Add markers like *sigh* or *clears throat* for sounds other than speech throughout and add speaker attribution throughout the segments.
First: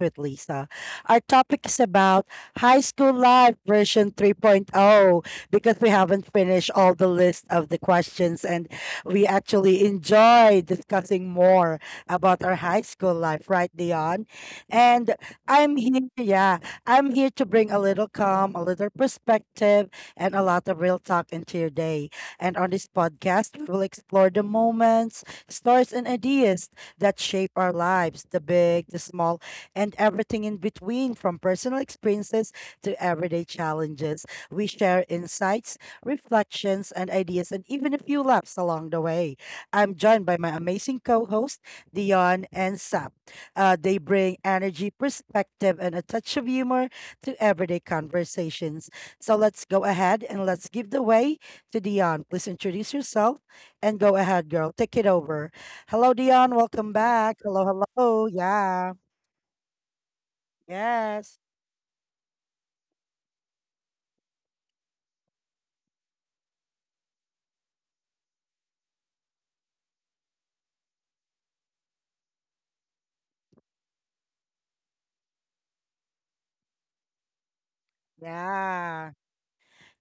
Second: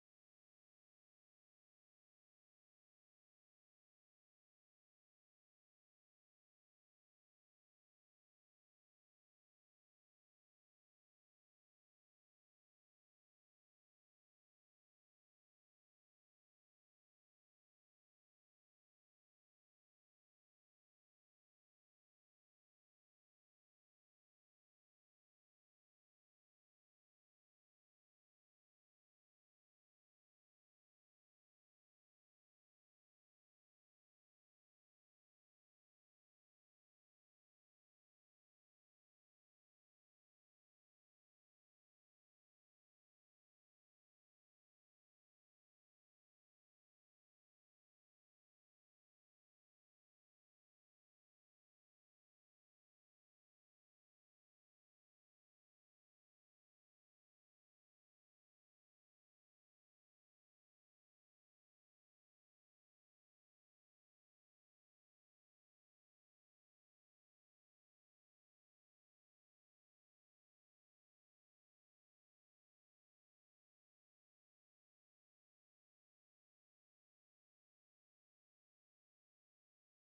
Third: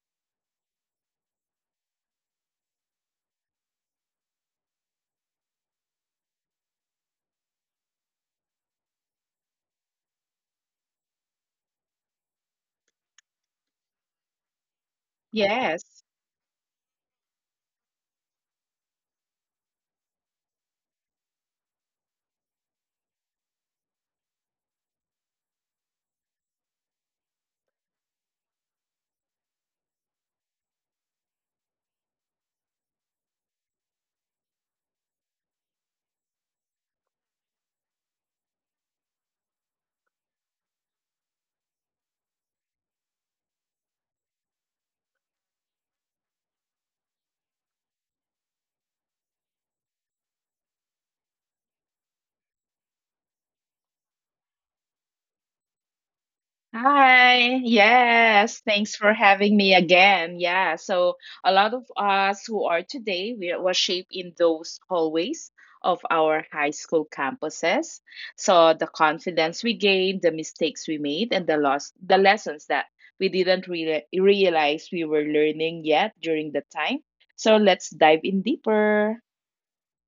Speaker 1: with Lisa. Our topic is about high school life version 3.0 because we haven't finished all the list of the questions and we actually enjoy discussing more about our high school life, right, Dion? And I'm here,
Speaker 2: Yes.
Speaker 1: yeah, I'm here to bring a little calm, a little perspective, and a lot of real talk into your day. And on this podcast, we will explore the moments, stories, and ideas that shape our lives, the big, the small, and everything in between, from personal experiences to everyday challenges. We share insights, reflections, and ideas, and even a few laughs along the way. I'm joined by my amazing co host, Dion and Sap. They bring energy, perspective, and a touch of humor to everyday conversations. So let's go ahead and let's give the way to Dion. Please introduce yourself and go ahead, girl. Take it over. Hello, Dion. Welcome back.
Speaker 2: Hi.
Speaker 1: Hello, hello.
Speaker 2: Yes.
Speaker 1: Yeah.
Speaker 2: Thanks for having me again. Yeah. So
Speaker 1: Yes.
Speaker 2: a lot of us who are today, we were shaped in those hallways of our high school campuses. So the confidence we gained, the mistakes we made, and the loss, the lessons that we didn't really realize we were learning yet during the time. So let's dive in
Speaker 1: Yeah.
Speaker 2: deeper.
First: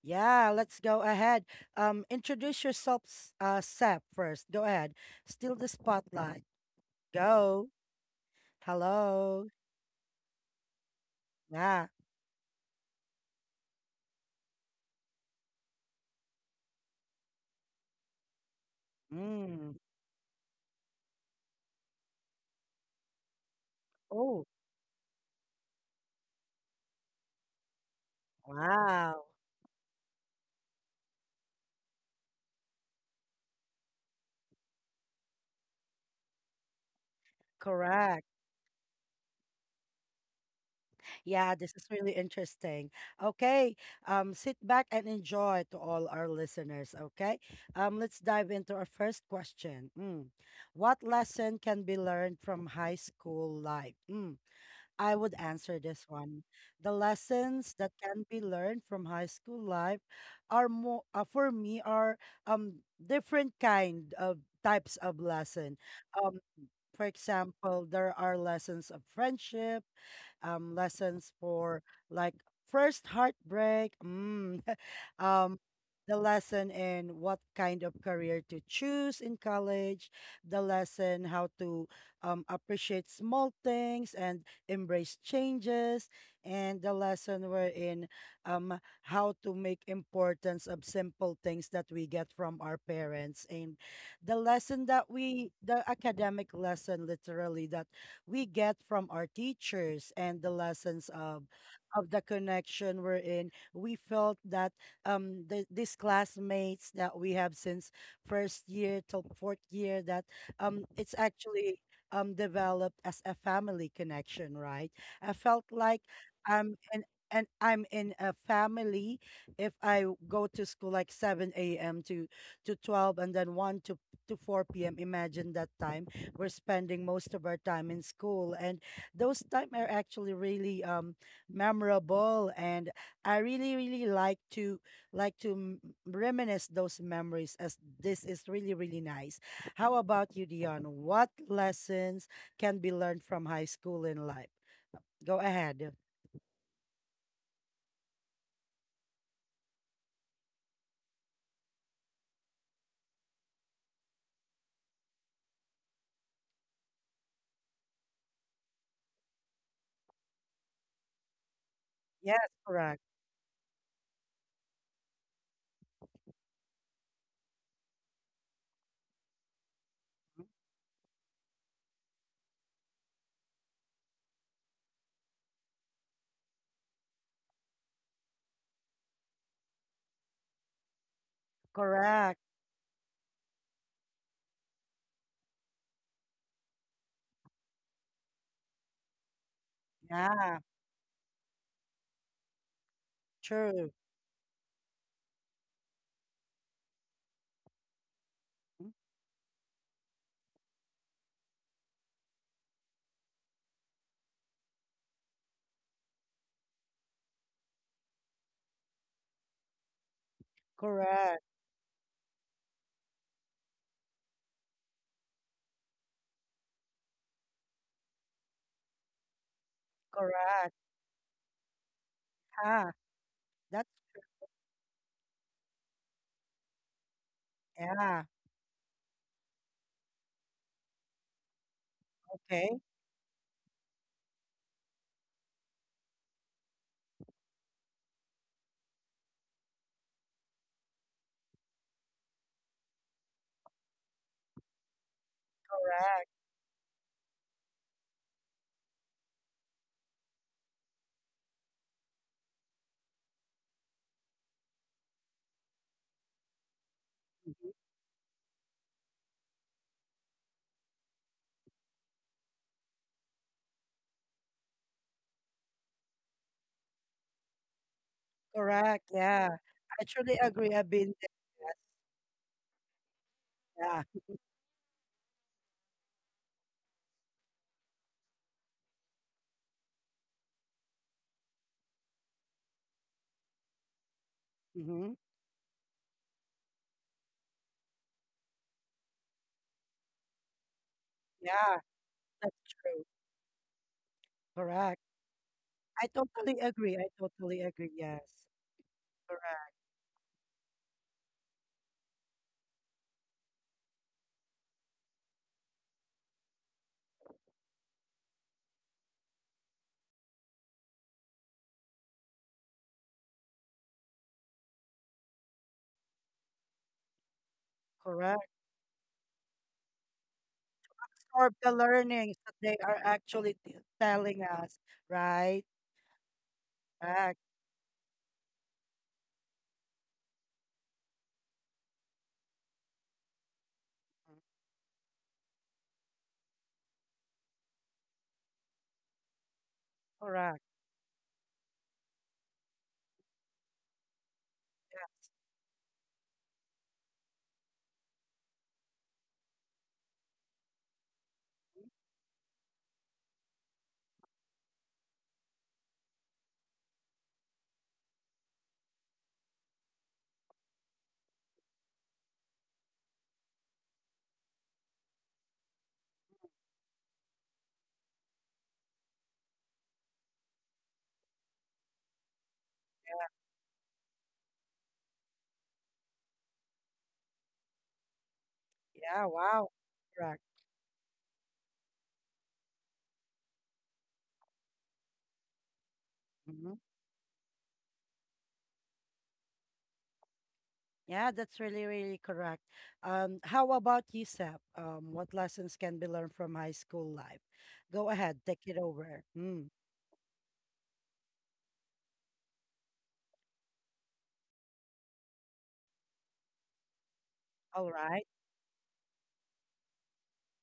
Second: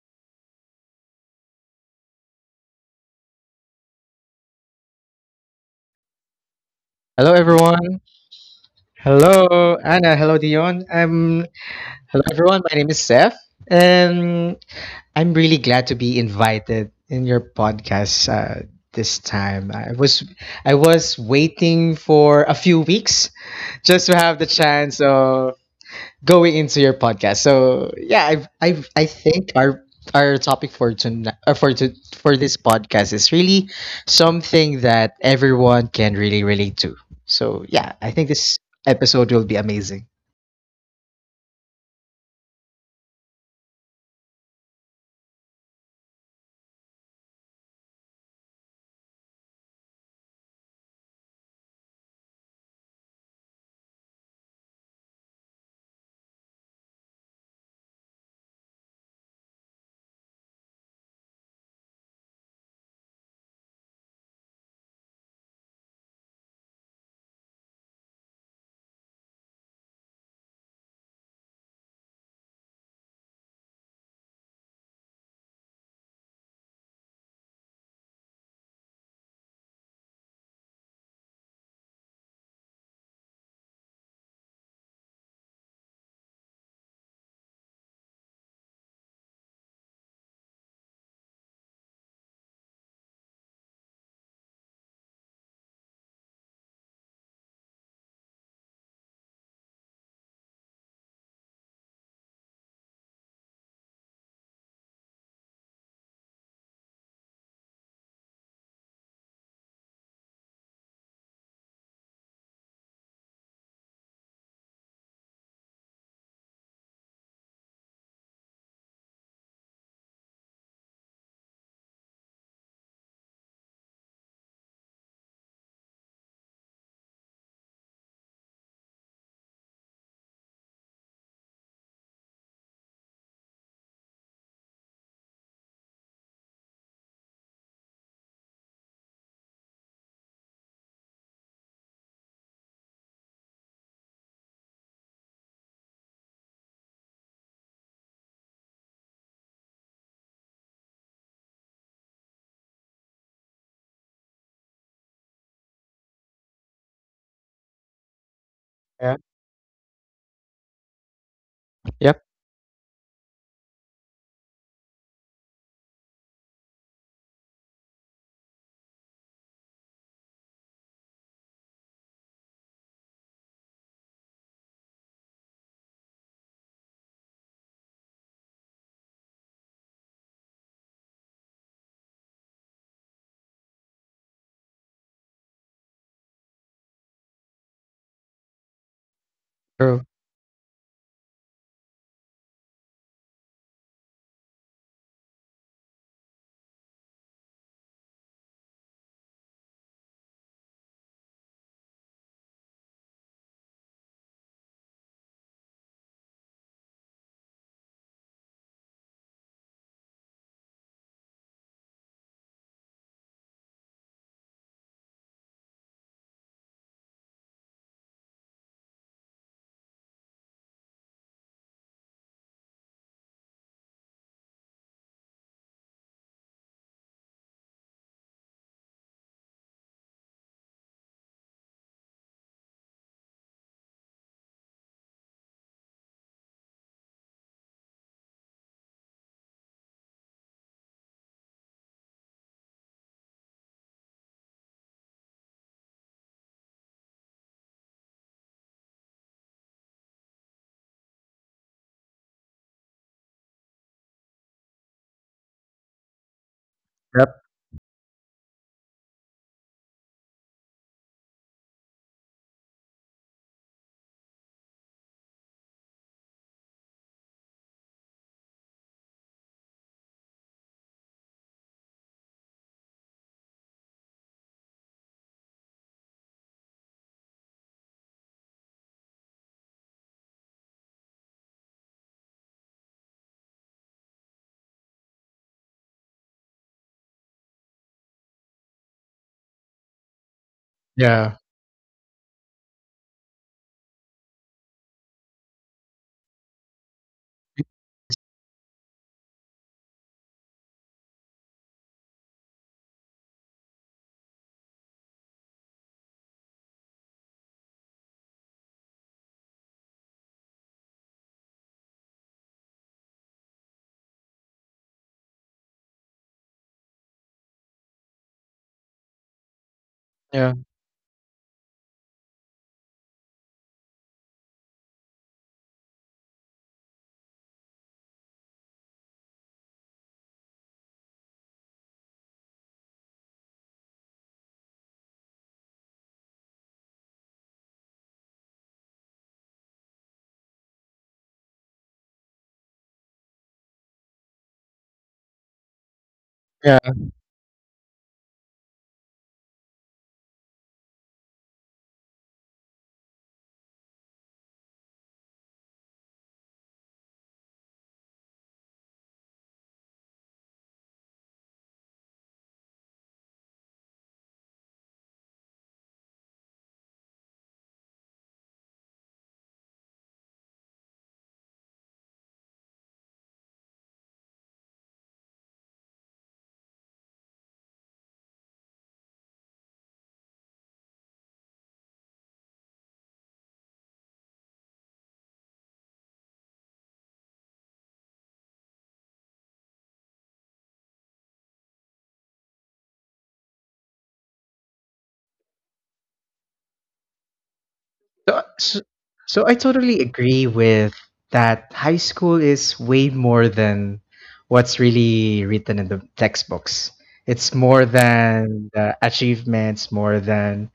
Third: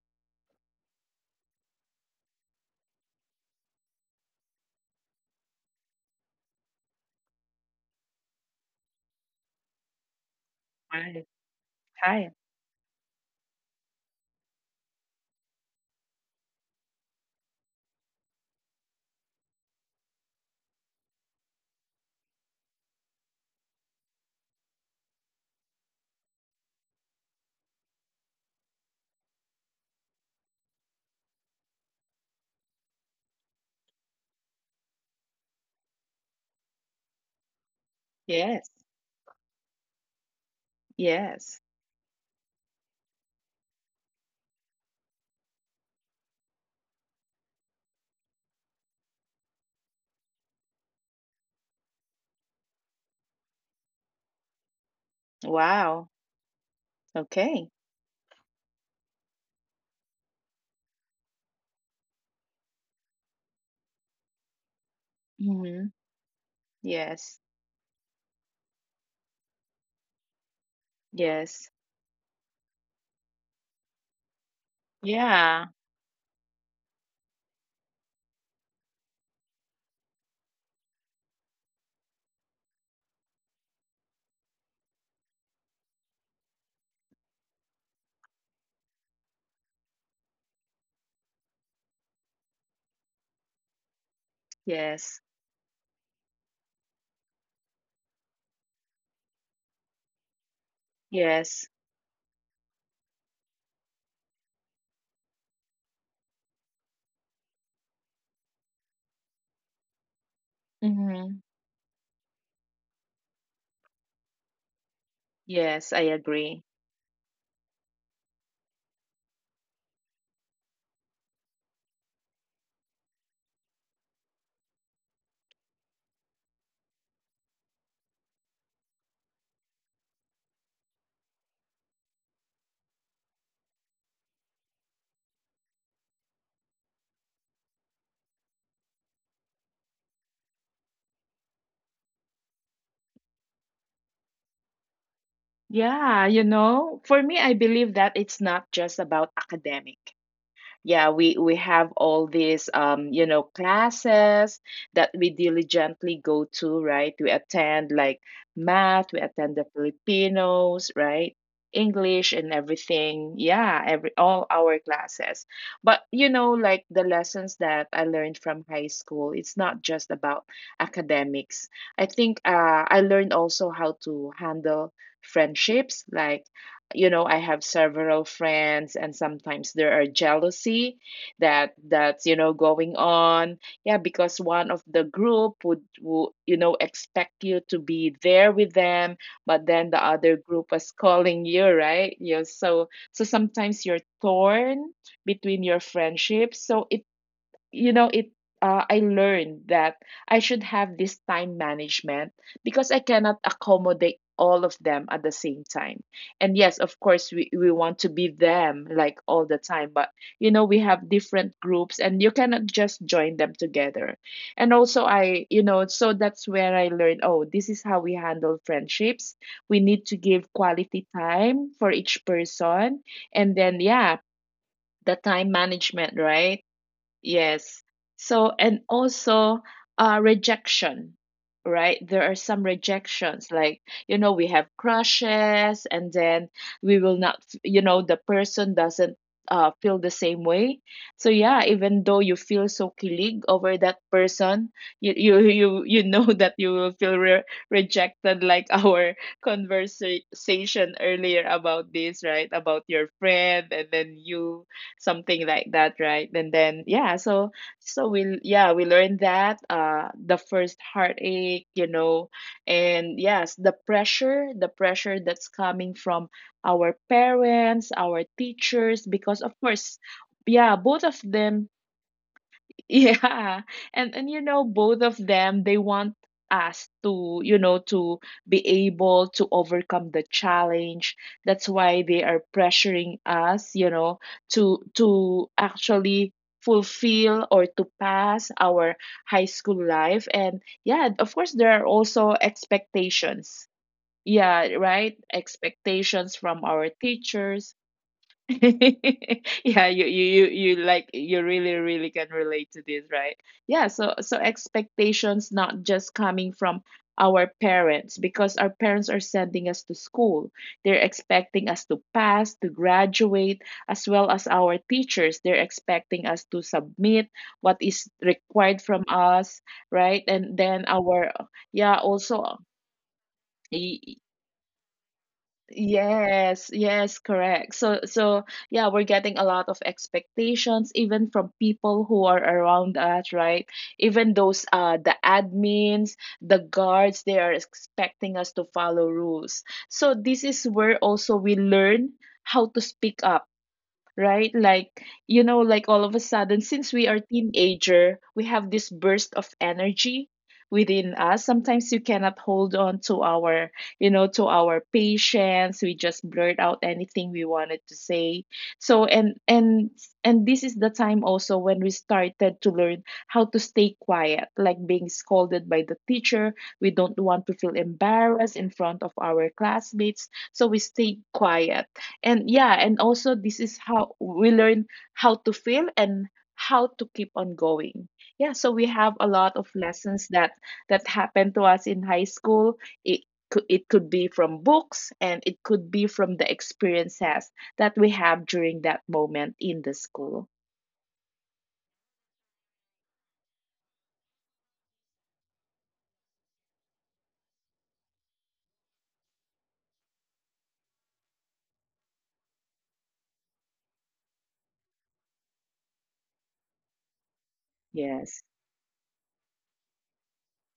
Speaker 1: Yeah. Let's go ahead. Introduce yourself, Sep, first. Go ahead. Steal the spotlight.
Speaker 3: Hello,
Speaker 1: Go.
Speaker 3: everyone.
Speaker 1: Hello.
Speaker 3: Hello, Anna. Hello, Dion.
Speaker 2: Hi.
Speaker 1: Yeah.
Speaker 3: Hello,
Speaker 2: Hi.
Speaker 3: everyone. My name is Seth, and I'm really glad to be invited in your podcast this time.
Speaker 1: Mm.
Speaker 3: I was waiting for a few weeks just to have the
Speaker 1: Oh,
Speaker 3: chance of going into your podcast. So yeah, I
Speaker 1: wow.
Speaker 3: think our topic for tonight for this podcast is really something that everyone can really relate to. So yeah, I
Speaker 1: Correct.
Speaker 3: think this
Speaker 2: Yes.
Speaker 3: episode will be amazing.
Speaker 1: Yeah,
Speaker 2: Yes.
Speaker 1: this is really interesting. Okay, sit back and enjoy to all our listeners. Okay, let's dive into our first question. Mm. What lesson can be learned from high school life? Mm. I would answer this
Speaker 2: Wow.
Speaker 1: one. The
Speaker 2: Okay.
Speaker 1: lessons that can be learned from high school life are more for me are different kind of types of lesson.
Speaker 2: Mm-hmm.
Speaker 1: Um, for
Speaker 2: Yes.
Speaker 1: example, there are lessons of friendship, lessons
Speaker 2: Yes.
Speaker 1: for like first heartbreak, mm, *laughs*
Speaker 2: Yeah.
Speaker 1: um, the lesson in what kind of career to choose in college, the lesson how to appreciate small things and embrace changes, and the lesson wherein um, how to make importance of simple things that we get from our parents and the lesson that
Speaker 2: Yes.
Speaker 1: we the academic lesson literally that we get from our teachers and the lessons of
Speaker 2: Yes.
Speaker 1: the connection we felt that these classmates that we have since first year till fourth year that it's
Speaker 2: Hmm.
Speaker 1: actually developed as a family connection, right? I felt
Speaker 2: Yes, I
Speaker 1: like
Speaker 2: agree.
Speaker 1: i'm in I'm in a family. If I go to school like 7 a.m. to 12 and then 1 to 4 p.m. Imagine that time. We're spending most of our time in school. And those time are actually really memorable. And I really, really like to like to m- reminisce those memories as this is really, really nice. How about you, Dion? What lessons can be learned from high school in life? Go ahead.
Speaker 2: Yeah, for me, I believe that it's not just about academic. Yeah, we have all these classes that we diligently go to, right? We attend like math,
Speaker 3: Yeah.
Speaker 2: we attend the filipinos, right?
Speaker 3: Yep.
Speaker 2: English
Speaker 1: Yes,
Speaker 2: and
Speaker 1: correct.
Speaker 2: everything. Yeah, every all our classes. But like the lessons that I learned from high school, it's not just about academics. I think, I learned also how to handle friendships, like, I have several friends, and sometimes there are jealousy that's
Speaker 1: Correct.
Speaker 2: going on. Yeah, because one of the group would expect you to be there with them, but then the
Speaker 3: True.
Speaker 2: other group
Speaker 1: Yeah,
Speaker 2: was calling you, right? Yeah. So sometimes you're
Speaker 1: true.
Speaker 2: torn between your friendships. So it you know it I learned that I should have this time management, because I cannot accommodate all of them at the same time. And yes, of course we want to be them like all the time, but we have
Speaker 1: Correct.
Speaker 2: different groups, and you cannot just join them together. And also I, so that's where I learned, oh, this is how we handle friendships. We need to give
Speaker 1: Correct.
Speaker 2: quality time for each
Speaker 1: Ah,
Speaker 2: person. And then,
Speaker 1: that's
Speaker 2: yeah, the time management, right? Yes.
Speaker 1: yeah.
Speaker 2: So, and also rejection, right? There are some
Speaker 1: Okay.
Speaker 2: rejections, like, we have crushes, and then we will not, the person doesn't feel the same way. So, yeah, even though you feel so kilig over that person, you know
Speaker 1: Correct.
Speaker 2: *laughs* that you will feel re rejected, like, *laughs* our conversation earlier about this, right? About your friend, and then you something like that, right? And then, yeah.
Speaker 3: Yep.
Speaker 2: So we yeah we learned that, the first heartache, and yes, the pressure that's coming from our parents, our teachers,
Speaker 1: Correct,
Speaker 2: because of
Speaker 1: yeah.
Speaker 2: course,
Speaker 1: I truly
Speaker 2: yeah,
Speaker 1: agree. I've
Speaker 2: both of
Speaker 1: been there.
Speaker 2: them. *laughs* Yeah.
Speaker 1: Yes,
Speaker 2: And both of them, they want us to, be able to overcome the challenge. That's why they are pressuring us, to
Speaker 1: yeah. Mm-hmm.
Speaker 2: to actually fulfill or to pass our high school life. And yeah, of
Speaker 3: Yeah.
Speaker 2: course there are
Speaker 1: Yeah,
Speaker 2: also
Speaker 1: that's true.
Speaker 2: expectations. Yeah,
Speaker 1: Correct.
Speaker 2: right?
Speaker 1: I
Speaker 2: Expectations
Speaker 1: totally
Speaker 2: from
Speaker 1: agree.
Speaker 2: our
Speaker 1: I totally
Speaker 2: teachers.
Speaker 1: agree. Yes.
Speaker 2: *laughs*
Speaker 1: Correct.
Speaker 2: Yeah, you like you really really can relate to this, right? Yeah. So expectations not just coming from our parents, because our parents are sending us to school. They're expecting us to pass, to graduate, as well as our teachers, they're expecting us to submit what is
Speaker 1: Correct.
Speaker 2: required from us, right? And then our,
Speaker 1: Or the
Speaker 2: yeah,
Speaker 1: learnings
Speaker 2: also.
Speaker 1: that they are actually telling us, right?
Speaker 2: Yes, yes,
Speaker 1: Correct.
Speaker 2: correct. So, yeah, we're getting a lot of expectations, even from people who are around us, right? Even
Speaker 1: Mhm.
Speaker 2: those, the admins, the guards, they are expecting us to follow rules. So this is
Speaker 1: Correct.
Speaker 2: where also we learn how to speak up, right? Like, like, all of a sudden,
Speaker 3: Yeah.
Speaker 2: since we are teenager, we have this burst of energy within us. Sometimes you cannot hold on to our, patience. We just blurt out anything we wanted to say. So and this is the time also when we started to learn how to stay quiet, like being scolded by the teacher. We don't want to feel embarrassed in front of our classmates, so we stay quiet. And yeah, and also this is how we learn how to fail and how to keep on going. Yeah, so we have a
Speaker 1: Yeah,
Speaker 2: lot of
Speaker 1: wow.
Speaker 2: lessons
Speaker 1: Correct.
Speaker 2: that happened to us in high school. It could, be from books, and it could be from the
Speaker 1: Hmm.
Speaker 2: experiences that we have during that moment in the school.
Speaker 1: Yeah, that's really, really correct. How about you, Seth? What lessons can be learned from high school life? Go
Speaker 3: So,
Speaker 1: ahead, take
Speaker 3: so,
Speaker 1: it over.
Speaker 3: so I
Speaker 1: Mm.
Speaker 3: totally agree with that. High school is way more than what's really written in the textbooks. It's more
Speaker 1: All right.
Speaker 2: Yes.
Speaker 3: than the achievements, more than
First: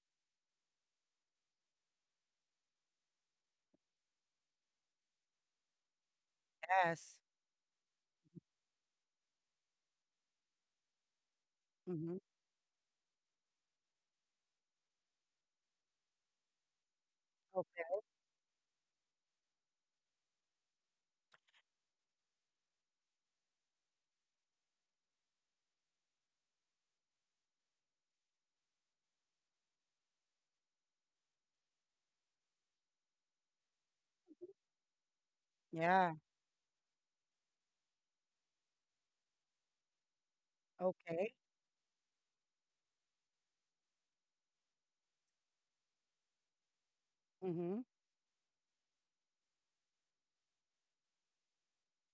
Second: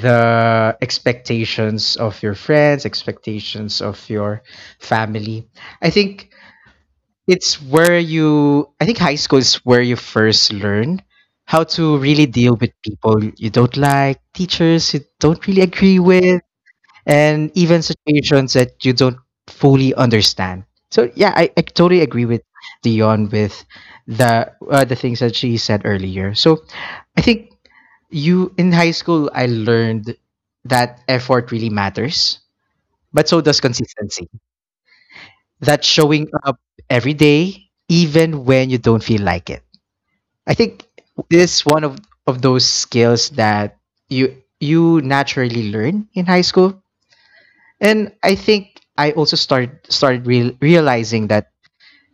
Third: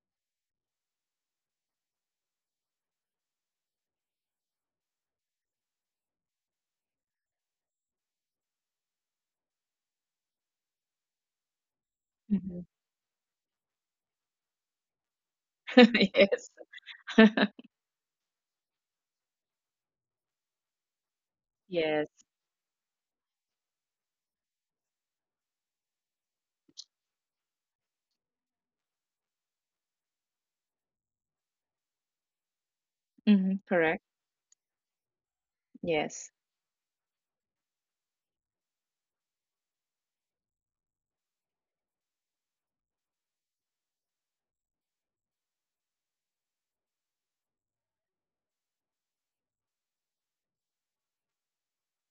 Speaker 3: the expectations of your friends, expectations of your family. I think
Speaker 1: Yes.
Speaker 3: I think high school is where you first learn how to
Speaker 1: Mm-hmm.
Speaker 3: really deal
Speaker 2: Mhm.
Speaker 3: with people you don't like, teachers you don't really agree
Speaker 2: *laughs*
Speaker 3: with,
Speaker 2: Yes.
Speaker 3: and
Speaker 2: *laughs*
Speaker 3: even
Speaker 1: Okay.
Speaker 3: situations that you don't fully understand. So yeah, I totally
Speaker 2: Yes.
Speaker 3: agree with Dion with the things that she said earlier. So I think you in high school I learned that effort really matters, but so
Speaker 2: Hmm,
Speaker 3: does
Speaker 2: correct.
Speaker 3: consistency. That
Speaker 1: Yeah.
Speaker 3: showing
Speaker 2: Yes,
Speaker 3: up every day, even when you don't feel like it. I think
Speaker 1: Okay.
Speaker 3: this one of those skills that you naturally learn in high school.
Speaker 1: Mm-hmm.
Speaker 3: And I think I also realizing that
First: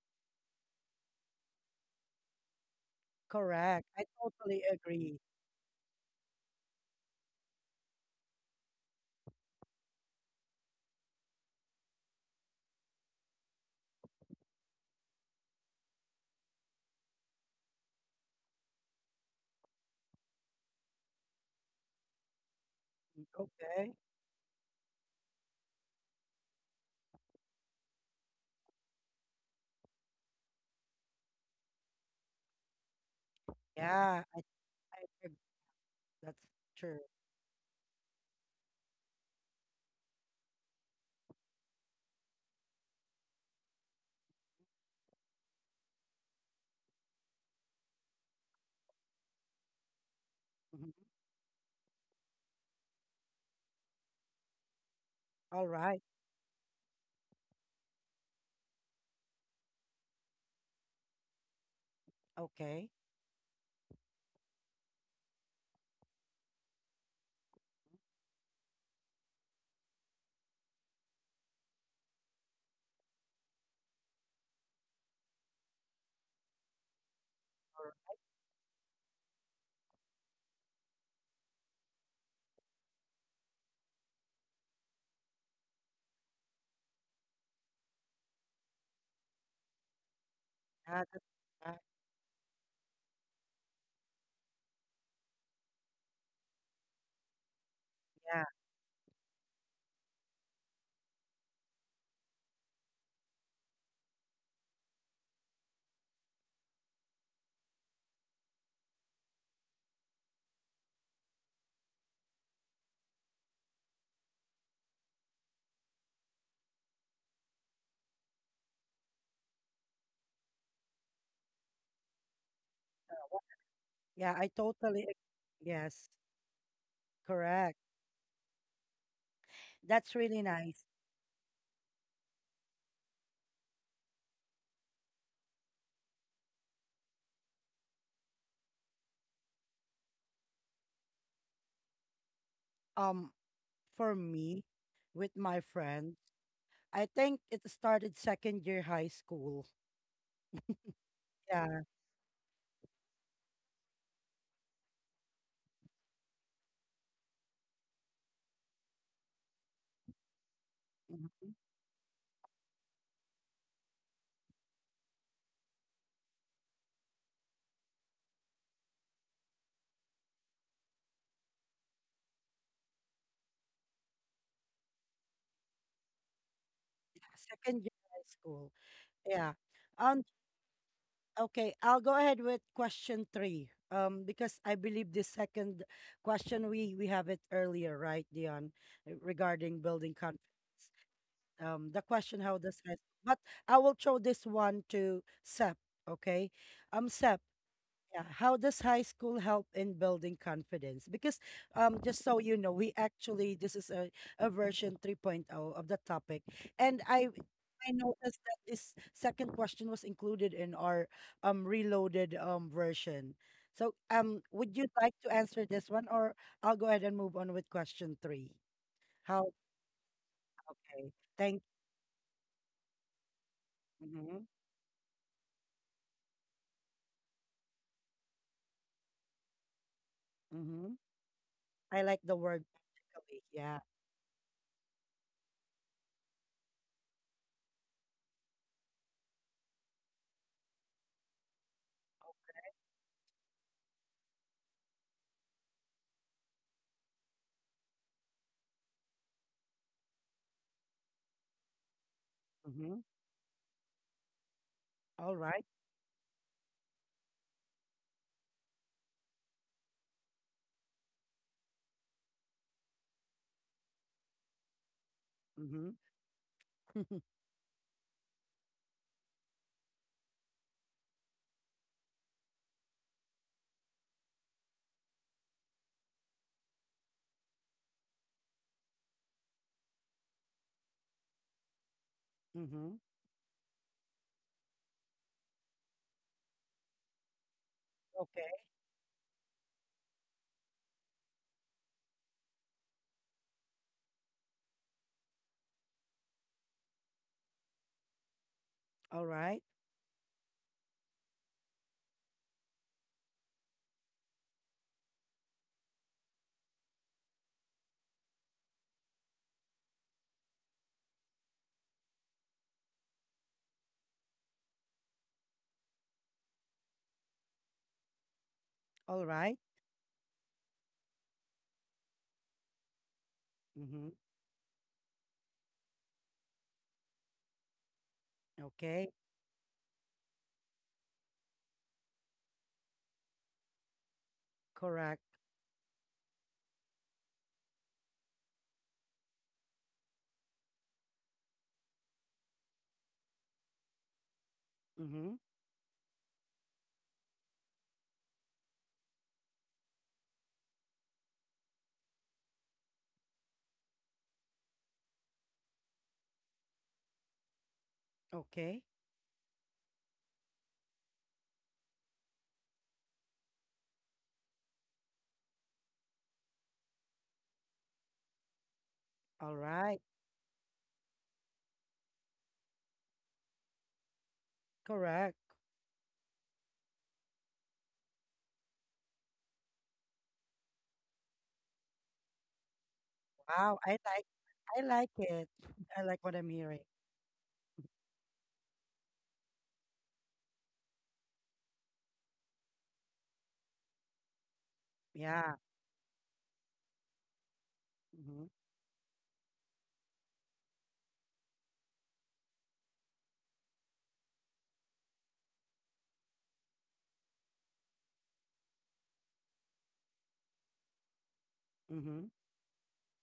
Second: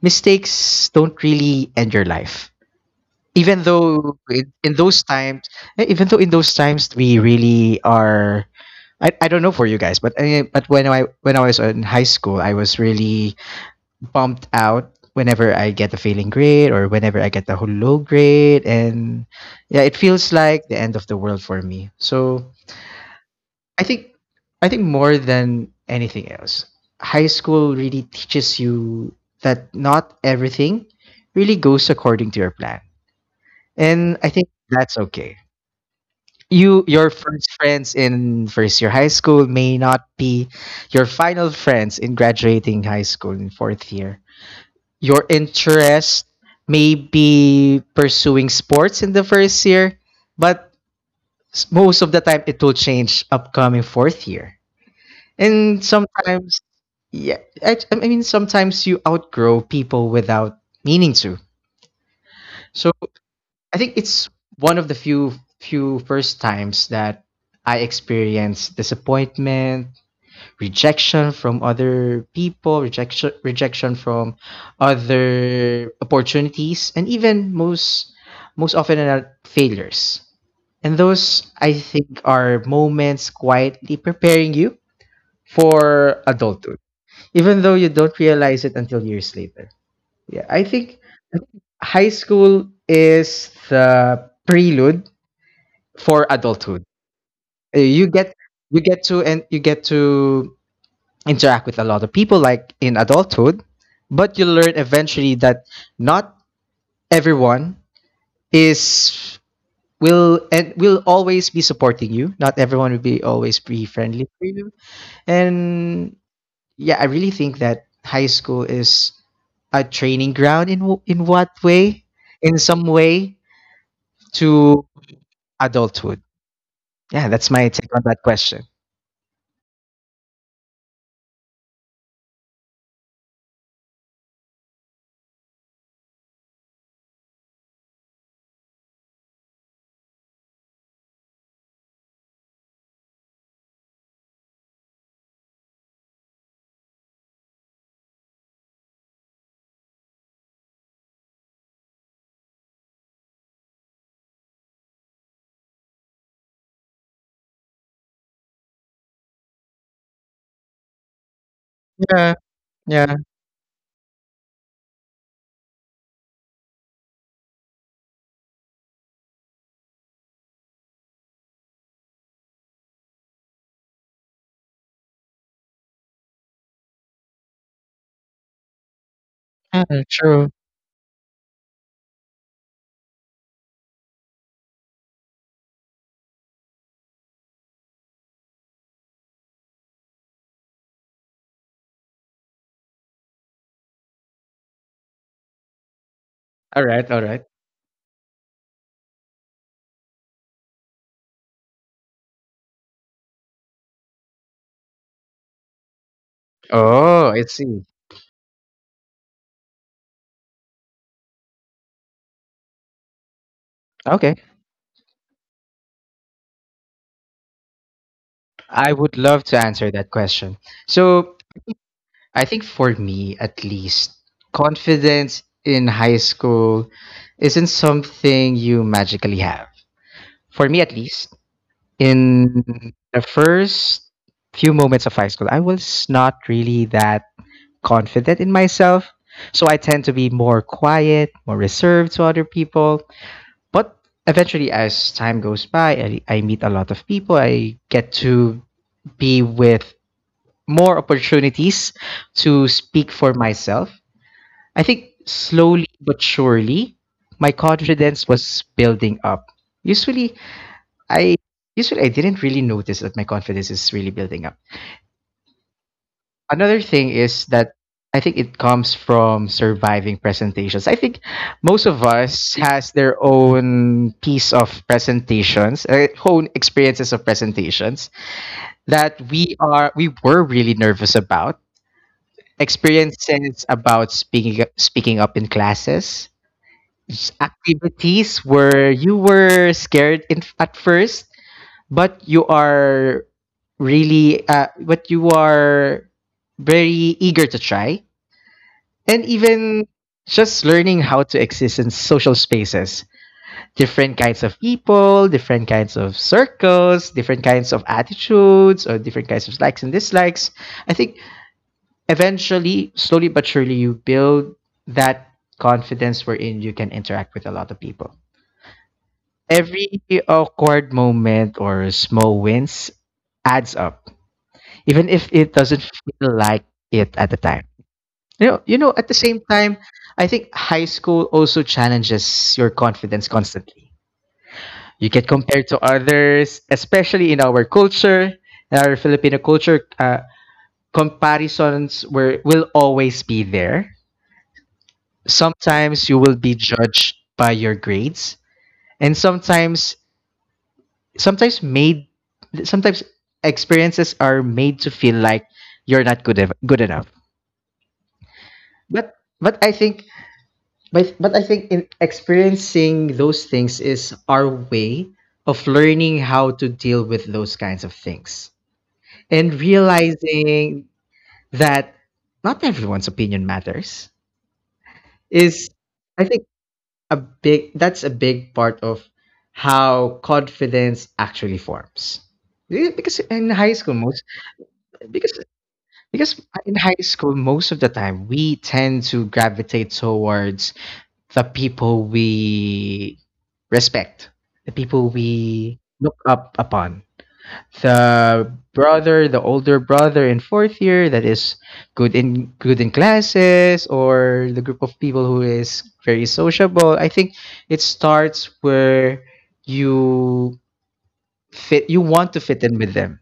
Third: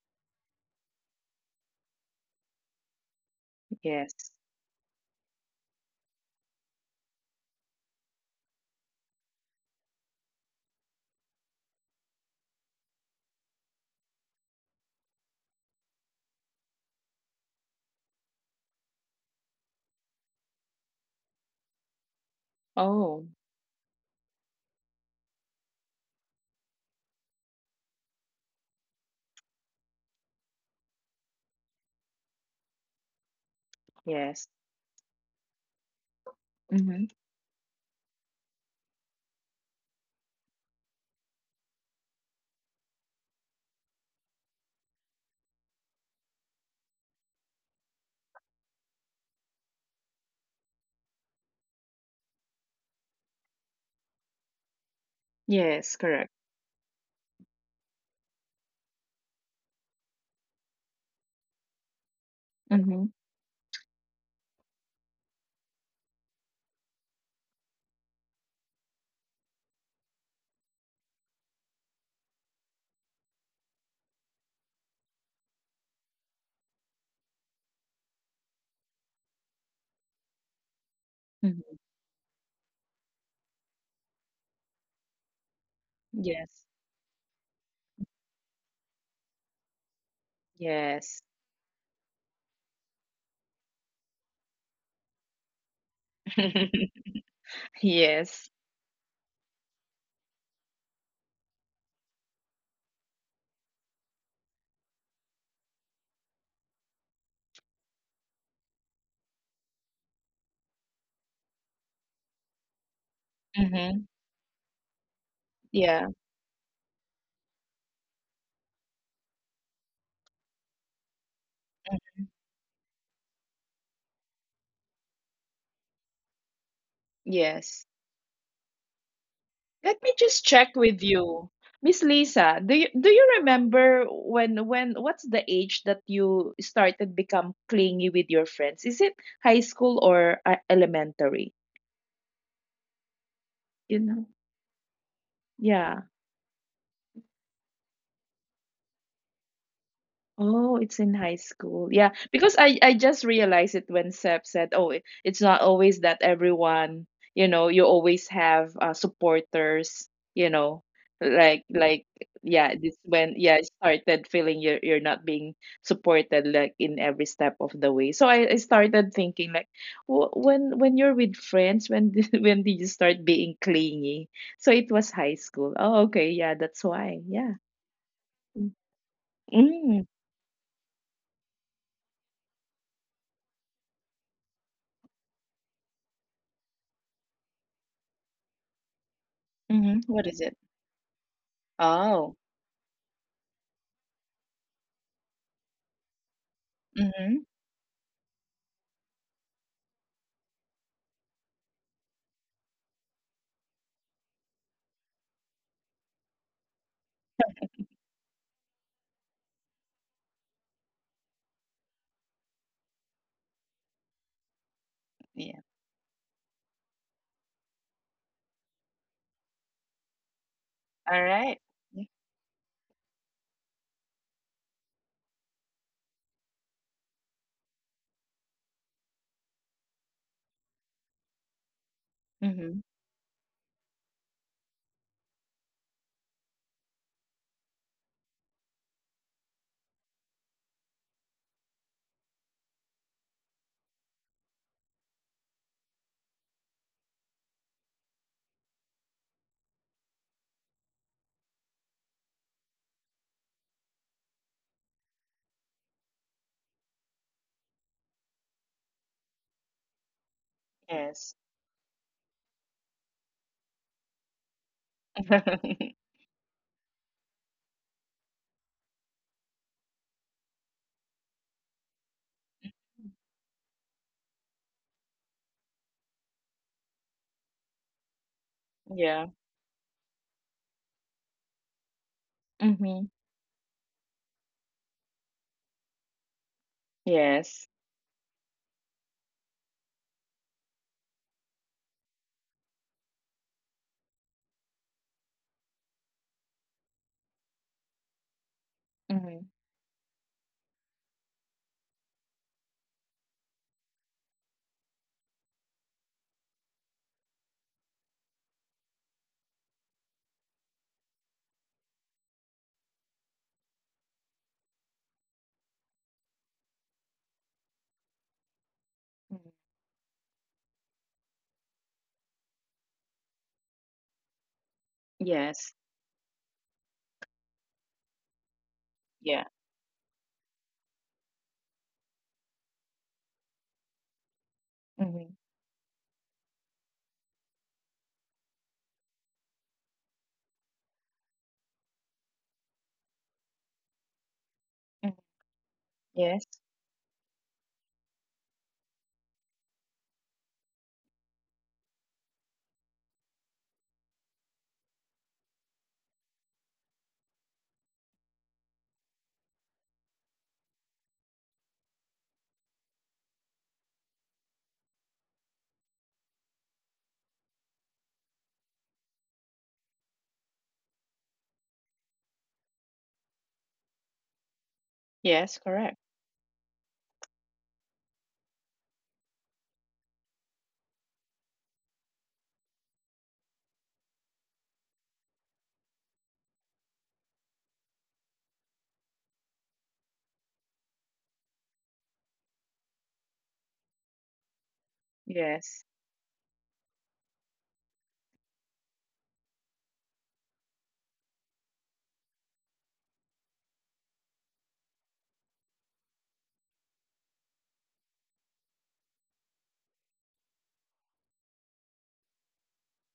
Speaker 3: mistakes don't really end your life. Even
Speaker 1: Correct. I
Speaker 3: though
Speaker 2: yes.
Speaker 3: in,
Speaker 1: totally
Speaker 3: in those
Speaker 1: agree.
Speaker 3: times, even though in those times we really are, I don't know for you guys, but but when I was in high school, I was really bumped out whenever I get a failing grade or whenever I get a low grade, and yeah, it feels like the end of the world for me. So
Speaker 2: Oh,
Speaker 3: I
Speaker 1: Okay.
Speaker 3: think I think more than anything else, high school really teaches you that not everything really goes according to your plan. And
Speaker 1: Yeah.
Speaker 3: I
Speaker 1: I,
Speaker 3: think
Speaker 2: yes.
Speaker 3: that's
Speaker 1: I agree.
Speaker 3: okay.
Speaker 1: That's
Speaker 3: You
Speaker 1: true.
Speaker 2: Hmm.
Speaker 3: your first friends in first year high school may not be your final friends in graduating high school in fourth year. Your interest may be pursuing sports in the first year, but
Speaker 1: Mhm.
Speaker 3: most of the time it will change upcoming fourth year.
Speaker 1: All
Speaker 3: And
Speaker 2: Yes,
Speaker 1: right.
Speaker 2: correct.
Speaker 3: sometimes yeah, I mean, sometimes you outgrow people without meaning to.
Speaker 1: Okay.
Speaker 3: So
Speaker 2: Hmm.
Speaker 3: I think it's one of the few first times that I experienced disappointment, rejection from other people, rejection from other opportunities, and even most often failures. And those I
Speaker 2: Hmm.
Speaker 3: think are moments quietly preparing you for
Speaker 2: Yes.
Speaker 3: adulthood, even though you don't realize it until years later. Yeah,
Speaker 1: Yeah. That's,
Speaker 2: Yes.
Speaker 3: I think
Speaker 1: uh,
Speaker 3: high school is the prelude for adulthood.
Speaker 2: *laughs*
Speaker 3: Uh, You get
Speaker 1: yeah.
Speaker 2: Yes.
Speaker 3: you get to and you get to interact with a lot of people like in adulthood, but you learn eventually that not everyone is will and will always be supporting you. Not everyone will be always be
Speaker 2: Mm-hmm.
Speaker 3: friendly for you.
Speaker 2: Yeah.
Speaker 3: And yeah, I really think that high school is a training ground in what way? In some
Speaker 1: uh,
Speaker 3: way
Speaker 1: what- Yeah. I
Speaker 3: to
Speaker 1: totally agree. Yes.
Speaker 3: adulthood? Yeah, that's my
Speaker 1: Correct.
Speaker 2: Yes.
Speaker 3: take on that question.
Speaker 2: Let
Speaker 1: That's
Speaker 2: me
Speaker 1: really
Speaker 2: just check
Speaker 1: nice.
Speaker 2: with you. Miss Lisa, do you remember when what's the age that you started become clingy with your friends? Is it high school or elementary?
Speaker 1: Um,
Speaker 2: You
Speaker 1: for
Speaker 2: know?
Speaker 1: me, with my
Speaker 2: Yeah.
Speaker 1: friends, I think it started second year high school.
Speaker 2: Oh, it's in high
Speaker 1: Yeah.
Speaker 2: school. Yeah, because I just realized it when Seb said, "Oh, it's not always that everyone, you always have supporters,
Speaker 1: Mhm.
Speaker 2: like,
Speaker 3: Yeah,
Speaker 2: yeah, this
Speaker 3: yeah,
Speaker 2: when, yeah, I started feeling you're not being supported like in every step of the way. So I started thinking like, w when you're with friends, when did, *laughs* when did you start being clingy? So it was high school. Oh, okay, yeah, that's why. Yeah.
Speaker 1: Second year high school. Yeah.
Speaker 2: Mm-hmm.
Speaker 1: Um,
Speaker 3: true.
Speaker 1: okay, I'll go ahead with question three. Because I believe the second question we have it earlier, right, Dion, regarding
Speaker 2: Mm-hmm.
Speaker 1: building
Speaker 2: What is
Speaker 1: confidence.
Speaker 2: it?
Speaker 1: The
Speaker 2: Oh.
Speaker 1: question how does stress. But I will throw this one to Sep. Okay,
Speaker 3: All right, all
Speaker 1: Sep.
Speaker 3: right.
Speaker 2: Mhm.
Speaker 1: Yeah, how does high school help in building confidence? Because just so you know, we actually this is a version 3.0 of the topic, and I
Speaker 3: Oh, I see.
Speaker 1: I noticed that this second question was included in our reloaded version. So
Speaker 3: Okay.
Speaker 1: would you like to
Speaker 2: Yeah.
Speaker 1: answer this one, or I'll go ahead and move on with question three?
Speaker 3: I would love
Speaker 1: How?
Speaker 3: to answer that question.
Speaker 1: Okay,
Speaker 2: All
Speaker 3: So,
Speaker 2: right.
Speaker 1: thank.
Speaker 2: Y
Speaker 3: I think for me, at least,
Speaker 1: Mm-hmm.
Speaker 3: confidence in high school isn't something you magically have. For me,
Speaker 1: Mm-hmm.
Speaker 3: at least,
Speaker 1: I like the
Speaker 3: in
Speaker 1: word
Speaker 2: Mhm.
Speaker 3: the
Speaker 1: practically. Yeah.
Speaker 3: first few moments of high school, I was not really that confident in myself. So I tend to be more quiet, more reserved to other people. But eventually, as time goes by, I meet a lot of people. I get to be with more opportunities to
Speaker 1: Mm-hmm.
Speaker 3: speak for myself. I think
Speaker 1: All right.
Speaker 3: slowly but surely, my confidence was building up. Usually,
Speaker 2: Yes.
Speaker 3: I usually I didn't really notice that my confidence is really building up.
Speaker 1: Mm-hmm.
Speaker 2: *laughs*
Speaker 3: Another thing
Speaker 1: *laughs*
Speaker 3: is that I think it comes from surviving presentations. I think most of us has their own piece of presentations, own experiences of presentations that
Speaker 2: Yeah.
Speaker 3: we were really nervous about.
Speaker 1: Mm-hmm.
Speaker 2: Mhm.
Speaker 3: Experiences about speaking up in classes,
Speaker 2: Yes.
Speaker 3: activities
Speaker 1: Okay.
Speaker 3: where you were scared in, at first, but you are really but you are very eager to try,
Speaker 1: All
Speaker 3: and
Speaker 2: Mhm.
Speaker 1: right.
Speaker 3: even just learning how to exist in social spaces, different kinds of people, different kinds of circles, different kinds of attitudes, or different kinds of likes and dislikes. I think eventually slowly but surely you build that confidence wherein you can interact with a lot of people.
Speaker 1: All
Speaker 2: Mhm.
Speaker 1: right.
Speaker 3: Every awkward moment or small wins adds
Speaker 1: Mm-hmm.
Speaker 3: up even if it
Speaker 2: Yes.
Speaker 3: doesn't feel like it at the time. At
Speaker 1: Okay.
Speaker 3: the same
Speaker 2: Yeah.
Speaker 3: time, I think high school also challenges your confidence constantly. You
Speaker 1: Correct.
Speaker 3: get
Speaker 2: Mhm.
Speaker 3: compared to others, especially in our culture, in our Filipino culture, comparisons were, will always be there.
Speaker 2: Mhm.
Speaker 1: Mm-hmm.
Speaker 3: Sometimes you will
Speaker 2: Yes.
Speaker 3: be judged by your grades, and sometimes made, sometimes experiences are made to feel like you're not good, good enough.
Speaker 1: Okay.
Speaker 3: But, but I think but I think in experiencing those things is our way of learning how to deal with those kinds of things and
Speaker 1: All right.
Speaker 3: realizing that not everyone's opinion matters
Speaker 1: Correct.
Speaker 2: Yes,
Speaker 3: is
Speaker 2: correct.
Speaker 3: I think a big that's a big part of how confidence actually forms. Yeah,
Speaker 1: Wow. I like
Speaker 3: because
Speaker 1: it. I like what
Speaker 3: because
Speaker 1: I'm
Speaker 3: in
Speaker 1: hearing.
Speaker 3: high school most of the time we tend to gravitate towards the people we respect, the people
Speaker 1: Yeah.
Speaker 3: we
Speaker 2: Yes.
Speaker 3: look up upon.
Speaker 1: Mm-hmm.
Speaker 3: The brother, the older brother in fourth year that is good in classes, or the group of people who is very sociable. I think it starts where you fit you
Speaker 1: Mm-hmm.
Speaker 3: want to fit in with them.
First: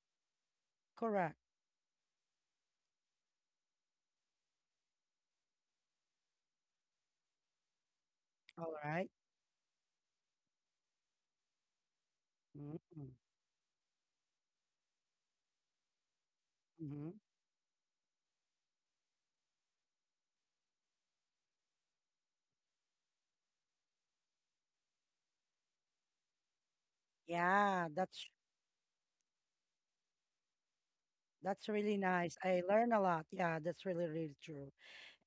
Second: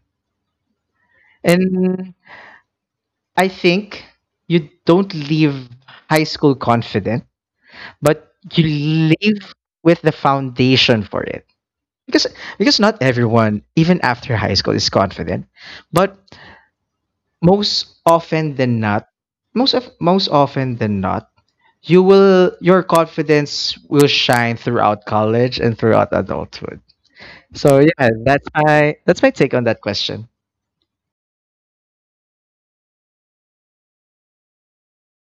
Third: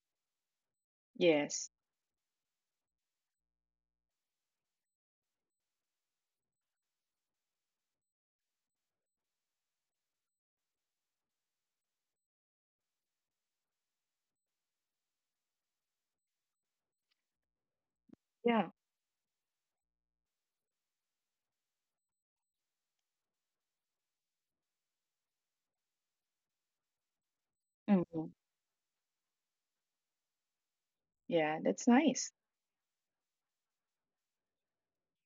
Speaker 1: Correct.
Speaker 2: Yes.
Speaker 3: And I think you don't leave high school confident, but you
Speaker 1: All right.
Speaker 3: leave with the foundation for it. because because not
Speaker 1: Mm-hmm.
Speaker 3: everyone even after high school is confident, but
Speaker 1: Mm-hmm.
Speaker 3: most often
Speaker 2: Yeah.
Speaker 3: than not, most often than not, your confidence will shine throughout college and throughout adulthood. So
Speaker 1: Yeah,
Speaker 3: yeah,
Speaker 2: Mhm.
Speaker 3: that's my take on that question.
Speaker 2: Yeah,
Speaker 1: that's
Speaker 2: that's
Speaker 1: really
Speaker 2: nice.
Speaker 1: nice. I learn a lot. Yeah, that's really, really true.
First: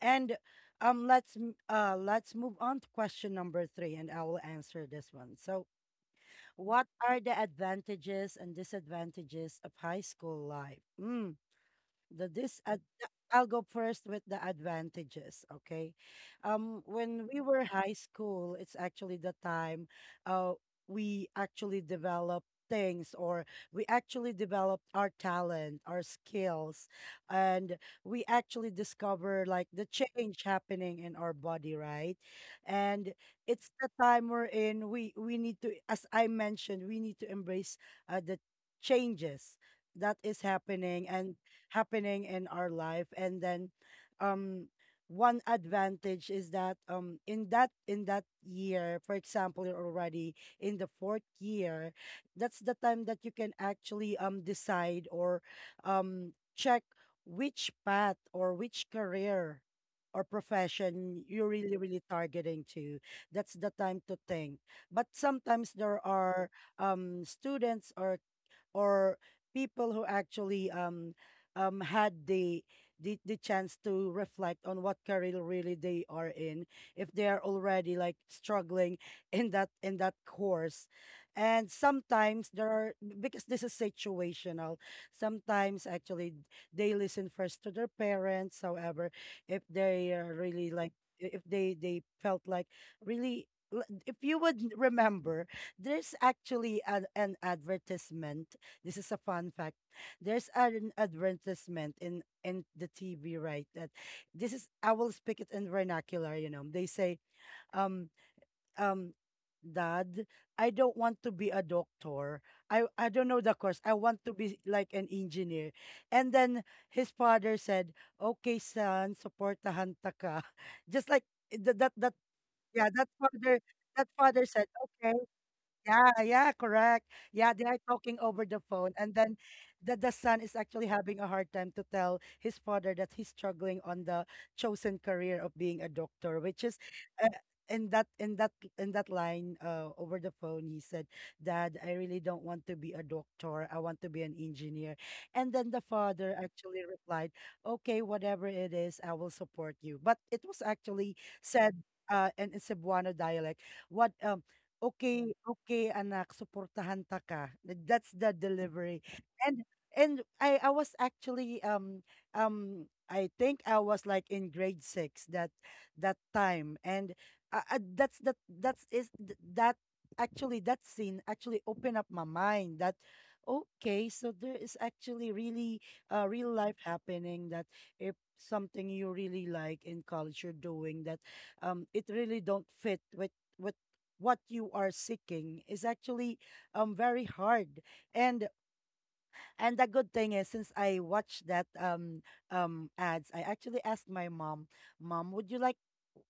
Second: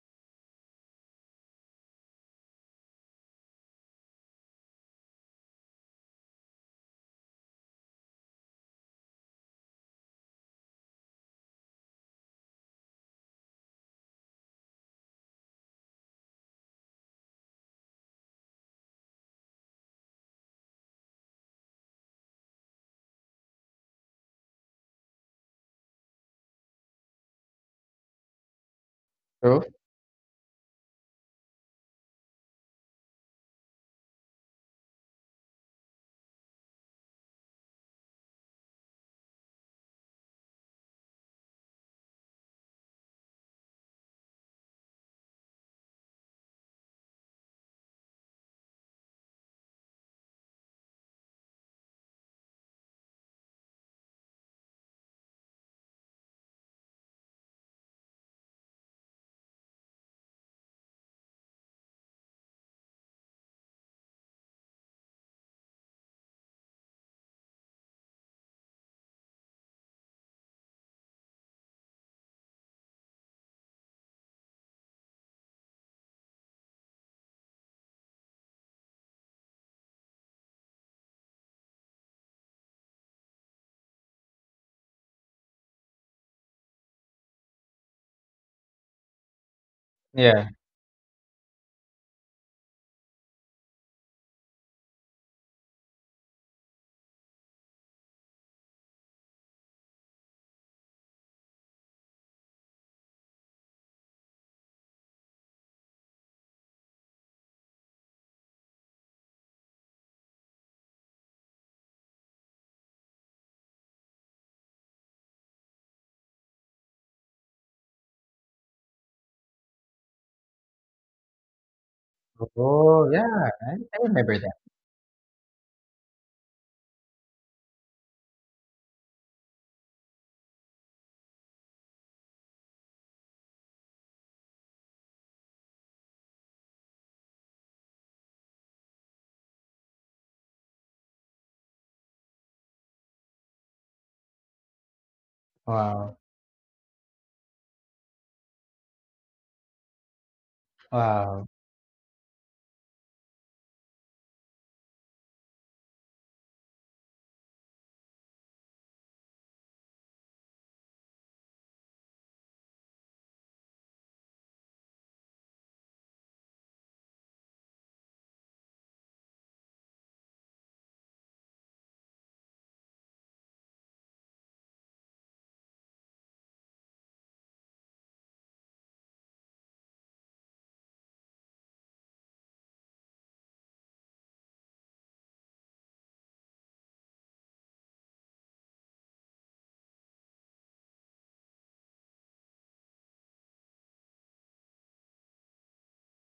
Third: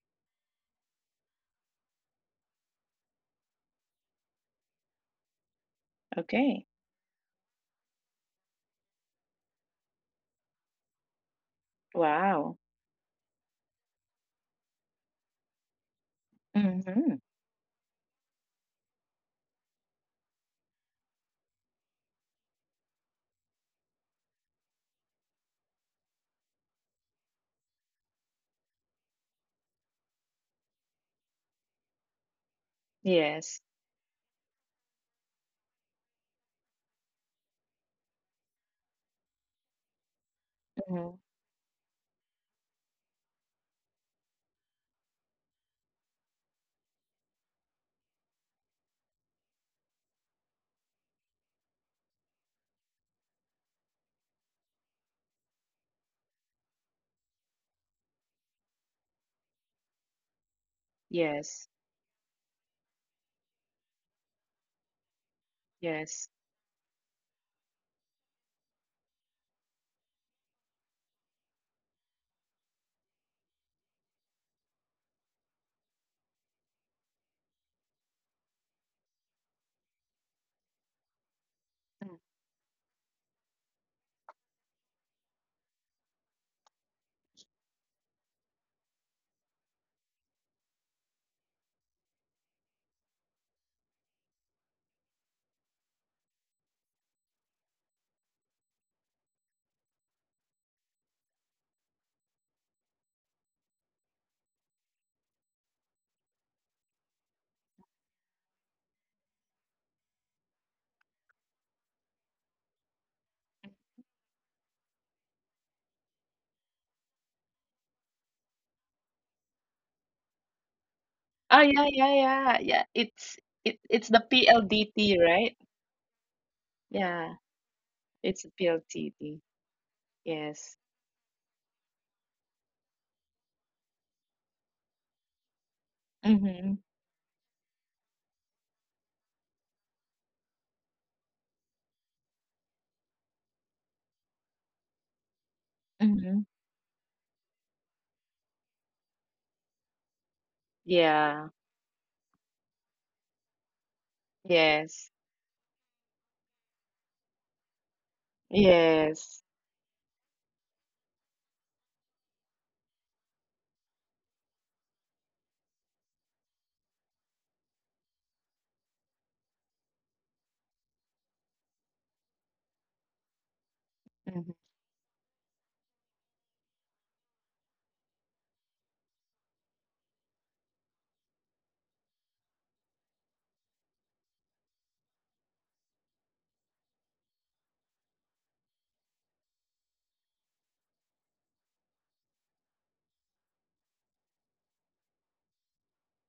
Speaker 1: And let's let's move on to question number three, and I will answer this one. So,
Speaker 2: Okay.
Speaker 1: what are the advantages and disadvantages of high school life? Hmm. the
Speaker 2: Wow.
Speaker 1: this ad I'll go first with the advantages, okay?
Speaker 2: Mhm.
Speaker 1: When we were high school, it's actually the time uh we actually develop things or we actually develop our talent, our skills, and we actually discover
Speaker 3: True.
Speaker 1: like the change happening in our body, right? And
Speaker 2: Yes.
Speaker 1: it's the time we're in, we need to, as I mentioned, we need to embrace the changes that is happening
Speaker 2: Mhm.
Speaker 1: and happening in our life and then um one advantage is that in that year, for example, you're already in the fourth year. That's the time that you can actually decide or check which path or which career or profession you're
Speaker 2: Yes.
Speaker 1: really, really targeting to. That's the time to think. But sometimes there
Speaker 2: Yes.
Speaker 1: are students or or people who actually had the chance to reflect on what career really they are in if they are already like struggling *laughs* in that course. And
Speaker 2: Mm.
Speaker 1: sometimes there are, because this is situational, sometimes actually they listen first to their parents. However, if they are
Speaker 3: Yeah.
Speaker 1: really like, if they they felt like really, if you would remember, there's actually an advertisement. This is a fun fact. There's an advertisement in the TV, right? That this is I will speak it in vernacular. You know, they say, um, um, Dad, I don't want to be a doctor. I don't know the course. I want to be like an engineer. And then his father said, "Okay, son, supportahan ta ka." *laughs* Just like
Speaker 2: Oh, yeah,
Speaker 1: that
Speaker 2: yeah, yeah, yeah.
Speaker 1: yeah,
Speaker 3: Oh, yeah.
Speaker 2: It's it
Speaker 3: I
Speaker 1: that
Speaker 2: it's the
Speaker 3: remember.
Speaker 1: father said, "Okay."
Speaker 2: PLDT, right?
Speaker 1: Yeah, yeah, correct.
Speaker 2: Yeah,
Speaker 1: Yeah, they are talking over
Speaker 2: it's a
Speaker 1: the
Speaker 2: P L
Speaker 1: phone, and
Speaker 2: D
Speaker 1: then
Speaker 2: T.
Speaker 1: the son is
Speaker 2: Yes.
Speaker 1: actually having a hard time to tell his father that he's struggling on the chosen career of being a doctor, which is
Speaker 2: Mhm,
Speaker 1: uh, in that line, over the phone, he said, "Dad, I really don't want to be a doctor. I want to be an engineer." And then the
Speaker 3: Wow,
Speaker 1: father
Speaker 2: mhm.
Speaker 1: actually replied, "Okay, whatever it is, I will support you." But it was actually
Speaker 3: wow,
Speaker 2: Yeah.
Speaker 1: said, in Cebuano dialect. What
Speaker 2: Yes.
Speaker 1: okay, okay, anak, suportahan ta ka." That's the delivery.
Speaker 2: Yes.
Speaker 1: And I was actually, I think I was, like, in grade 6 that that time, and, that's is th that actually, that scene actually opened up my mind that, okay, so
Speaker 2: Mhm,
Speaker 1: there is actually really, real life happening that if something you really like in college you're doing that, it really don't fit with what you are seeking is actually very hard. And the good thing is, since I watched that ads, I actually asked my mom, "Mom, would you like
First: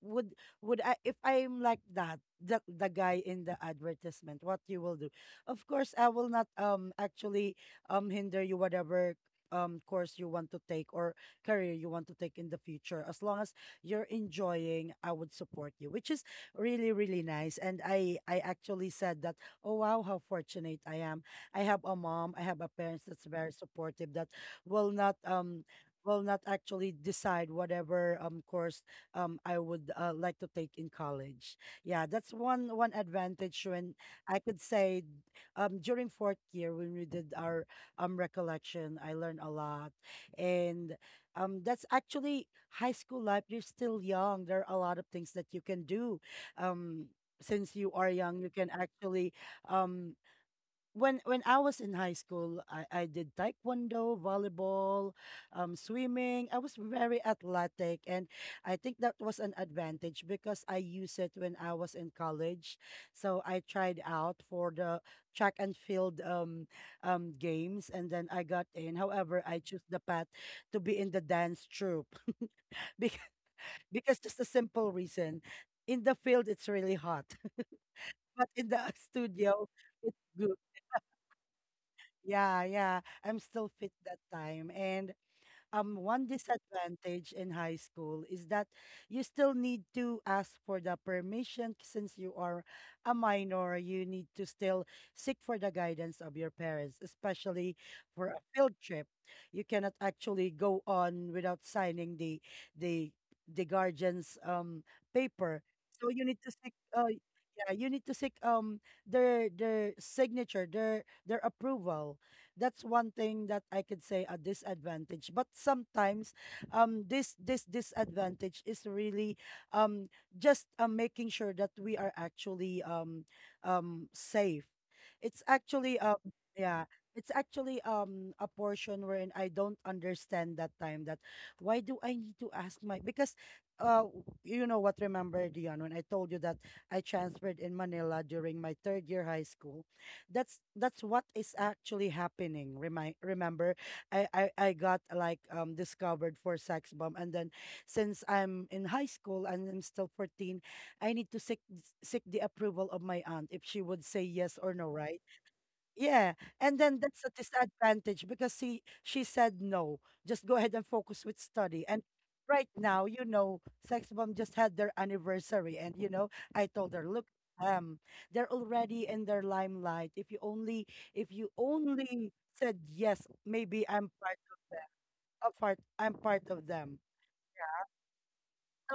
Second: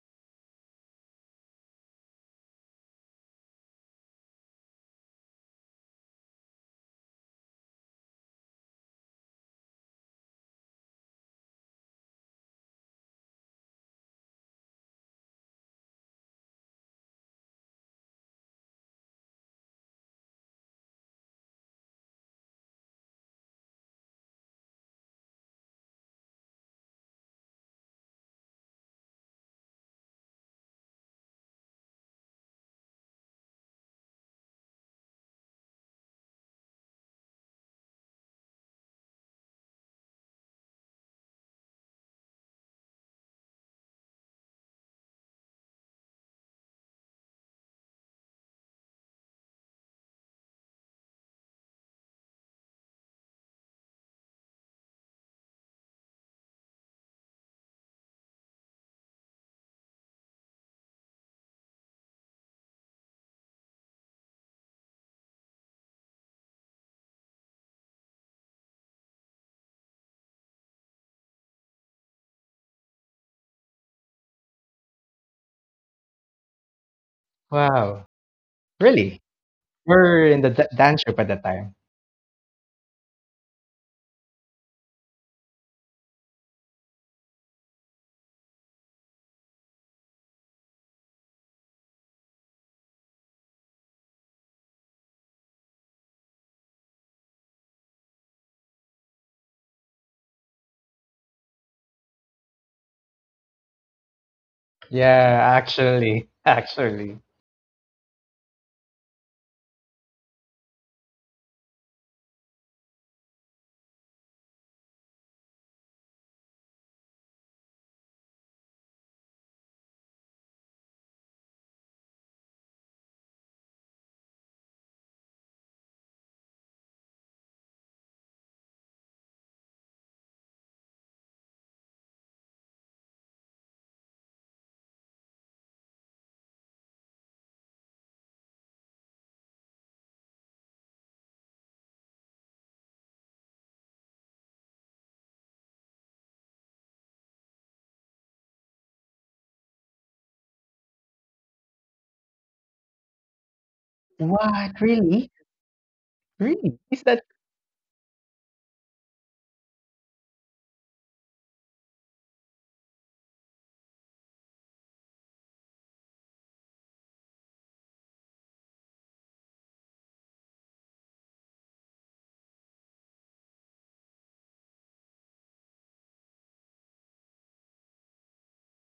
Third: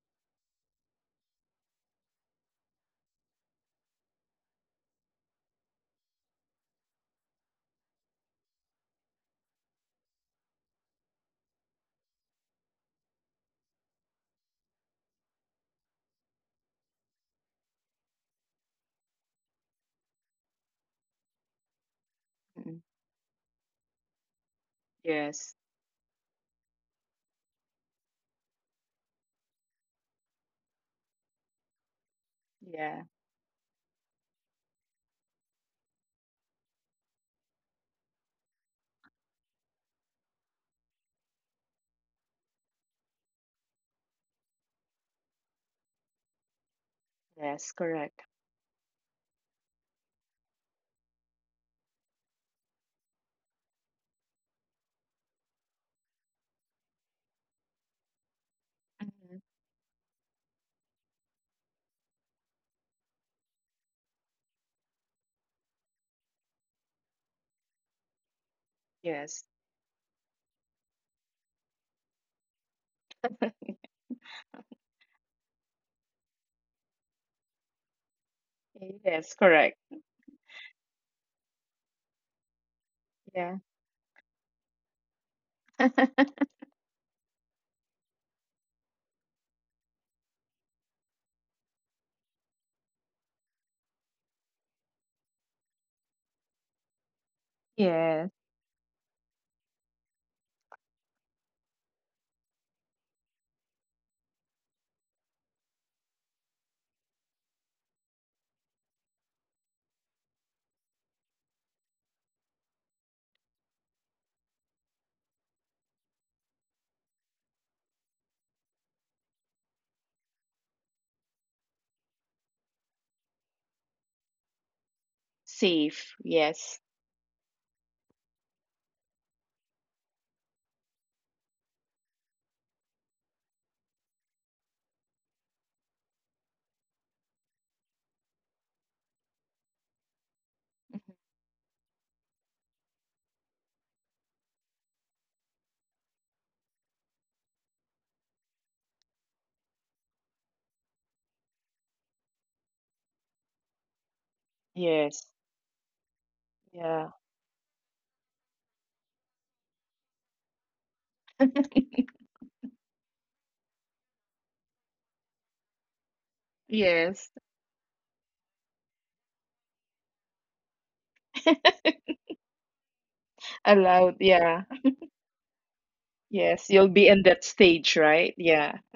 Speaker 1: would would I, if I'm like that, the guy in the advertisement, what you will do?" Of course, I will not actually hinder you whatever course you want to take or career you want to take in the future. As long as you're enjoying, I would support you, which is really, really nice. And I actually said that, "Oh wow, how fortunate I am." I have a mom, I have a
Speaker 2: mhm.
Speaker 1: parents that's very supportive that will not
Speaker 2: Yes.
Speaker 1: um will not actually decide whatever course I would like to take in college. Yeah, that's one
Speaker 2: Yeah.
Speaker 1: advantage when I could say during fourth year, when we did our recollection, I learned a lot. And that's actually high school life. You're still young. There are a lot of things that you can do. um
Speaker 2: Yes.
Speaker 1: since you are
Speaker 2: Correct.
Speaker 1: young, you can actually um when I was in high school, I did taekwondo, volleyball, swimming. I was very athletic, and I think that was
Speaker 2: Mhm.
Speaker 1: an advantage because I used it when I was in college. So I tried out for the track and field games, and then I got in.
Speaker 2: Yes.
Speaker 1: However, I chose the path to be in the dance troupe *laughs* because
Speaker 2: *laughs*
Speaker 1: because just a simple reason. In the field, it's really hot, *laughs*
Speaker 3: wow.
Speaker 1: but in the
Speaker 3: Really?
Speaker 2: Yes.
Speaker 1: studio,
Speaker 2: Correct.
Speaker 1: it's
Speaker 3: We're in the
Speaker 1: good.
Speaker 3: d dance troupe at that time.
Speaker 1: Yeah, yeah. I'm
Speaker 2: Yeah.
Speaker 1: still fit that time. And one disadvantage in high school is that you still need to ask for the permission since you are a minor, you need to still seek for the guidance of your parents, especially
Speaker 2: Yeah.
Speaker 1: for a field trip. You cannot actually go on without signing the the guardian's
Speaker 3: Yeah,
Speaker 1: paper. So you
Speaker 3: actually,
Speaker 1: need
Speaker 3: *laughs*
Speaker 1: to seek
Speaker 3: actually.
Speaker 1: yeah, you need to seek their signature, their approval. That's one thing that I could say a disadvantage. But sometimes, this disadvantage is really um just making sure that we are actually safe. It's actually
Speaker 2: Safe. Yes.
Speaker 1: yeah. It's actually a portion wherein I don't understand that time that why do I need to ask my because you know what, remember Dion when I told you that I transferred in Manila during my third year high school? that's
Speaker 2: Mhm.
Speaker 1: that's what is actually happening. Remind Remember, I got like discovered for Sex Bomb, and then since I'm in high school and I'm still 14, I need to seek the approval of my aunt if she would say yes or
Speaker 3: What?
Speaker 1: no, right?
Speaker 2: Yes.
Speaker 3: Really?
Speaker 1: Yeah, and
Speaker 3: Really?
Speaker 1: then
Speaker 3: Is
Speaker 2: Yeah.
Speaker 1: that's
Speaker 3: that
Speaker 1: a disadvantage because he she said no. Just go ahead and focus with study. And
Speaker 2: *laughs*
Speaker 1: right now, you know, Sex Bomb just had their anniversary, and you know, I told her, look,
Speaker 2: Yes.
Speaker 1: um, they're already in their limelight. If you
Speaker 2: *laughs*
Speaker 1: only said yes, maybe I'm
Speaker 2: Allowed.
Speaker 1: part of
Speaker 2: Yeah.
Speaker 1: them. A part, I'm part of
Speaker 2: Yes. You'll
Speaker 1: them.
Speaker 2: be in that stage, right? Yeah.
Speaker 1: So,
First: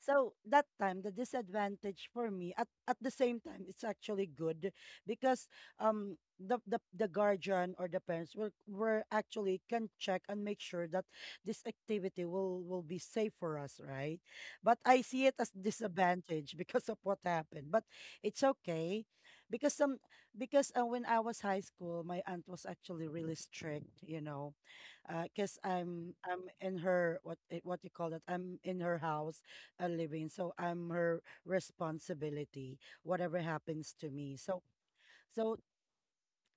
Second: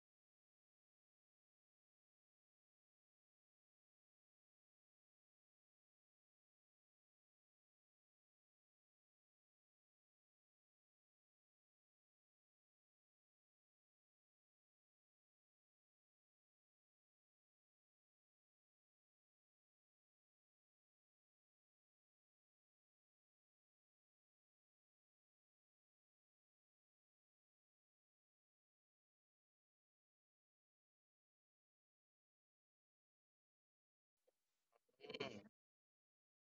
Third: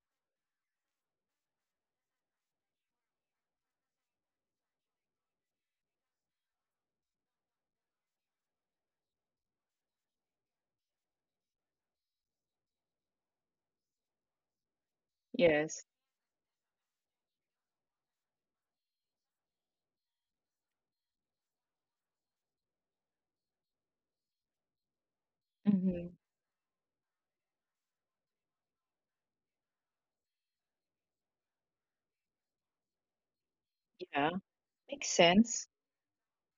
Speaker 1: so that time, the disadvantage for me at the same time, it's actually good because the guardian or the parents will were actually can check and make sure that this activity will be safe for us, right? But I see it as
Speaker 2: Yes.
Speaker 1: disadvantage because of what happened. But it's okay because some because when I was high school, my aunt was actually really strict, you know, because I'm
Speaker 2: Mhm.
Speaker 1: I'm in her what, eh, what you call it, I'm in her house, living, so I'm her responsibility whatever happens to
Speaker 2: Yeah.
Speaker 1: me. So
Speaker 2: Makes
Speaker 1: so
Speaker 2: sense.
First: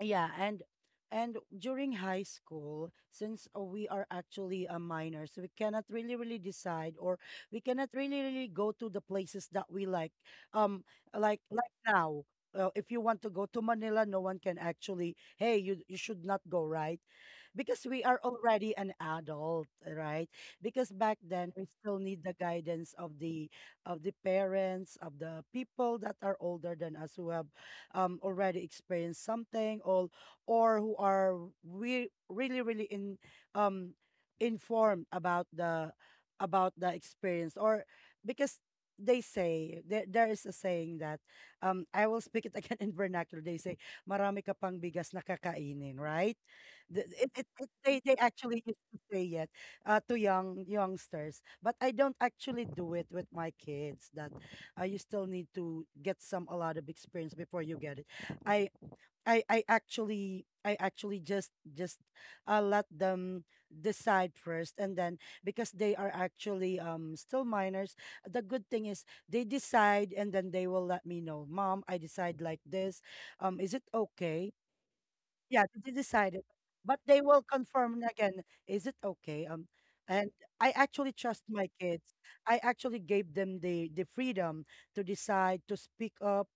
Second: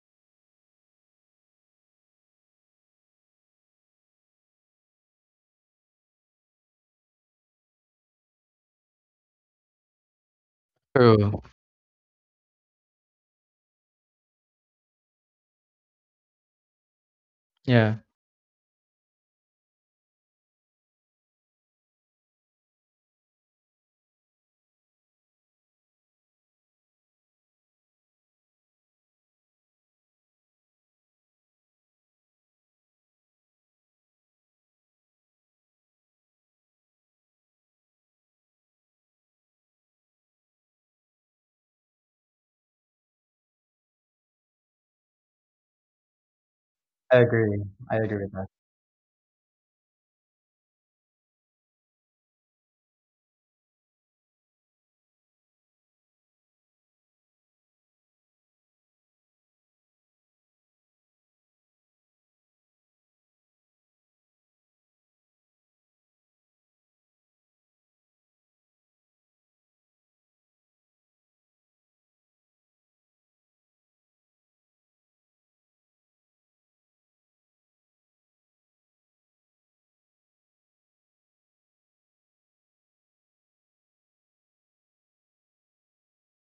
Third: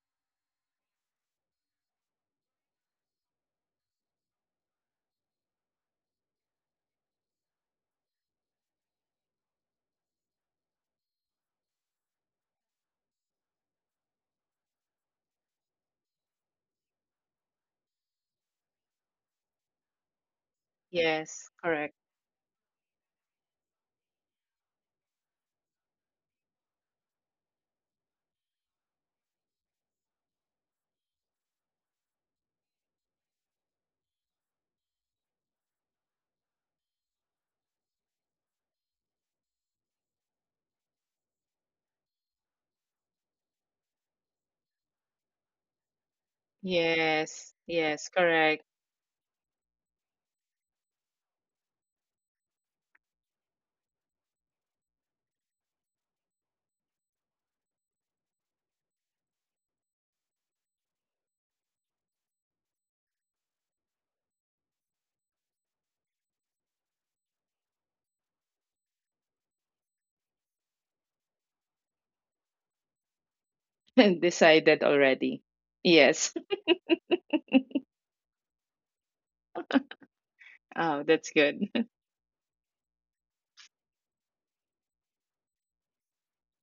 Speaker 1: yeah, and during high school, since we are actually a minors, we cannot really decide, or we cannot really go to the places that we like. Um,
Speaker 3: true?
Speaker 1: like now, if you want to go to Manila, no one can actually. Hey, you should not go, right? Because
Speaker 3: Yeah,
Speaker 1: we are already an adult, right? Because back
Speaker 2: Yes.
Speaker 1: then we
Speaker 2: Correct.
Speaker 1: still need the guidance of the parents, of the people that are older than us who have already experienced something, or who are really really in um, informed about the experience. Or because they say there, there is a saying that I will speak it *laughs* again in vernacular, they say marami ka pang bigas na kakainin, right. The-
Speaker 3: I
Speaker 1: it, it,
Speaker 2: Yes.
Speaker 3: agree.
Speaker 1: it,
Speaker 3: I
Speaker 1: they,
Speaker 2: Yes.
Speaker 1: they
Speaker 3: agree with that.
Speaker 2: Correct.
Speaker 1: actually used to say it to young youngsters, but I don't actually do it with my kids that you still need to get some a lot of experience before you get it. I I actually just let them decide first, and then because they are actually still minors, the good thing is they decide and then they will let me know, mom, I decide like this, is it
Speaker 2: *laughs*
Speaker 1: okay?
Speaker 2: Decided already.
Speaker 1: Yeah, they
Speaker 2: Yes.
Speaker 1: decided,
Speaker 2: *laughs*
Speaker 1: but they will confirm again. Is it okay? And I
Speaker 2: Oh,
Speaker 1: actually
Speaker 2: that's
Speaker 1: trust
Speaker 2: good.
Speaker 1: my kids. I actually gave them the freedom to decide, to speak up,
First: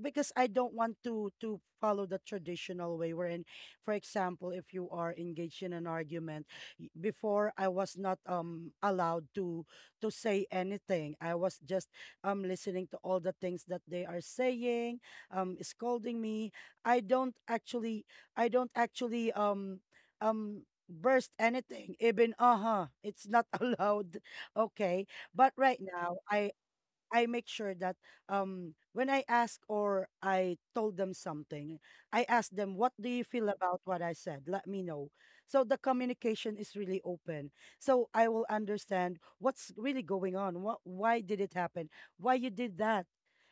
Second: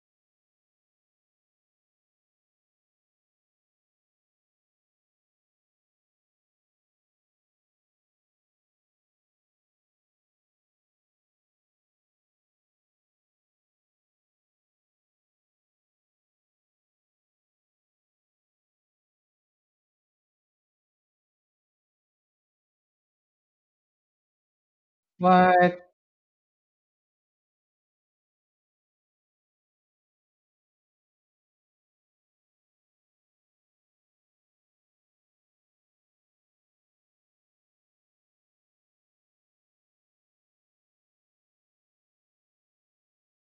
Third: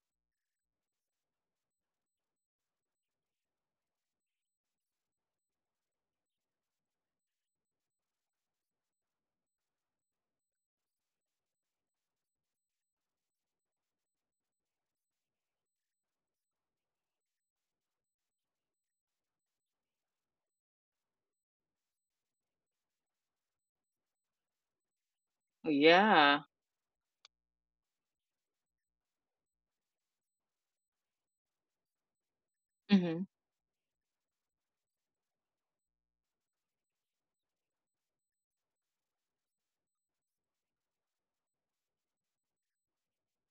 Speaker 1: because I don't want to follow the traditional way. Wherein, for example, if you are engaged in an argument, before I was not allowed to say anything. I was just listening to all the things that they are saying, scolding me. I don't actually I don't actually burst anything. Even uh-huh, it's not *laughs* allowed. Okay. But
Speaker 2: *laughs*
Speaker 1: right
Speaker 3: What?
Speaker 1: now,
Speaker 2: Yeah.
Speaker 1: I make sure that when I ask or I told them something, I ask them, what do
Speaker 2: Mm-hmm.
Speaker 1: you feel about what I said? Let me know. So the communication is really open. So I will understand what's really going on. What, why did it happen? Why you did that?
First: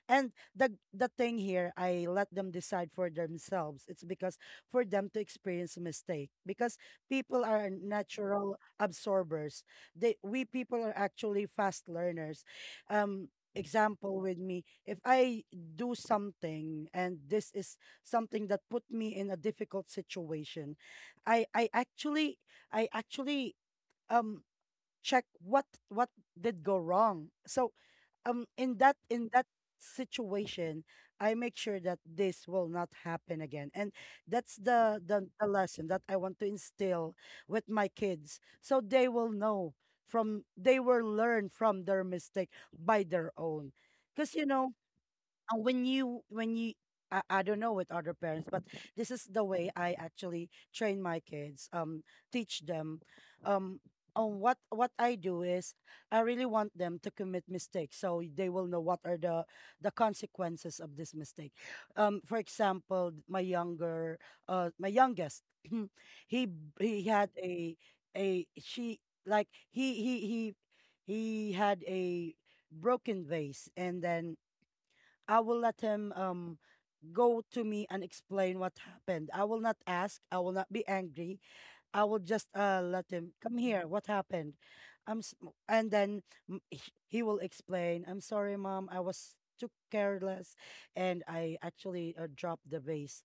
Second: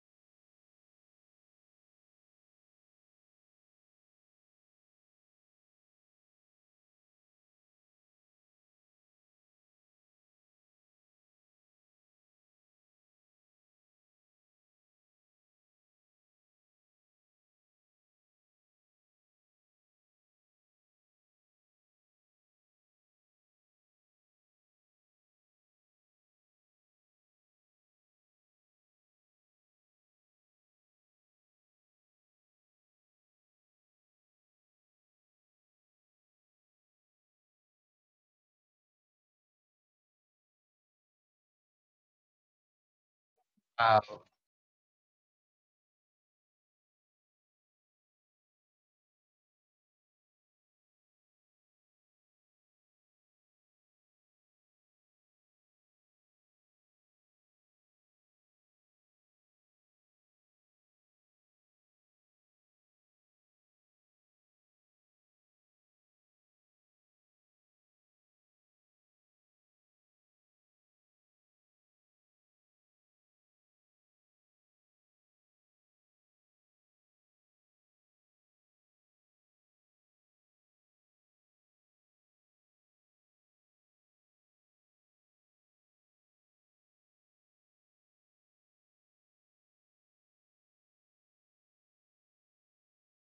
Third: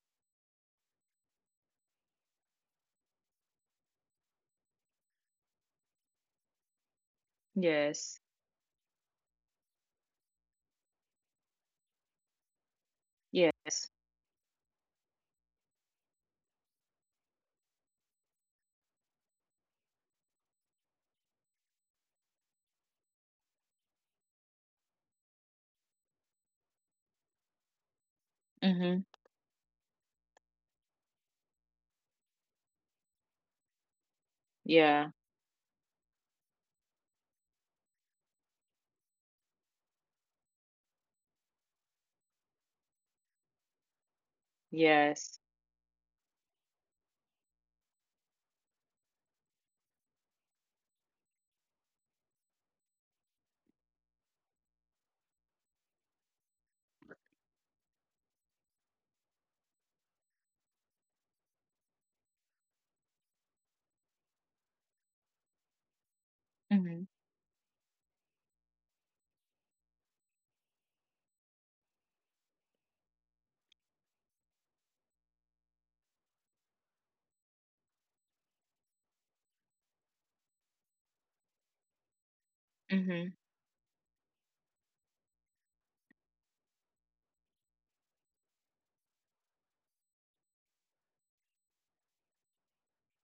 Speaker 1: And the thing here, I let them decide for themselves. It's because for them to experience mistake. Because people are
Speaker 2: Yes.
Speaker 1: natural absorbers. They we people are actually fast learners. Um,
Speaker 2: Yes.
Speaker 1: example with me, if I do something and this is something that put me in a difficult situation, I I actually I actually um check what did go wrong. So
Speaker 2: Mm-hmm.
Speaker 1: in that situation, I make sure that this will not happen again, and that's the,
Speaker 2: Yeah.
Speaker 1: the lesson that I want to instill with my kids so they will know from, they will learn from their mistake by their own.
Speaker 3: Wow.
Speaker 1: Because you know,
Speaker 2: Yes.
Speaker 1: and when you I don't know with other parents, but this is the way I actually train my kids, teach them. Um on what I do is I really want them to commit mistakes so they will know what are the consequences of this mistake. For example, my younger my youngest, *clears throat*
Speaker 2: Mm-hmm.
Speaker 1: he had a, she like he had a broken vase, and then I will let him go to me and explain what happened. I will not ask. I will not be angry. I will just let
Speaker 2: Mm-hmm.
Speaker 1: him come here. What happened? I'm s- m- and then m- h- he will explain. I'm sorry, mom. I was too careless, and I actually dropped the vase.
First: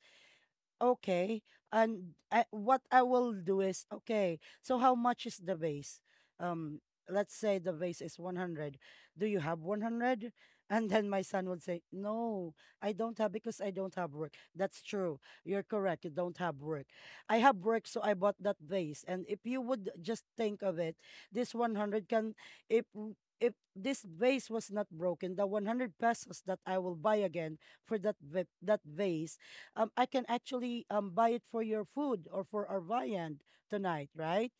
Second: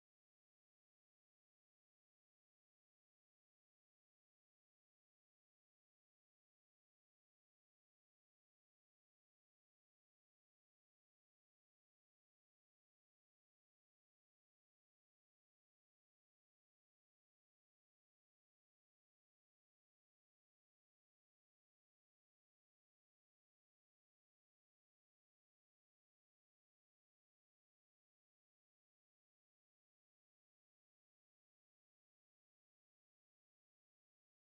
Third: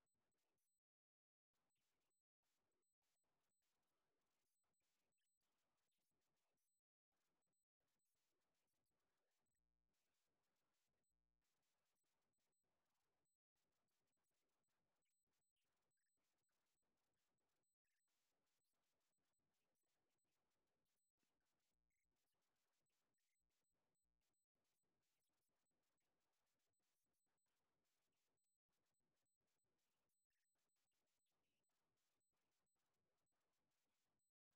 Speaker 1: Okay. And I, what I will do is okay. So how much is the base? Um, let's say the base is 100. Do you have 100? *laughs* And then my son would say, "No, I don't have because I don't have work." That's true. You're correct. You don't have work. I have work, so I bought that vase. And if you would just think of it, this 100 can, if this vase was not broken, the 100 pesos that I will buy again for that vase, I can actually buy it for your food or for our viand tonight, right?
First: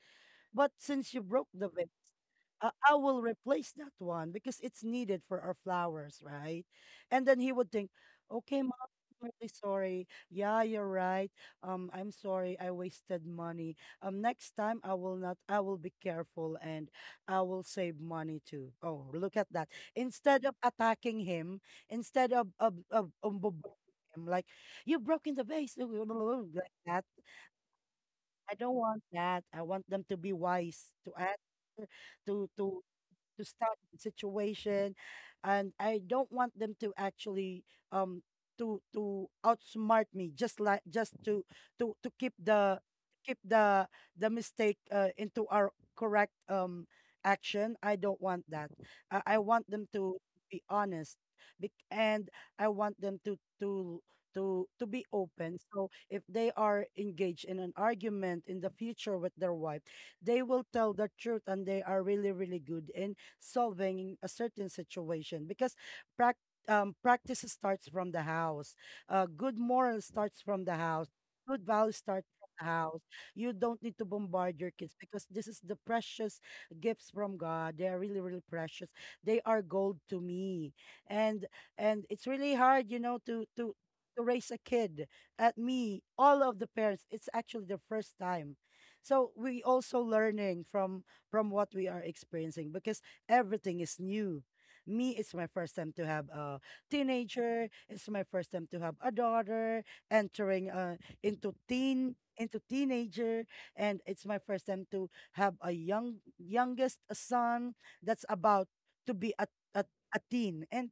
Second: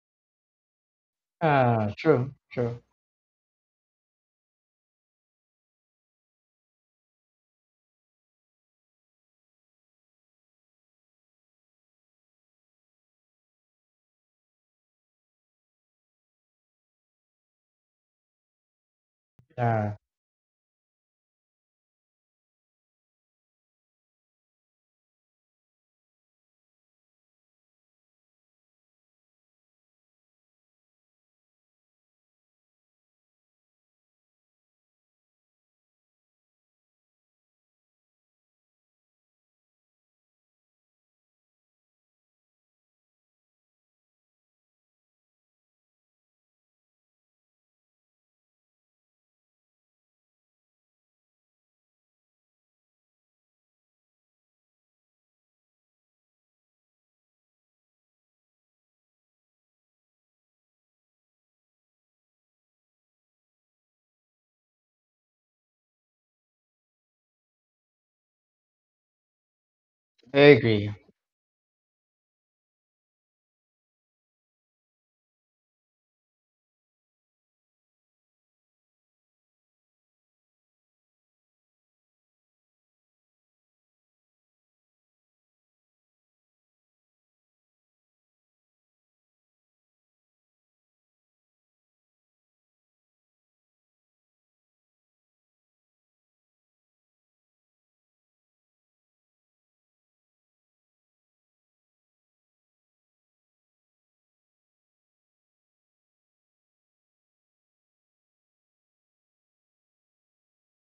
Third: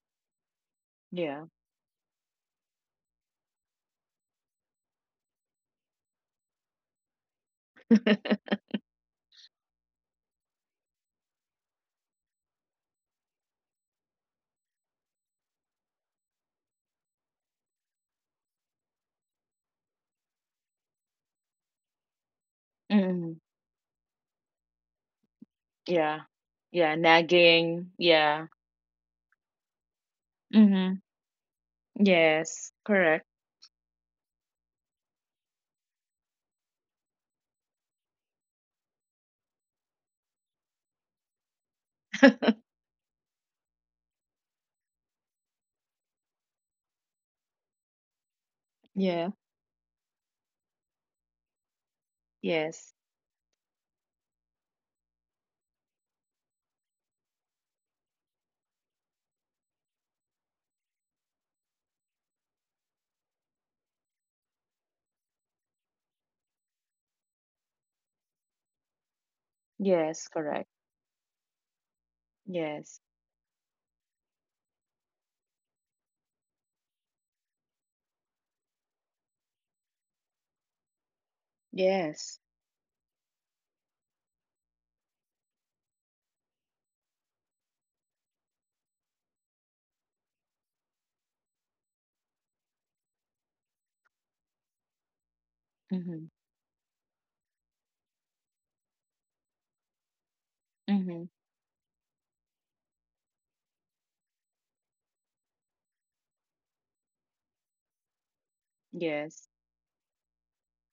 Speaker 1: But since you
Speaker 2: Yeah.
Speaker 1: broke
Speaker 3: Ah, true, true.
Speaker 1: I will replace that one because it's needed for our flowers, right? And then he would think,
Speaker 2: *laughs*
Speaker 1: okay, mom, I'm really sorry. Yeah, you're right. I'm sorry. I wasted money. Next time I will not, I will be careful and I will save money too. Oh, look at that.
Speaker 3: Yeah,
Speaker 1: Instead of attacking him, instead of,
Speaker 2: Mm-hmm.
Speaker 1: bombarding him, like, you've broken the vase, *laughs*
Speaker 2: Yeah.
Speaker 1: like
Speaker 2: Yeah.
Speaker 1: that.
Speaker 2: Nagging. Yeah.
Speaker 1: I don't want that. I want them to be wise
Speaker 2: Mm-hmm.
Speaker 1: to answer to
Speaker 2: Yes.
Speaker 1: to
Speaker 2: Correct.
Speaker 1: to start the situation, and I don't want them to actually um to outsmart me, just like just to keep the
Speaker 2: *laughs*
Speaker 1: keep the the mistake into our correct action. I don't want that.
Speaker 2: Yeah.
Speaker 1: I want them to be honest, and I
Speaker 2: Yes.
Speaker 1: want them to be open, so if they are engaged in an argument in the future with their wife, they will tell the truth, and they are really really good in solving a certain situation because prac practice starts from the house. Good moral
Speaker 2: Yes.
Speaker 3: I
Speaker 1: starts from
Speaker 2: Correct.
Speaker 1: the
Speaker 3: agree.
Speaker 1: house. Good values start from the house.
Speaker 2: Yes.
Speaker 1: You don't need to bombard your kids because this is the precious gifts from God. They are really, really precious. They are gold to me, and and it's
Speaker 2: Yes.
Speaker 1: really hard, you know, to raise a kid. At me All of the parents, it's actually the first time, so we also learning from what we are experiencing because everything is new. Me, it's my first time to have
Speaker 2: Mm-hmm.
Speaker 1: a teenager. It's my first time to have a daughter entering
Speaker 2: Mm-hmm.
Speaker 1: into teenager, and it's my first time to have a young youngest son that's about to be
Speaker 2: Yes.
Speaker 1: a, a teen. And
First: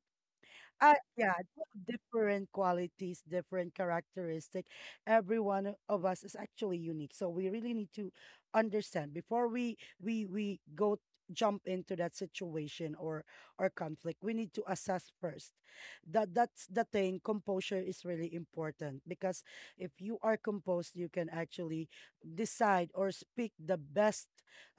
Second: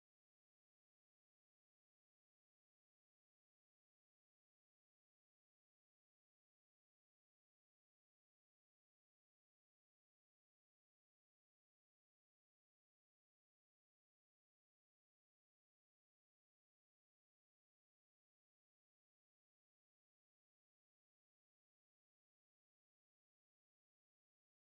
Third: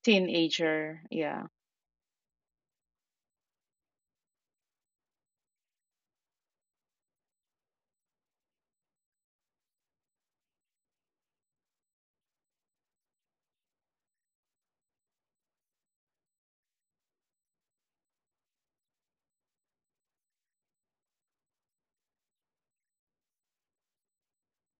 Speaker 2: Teenager.
Speaker 1: yeah,
Speaker 2: Yeah.
Speaker 1: different qualities, different characteristic. Every one of us is actually unique. So we really need to understand before we go, jump into that situation or conflict. We need to assess first. That's the thing. Composure is really important because if you are composed, you can actually decide or speak the best,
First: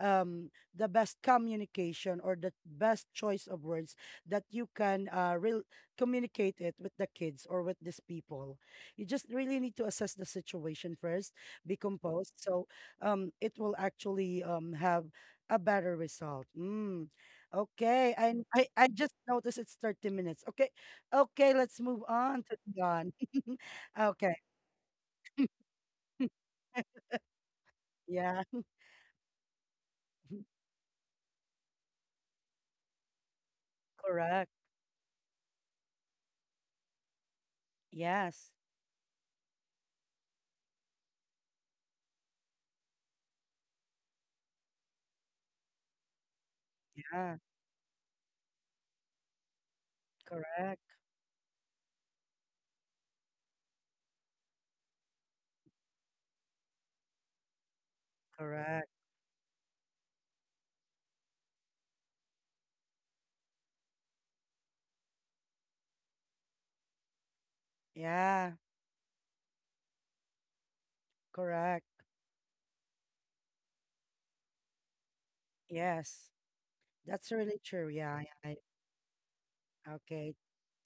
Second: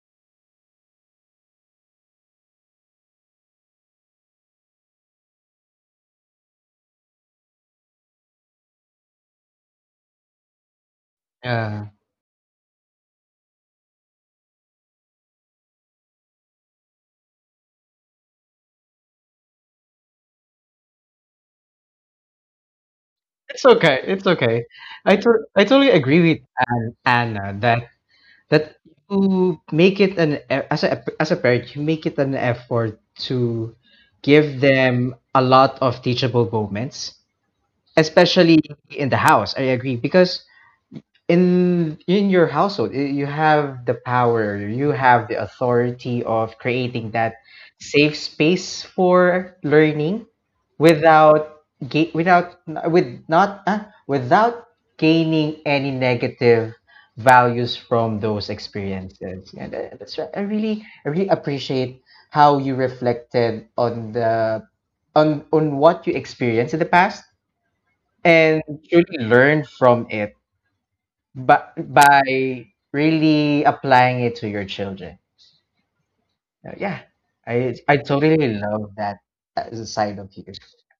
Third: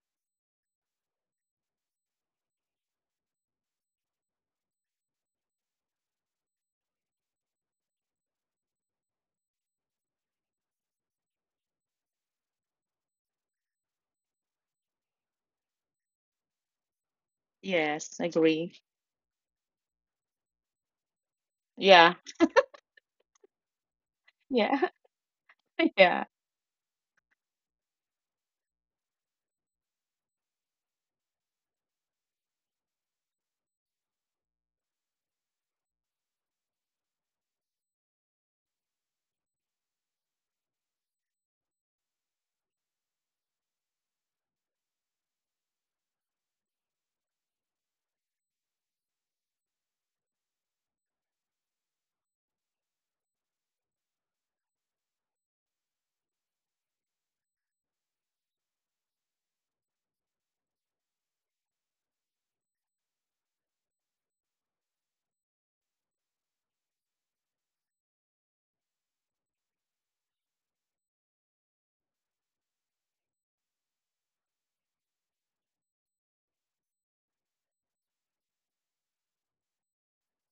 Speaker 1: the best communication or the best choice of words that you can re communicate it with the kids or with these people. You just really need to assess the situation first, be
Speaker 3: Yeah.
Speaker 1: composed. So it will actually have a better result. Mm. Okay,
Speaker 2: Yes. Agree.
Speaker 1: I just noticed it's 30 minutes. Okay, okay, let's move
Speaker 2: Yeah.
Speaker 1: on to Dion. *laughs*
Speaker 3: It's okay. It's
Speaker 1: Okay,
Speaker 3: okay.
Speaker 2: Yeah.
Speaker 3: I to I totally
Speaker 2: *laughs*
Speaker 3: agree
Speaker 2: Yeah.
Speaker 3: with An Anna that
Speaker 1: yeah,
Speaker 3: that you make it an
Speaker 1: *laughs*
Speaker 3: as a parent you make it an effort to
Speaker 1: correct.
Speaker 3: give them a lot of teachable moments,
Speaker 1: Yes,
Speaker 3: especially in the house. I agree because in your household, you have the power, you have the authority of creating that
Speaker 1: yeah,
Speaker 3: safe space for learning
Speaker 1: correct,
Speaker 3: without with not uh, without gaining any negative values from those
Speaker 1: correct.
Speaker 3: experiences. And that's right, I really appreciate how you reflected on the on what you experienced in the past, and
Speaker 1: Yeah,
Speaker 3: truly learn from it, but
Speaker 1: correct.
Speaker 3: by really applying it to your children.
Speaker 1: Yes,
Speaker 3: Yeah,
Speaker 1: that's really
Speaker 3: I
Speaker 1: true. Yeah,
Speaker 3: totally
Speaker 1: I, I-
Speaker 3: love that side of you,
Speaker 1: okay.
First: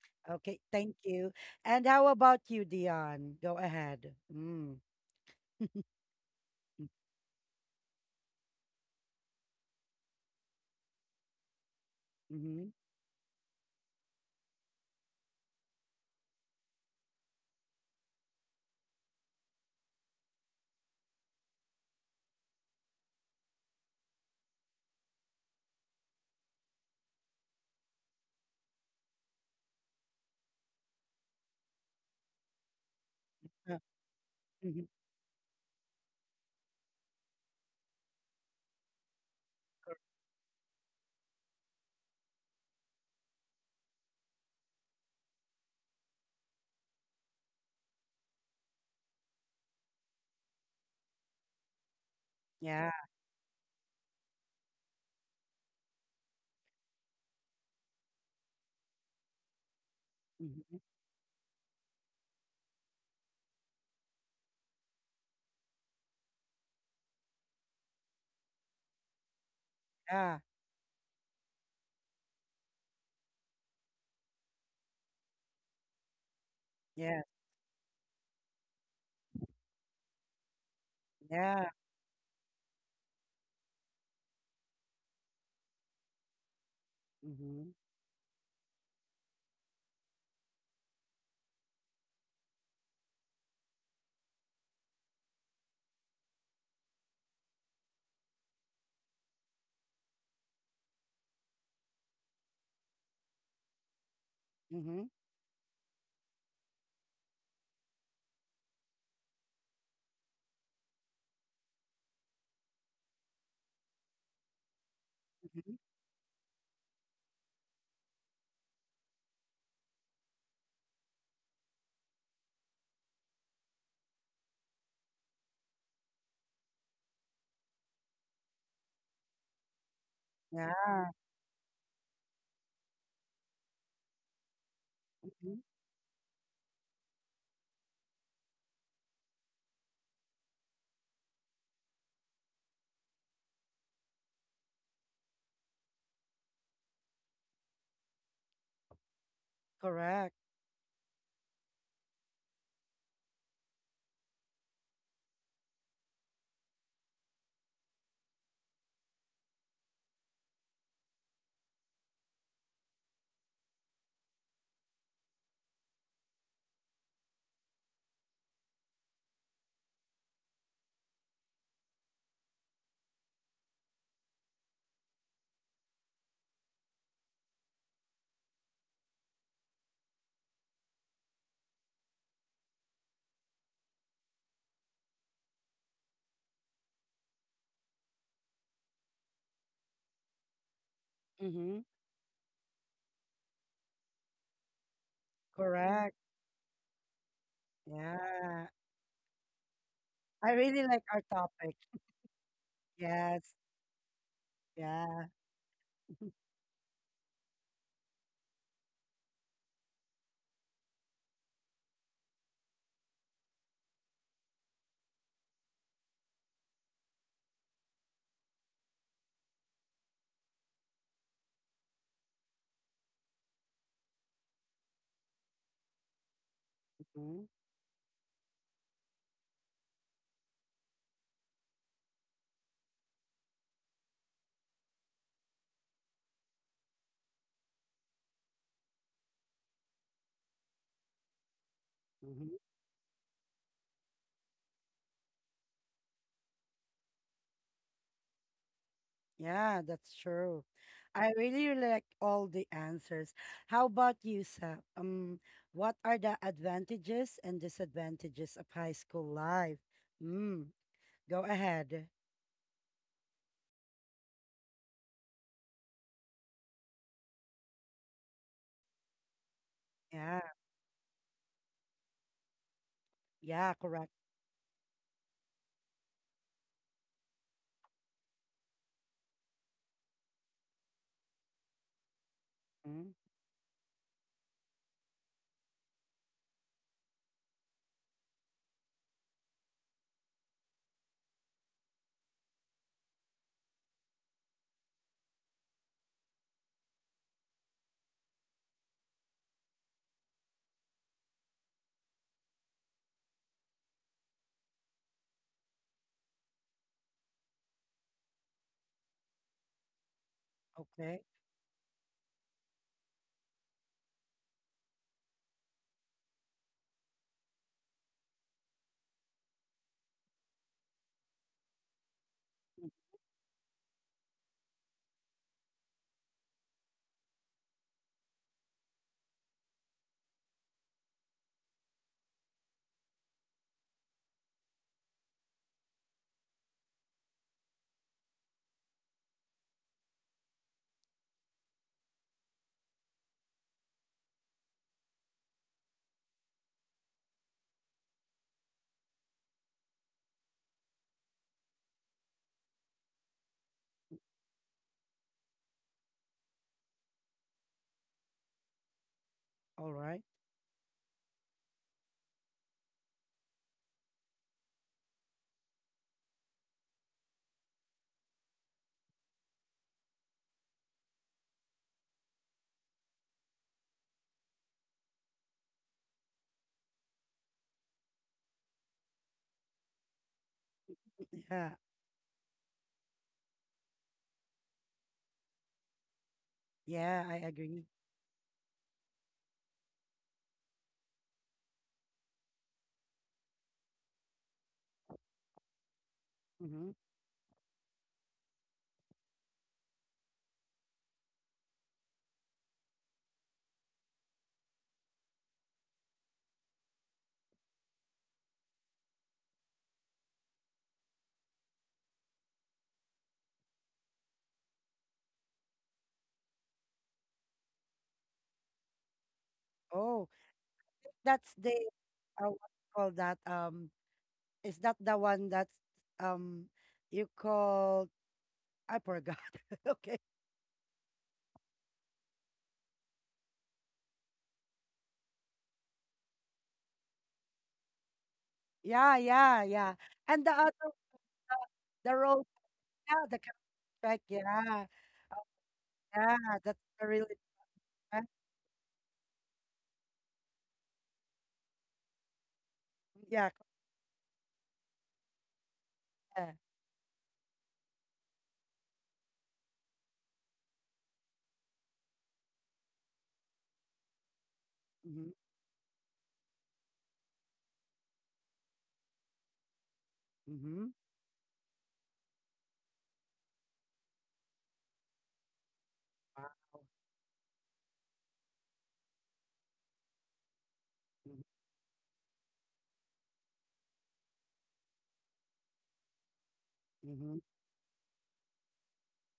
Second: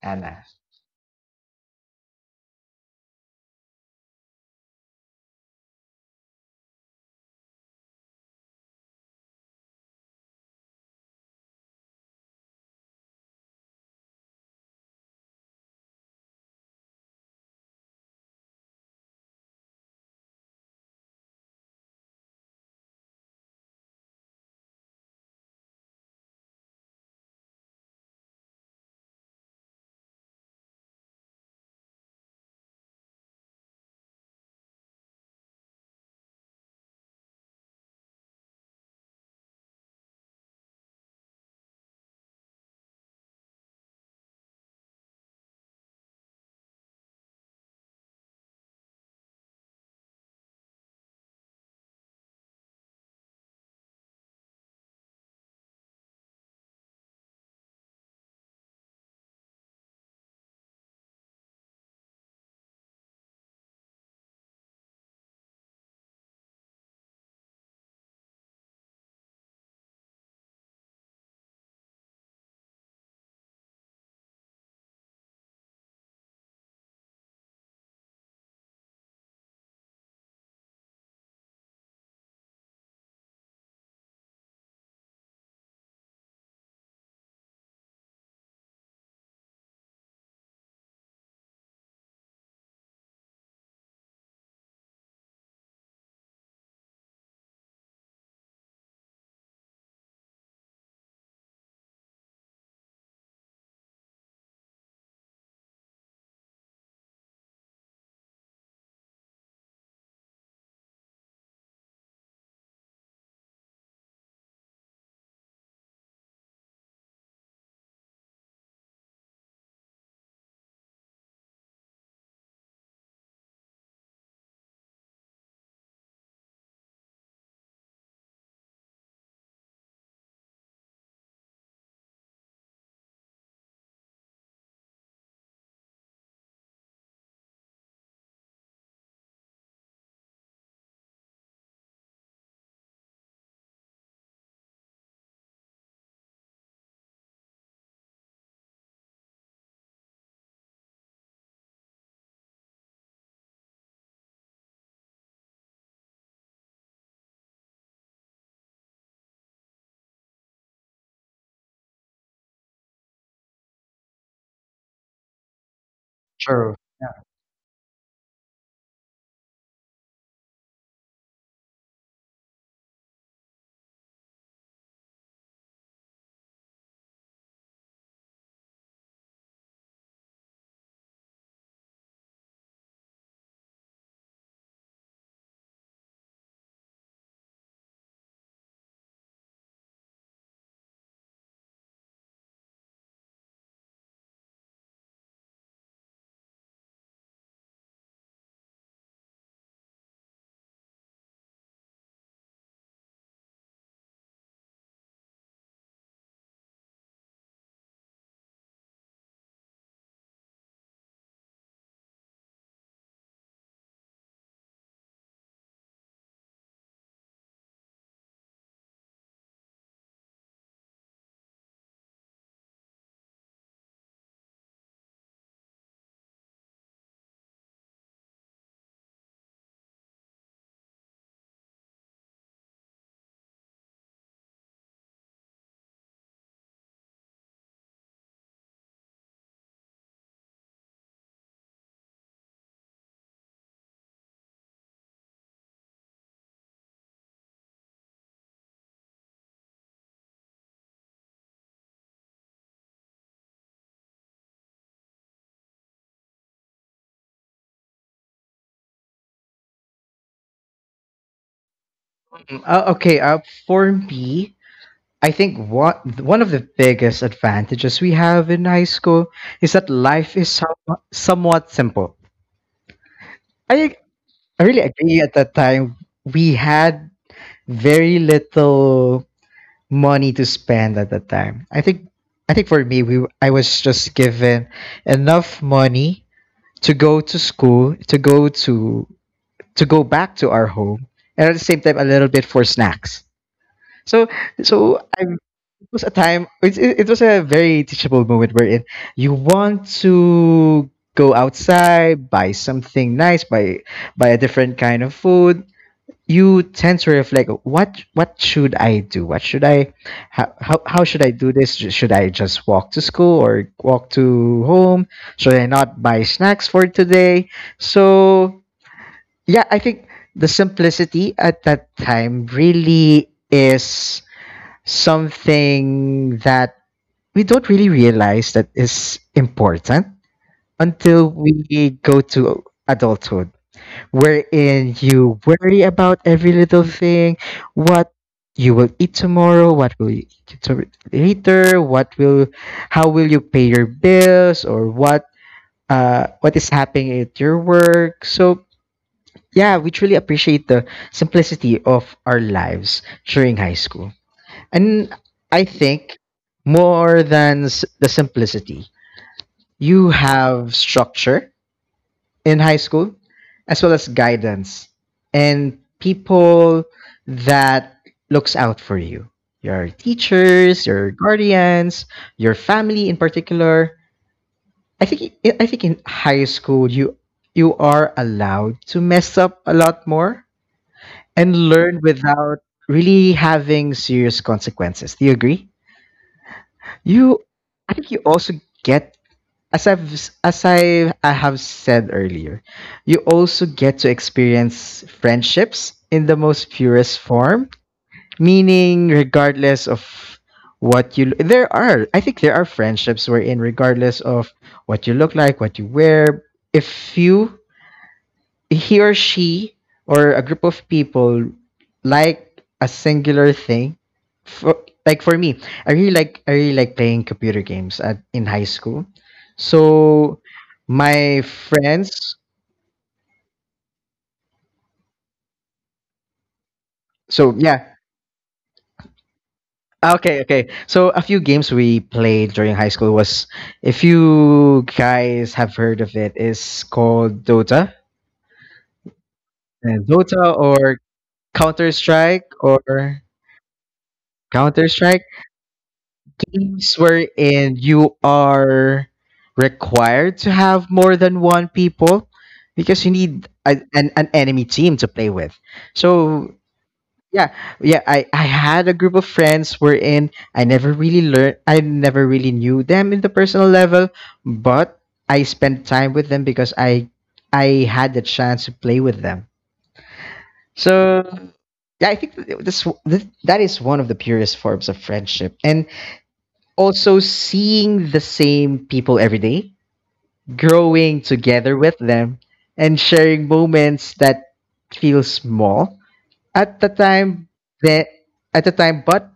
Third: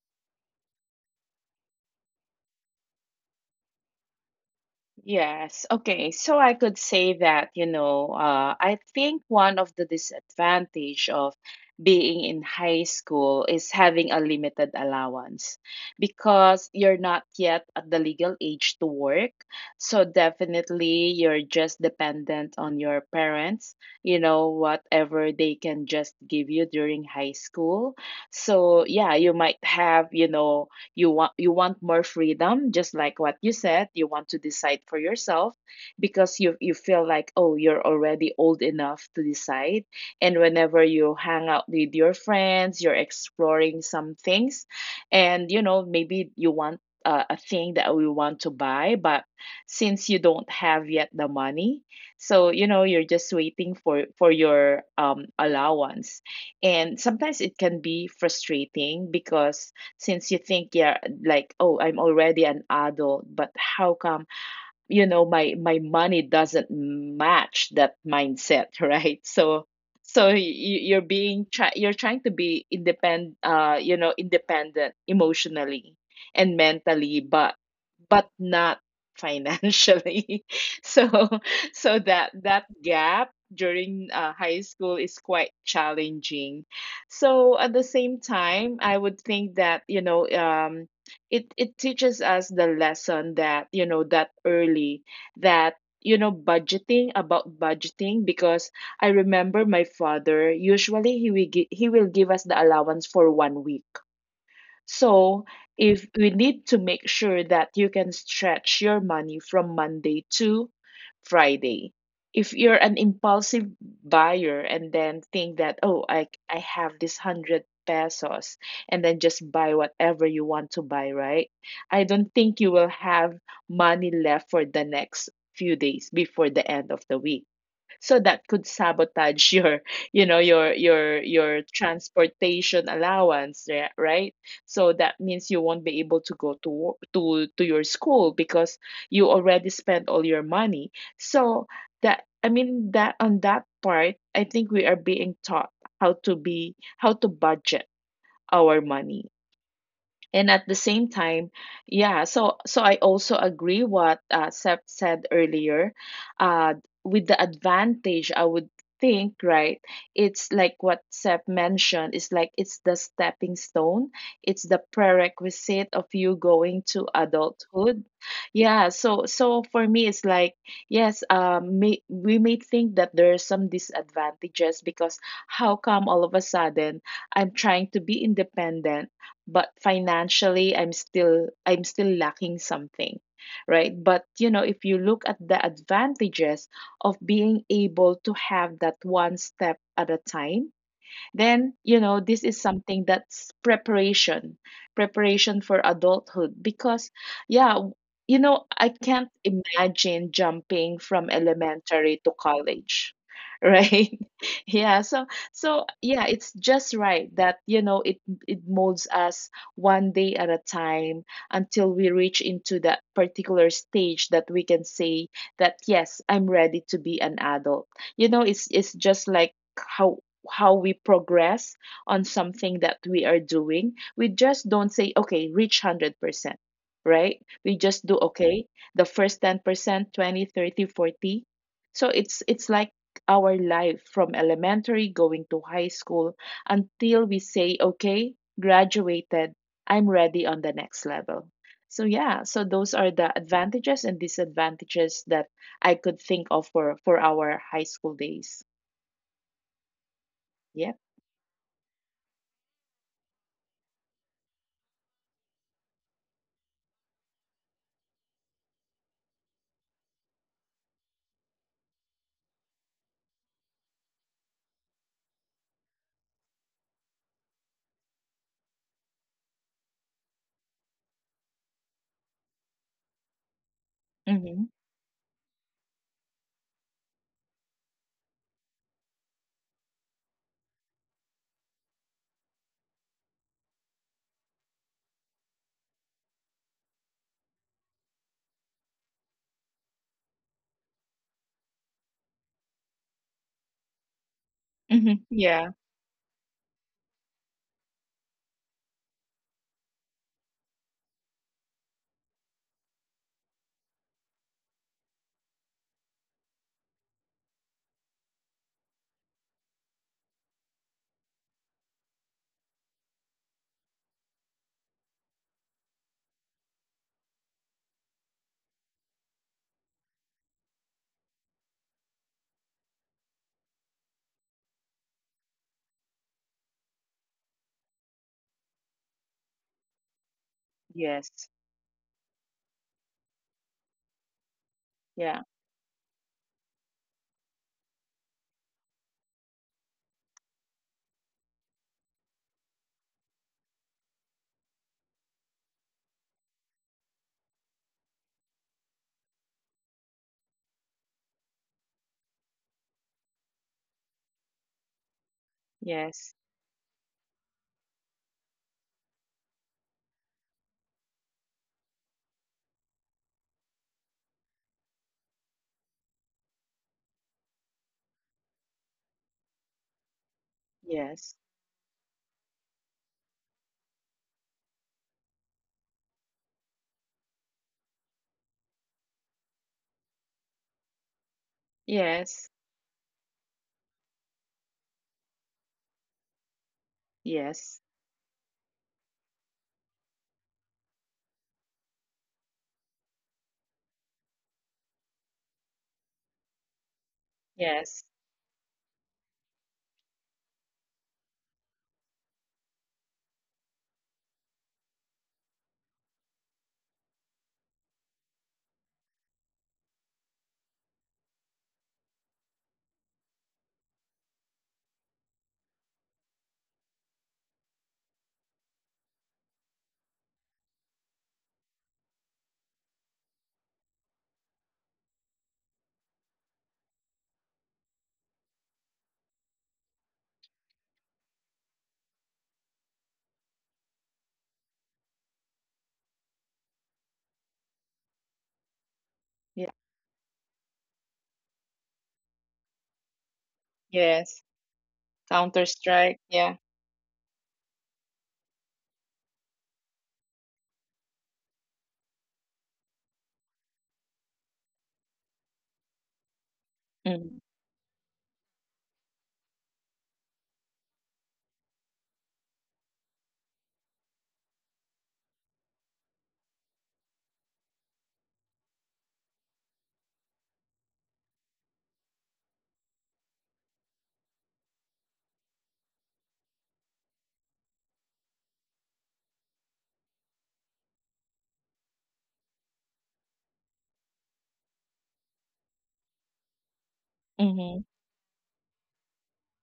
Speaker 3: Anna.
Speaker 1: Okay, thank you. And how about you, Dion? Go ahead. Mm.
Speaker 2: Yes. Okay. So I could say that, I think one of the disadvantage of being in
Speaker 1: Mm-hmm.
Speaker 2: high school is having a limited allowance, because you're not yet at the legal age to work. So definitely you're just dependent on your parents, whatever they can just give you during high school. So yeah, you might have, you want more freedom, just like what you said.
Speaker 1: Uh,
Speaker 2: You want to decide for
Speaker 1: mm-hmm.
Speaker 2: yourself, because you feel like, oh, you're already old enough to decide. And whenever you hang out with your friends, you're exploring some things, and maybe you want a thing that we want to buy, but since you don't have yet the money, so you're
Speaker 1: Yeah.
Speaker 2: just waiting for your allowance. And sometimes it can be frustrating, because since you think you're
Speaker 1: Mm-hmm.
Speaker 2: like, oh, I'm already an adult, but how come my money doesn't match that mindset, *laughs* right? So so
Speaker 1: Yeah.
Speaker 2: you, you're being try, you're trying to be independent you know independent emotionally and mentally
Speaker 1: Yeah.
Speaker 2: but not financially *laughs* so
Speaker 1: Yeah.
Speaker 2: that gap during high school is quite challenging. So at
Speaker 1: Mm-hmm.
Speaker 2: the same time, I would think that, it teaches us the lesson that, that early, that, budgeting, about budgeting, because I remember my father, usually he will give us the allowance for 1 week.
Speaker 1: Mm-hmm.
Speaker 2: So, if we need to make sure that you can stretch your money from Monday to Friday. If you're an impulsive buyer and then think that,
Speaker 1: Mm-hmm.
Speaker 2: oh, I have this 100 pesos and then just buy whatever you want to buy, right? I don't think you will have money left for the next few days before the end of the week so that could sabotage your your
Speaker 1: Yeah.
Speaker 2: your your transportation allowance right. So that means you
Speaker 1: Mm-hmm.
Speaker 2: won't be able to go to wo- to your school because you already spent all your money, so that, I mean, that on that part I think we are being taught how to budget our money. And
Speaker 1: Correct.
Speaker 2: at the same time, yeah, so I also agree what Sep said earlier, uh with the advantage, I would think, right? It's like what Sep mentioned. It's like it's the stepping stone. It's the prerequisite of you going
Speaker 3: True.
Speaker 2: to adulthood. Yeah, so for me, it's like, yes, we may think that there are some disadvantages because how come all of a sudden I'm trying to be independent but financially I'm still lacking something, right? But if you look at the advantages of being able to have that one step at a time, then
Speaker 1: Mm-hmm.
Speaker 2: this is something that's preparation for
Speaker 1: Correct.
Speaker 2: adulthood because yeah, you know
Speaker 1: Yeah.
Speaker 2: I can't imagine
Speaker 1: I really
Speaker 2: jumping
Speaker 1: like
Speaker 2: from
Speaker 1: our topic.
Speaker 2: elementary to college. *laughs*
Speaker 1: Yes.
Speaker 2: Right. Yeah, so
Speaker 1: Yeah.
Speaker 2: so yeah, it's just right that it molds us one day at a time until we reach into that particular stage that we can say that, yes, I'm ready to be an adult. It's just like how we progress on something that we are doing. We just don't say, okay, reach 100%, right?
Speaker 1: Mm-hmm.
Speaker 2: We just do, okay, the first 10%, 20, 30, 40. So it's like our life from elementary going to high school until we say, okay, graduated, I'm ready on the next level. So yeah, so
Speaker 1: Mm-hmm.
Speaker 2: those are the advantages and disadvantages that I could think of for our high school days.
Speaker 1: Yeah, that's
Speaker 2: Yeah.
Speaker 1: true. I really like all the answers. How about you, Sap? What are the advantages and disadvantages of high school life? Mm, Go ahead.
Speaker 3: Okay. For me, I think what one of the biggest advantages we have in high school is that life
Speaker 1: Yeah,
Speaker 3: is somewhat simple.
Speaker 1: yeah,
Speaker 3: I
Speaker 1: correct.
Speaker 3: I really agree. At that time, we had very little money to spend at that time. I think for me
Speaker 1: Mm,
Speaker 3: we I was just given enough money to go to school, to go back to our home, and at the same time a little bit for snacks. So
Speaker 2: Mhm.
Speaker 3: so I,
Speaker 2: Yeah.
Speaker 3: it was a time it, it, it was a very teachable moment wherein you want to go outside, buy something nice, buy a different kind of food. You tend to reflect, what should I do, what should I how
Speaker 1: okay,
Speaker 3: should I do this? Should I just walk to school or walk to home? Should I not buy snacks for today? So yeah, I think the simplicity at that time really is something that we don't really realize that is important
Speaker 2: Yes.
Speaker 3: until we go to adulthood wherein
Speaker 2: Yeah.
Speaker 3: you worry about every little thing, what you will eat tomorrow, what will you eat to- later, how will you pay your bills, or what is happening at your work. So yeah, we truly appreciate the simplicity of our lives during high school, and I
Speaker 2: Yes.
Speaker 3: think more than the simplicity,
Speaker 1: all
Speaker 3: you
Speaker 1: right.
Speaker 3: have structure in high school, as well as guidance and people that looks out for you. Your teachers,
Speaker 2: Yes.
Speaker 3: your guardians, your family in particular. I think in high school you are allowed to mess up a lot more
Speaker 1: *clears throat*
Speaker 3: and
Speaker 1: Yeah,
Speaker 3: learn
Speaker 2: Yes.
Speaker 3: without really having serious consequences. Do you agree?
Speaker 1: yeah, I
Speaker 3: You
Speaker 2: Yes.
Speaker 1: agree.
Speaker 3: I think you also get as I've as I have said earlier, you also get to experience friendships in the most
Speaker 1: Mm-hmm.
Speaker 3: purest
Speaker 2: Yes.
Speaker 3: form, meaning regardless of what you there are I think there are friendships wherein regardless of what you look like, what you wear, if you he or she or a group of people like a singular thing for like for me I really like playing computer games at in high school.
Speaker 1: Oh,
Speaker 3: So my
Speaker 1: that's the
Speaker 3: friends,
Speaker 1: what you call that? Is that the one that's um you
Speaker 3: so yeah.
Speaker 1: call? I forgot. *laughs*
Speaker 3: ah,
Speaker 1: Okay.
Speaker 3: okay okay so a few games we played during high school was, if you guys have heard of it, is called Dota.
Speaker 1: Yeah,
Speaker 2: Yeah.
Speaker 1: yeah, yeah.
Speaker 3: And
Speaker 1: And the
Speaker 3: Dota
Speaker 1: other.
Speaker 3: or Counter
Speaker 1: The road,
Speaker 3: Strike,
Speaker 1: yeah,
Speaker 3: or
Speaker 1: the
Speaker 2: Yes.
Speaker 1: counter, yeah,
Speaker 3: Counter Strike,
Speaker 2: Counter Strike. Yeah.
Speaker 1: yeah, that's
Speaker 3: games
Speaker 1: a really,
Speaker 3: wherein you
Speaker 1: uh,
Speaker 3: are required to have more than one people, because you
Speaker 1: yeah,
Speaker 3: need an enemy team to play with. So
Speaker 1: correct.
Speaker 2: Mm-hmm.
Speaker 3: yeah, yeah, I, I had a group of friends wherein I never really knew them in the personal level, but
Speaker 1: Mm-hmm,
Speaker 3: I spent time with them because I had the chance to play with them.
Speaker 1: mm-hmm.
Speaker 3: So yeah, I think that that is one of the purest forms of friendship. And
Speaker 1: Wow.
Speaker 3: also seeing the same people every day, growing together with them, and sharing moments that feel small at the
Speaker 1: Mm-hmm,
Speaker 3: time
Speaker 2: Mm-hmm.
Speaker 3: that at the time but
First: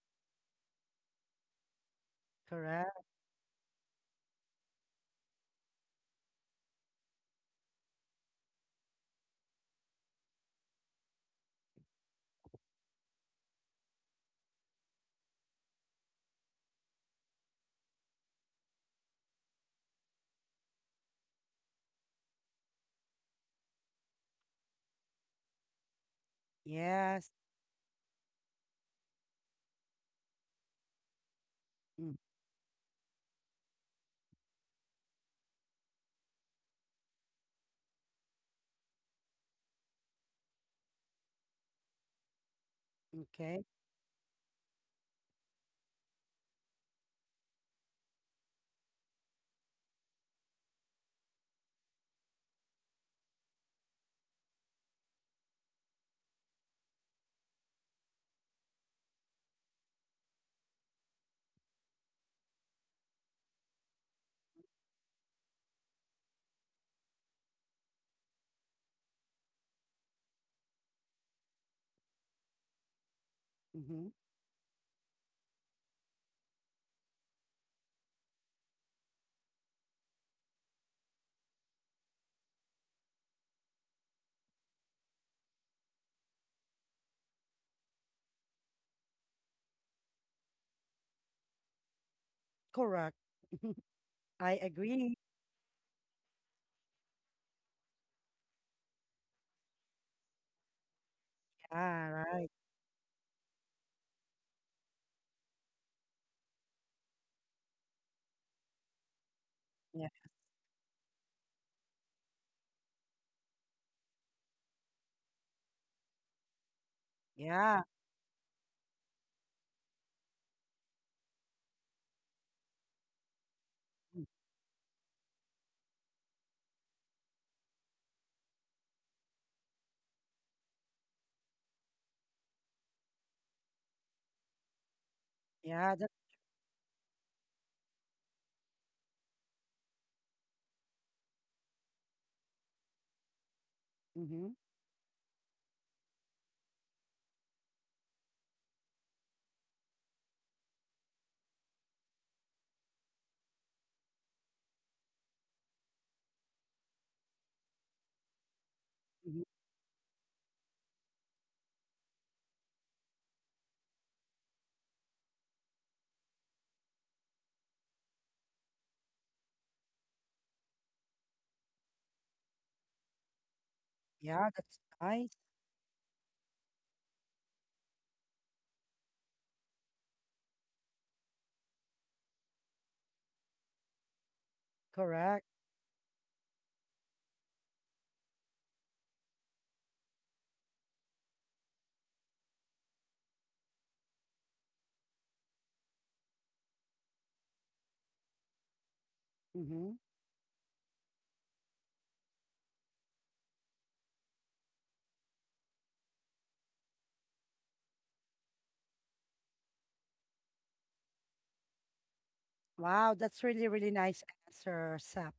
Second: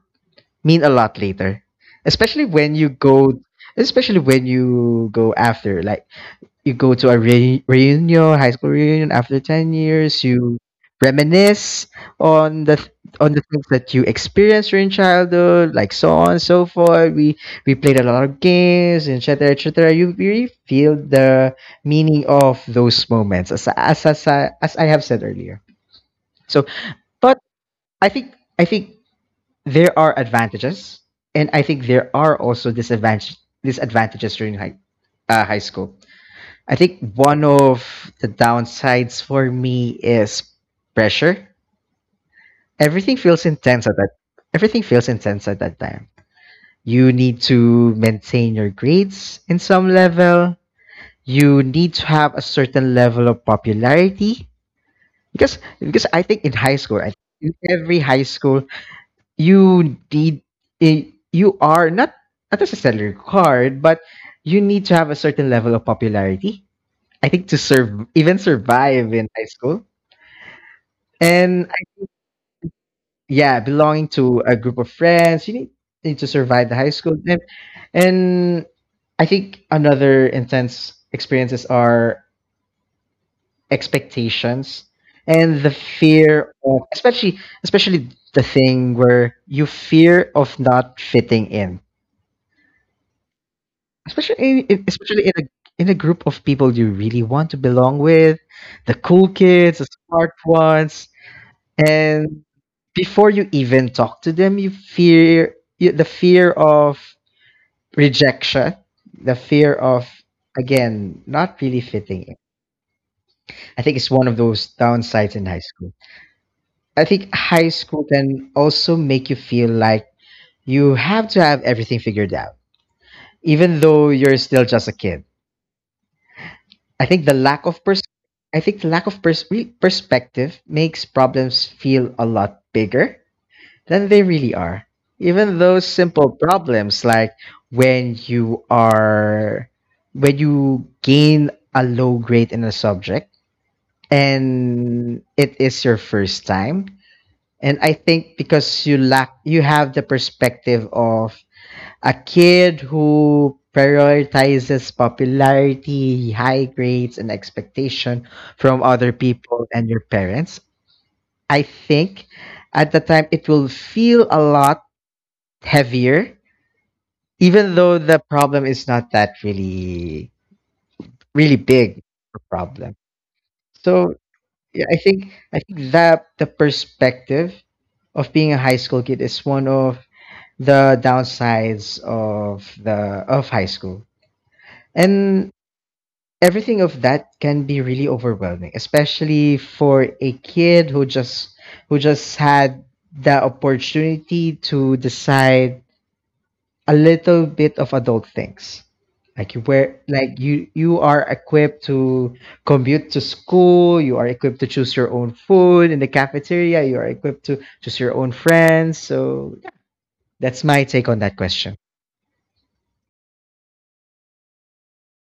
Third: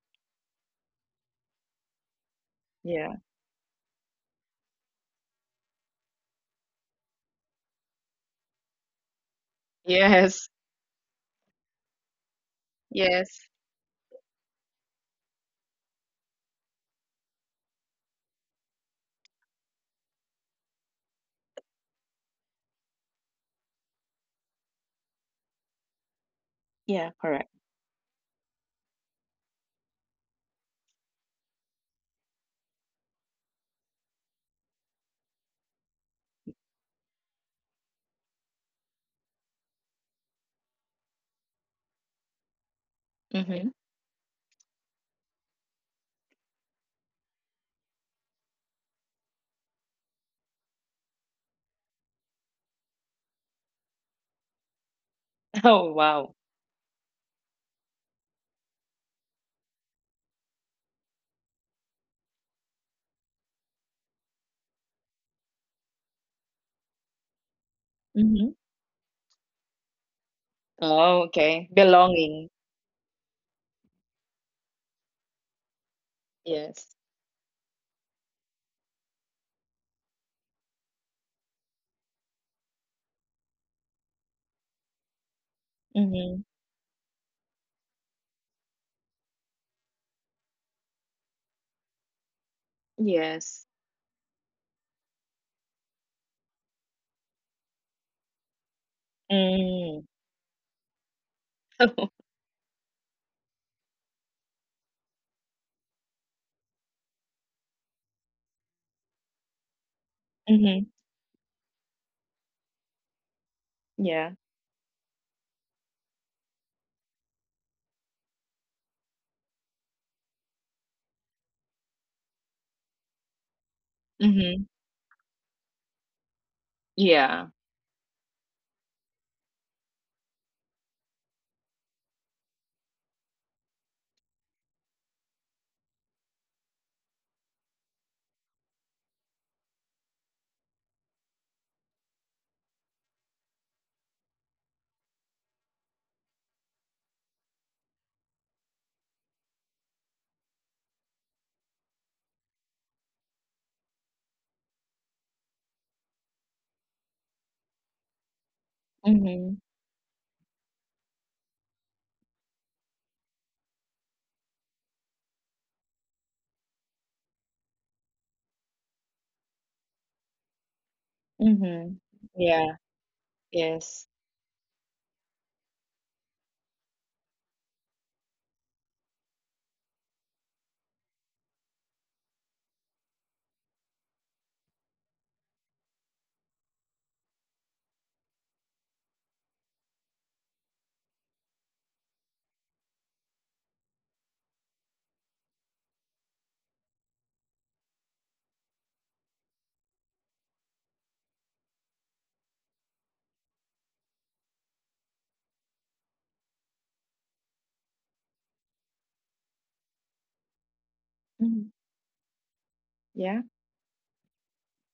Speaker 3: mean a lot later. Especially when you
Speaker 1: correct.
Speaker 2: Yeah.
Speaker 3: go especially when you go, after like you go to a reunion, high school reunion after 10 years,
Speaker 2: Yes.
Speaker 3: you reminisce on the th-
Speaker 2: Yes.
Speaker 3: on the things that you experienced during childhood, like so on and so forth. We played a lot of games, et cetera, et cetera. You really feel the meaning of those moments, as I have said earlier. So,
Speaker 2: Yeah.
Speaker 1: Yes.
Speaker 3: but
Speaker 2: Correct.
Speaker 3: I think I think there are advantages, and I think there
Speaker 1: Mm,
Speaker 3: are also disadvantages during high school. I think one of the downsides for me is pressure. Everything feels
Speaker 1: okay.
Speaker 2: Mm-hmm.
Speaker 3: intense at that. Everything feels intense at that time. You need to maintain your grades in some level. You need to have a certain level of popularity,
Speaker 2: *laughs* Oh,
Speaker 3: because I think
Speaker 2: wow.
Speaker 3: in high school, I in every high school, you need you are not necessarily required, but you need to have a certain level of popularity, I think, to serve even
Speaker 2: Mm-hmm.
Speaker 3: survive in high school.
Speaker 2: Oh,
Speaker 3: And
Speaker 2: okay.
Speaker 3: I-
Speaker 2: Belonging.
Speaker 3: yeah,
Speaker 1: Mm-hmm.
Speaker 3: belonging to a group of friends, need to survive the high
Speaker 2: Yes.
Speaker 3: school. And I think another intense experiences are expectations and the fear
Speaker 2: Mm-hmm.
Speaker 3: of, especially the thing where you fear of not fitting in.
Speaker 1: Correct.
Speaker 2: Yes.
Speaker 3: Especially
Speaker 1: I
Speaker 3: in, in-
Speaker 1: agree.
Speaker 3: especially in a group of people you really want to belong with, the cool kids, the
Speaker 2: Mm.
Speaker 3: smart ones,
Speaker 1: Yeah,
Speaker 3: and
Speaker 2: *laughs*
Speaker 1: right.
Speaker 3: before you even talk to them the fear of rejection, the fear of,
Speaker 1: Yeah,
Speaker 2: Mm-hmm.
Speaker 3: again, not really fitting in. I think it's one of
Speaker 2: Yeah.
Speaker 3: those downsides in high school. I think high
Speaker 1: yeah,
Speaker 3: school can also make you feel like you have to have everything figured out even though
Speaker 1: mm,
Speaker 3: you're still just
Speaker 2: Mm-hmm.
Speaker 3: a kid. i think the lack
Speaker 2: Yeah.
Speaker 3: of pers- i think the lack of pers- re- perspective makes problems feel a lot bigger than they really are. Even those
Speaker 1: yeah. That,
Speaker 3: simple problems, like when you are when you gain a low grade in a subject
Speaker 1: mm-hmm,
Speaker 3: and it is your first time, and I think because you have the perspective of a kid who prioritizes popularity, high grades, and expectation from other
Speaker 1: mm-hmm.
Speaker 3: people
Speaker 2: Mm-hmm.
Speaker 3: and your parents. I think at the time it will feel a lot heavier, even though the problem is not that really, really big
Speaker 2: Mm-hmm.
Speaker 3: a problem.
Speaker 2: Yeah.
Speaker 3: So
Speaker 2: Yes.
Speaker 1: yeah, that's
Speaker 3: yeah, I think
Speaker 1: nice.
Speaker 3: I think that the perspective of being a high school kid is one of the downsides of high school.
Speaker 1: Correct.
Speaker 3: And everything of that can be really overwhelming, especially for a kid who just had the opportunity to decide a little bit of adult things, like you
Speaker 1: Mm-hmm.
Speaker 3: wear like you are equipped to commute to school, you are equipped to choose your own food in the cafeteria, you are equipped to choose your own friends. So yeah, that's my take on that question.
Speaker 2: Mm-hmm.
Speaker 1: Wow, that's really,
Speaker 2: Yeah.
Speaker 1: really nice answer, Sam.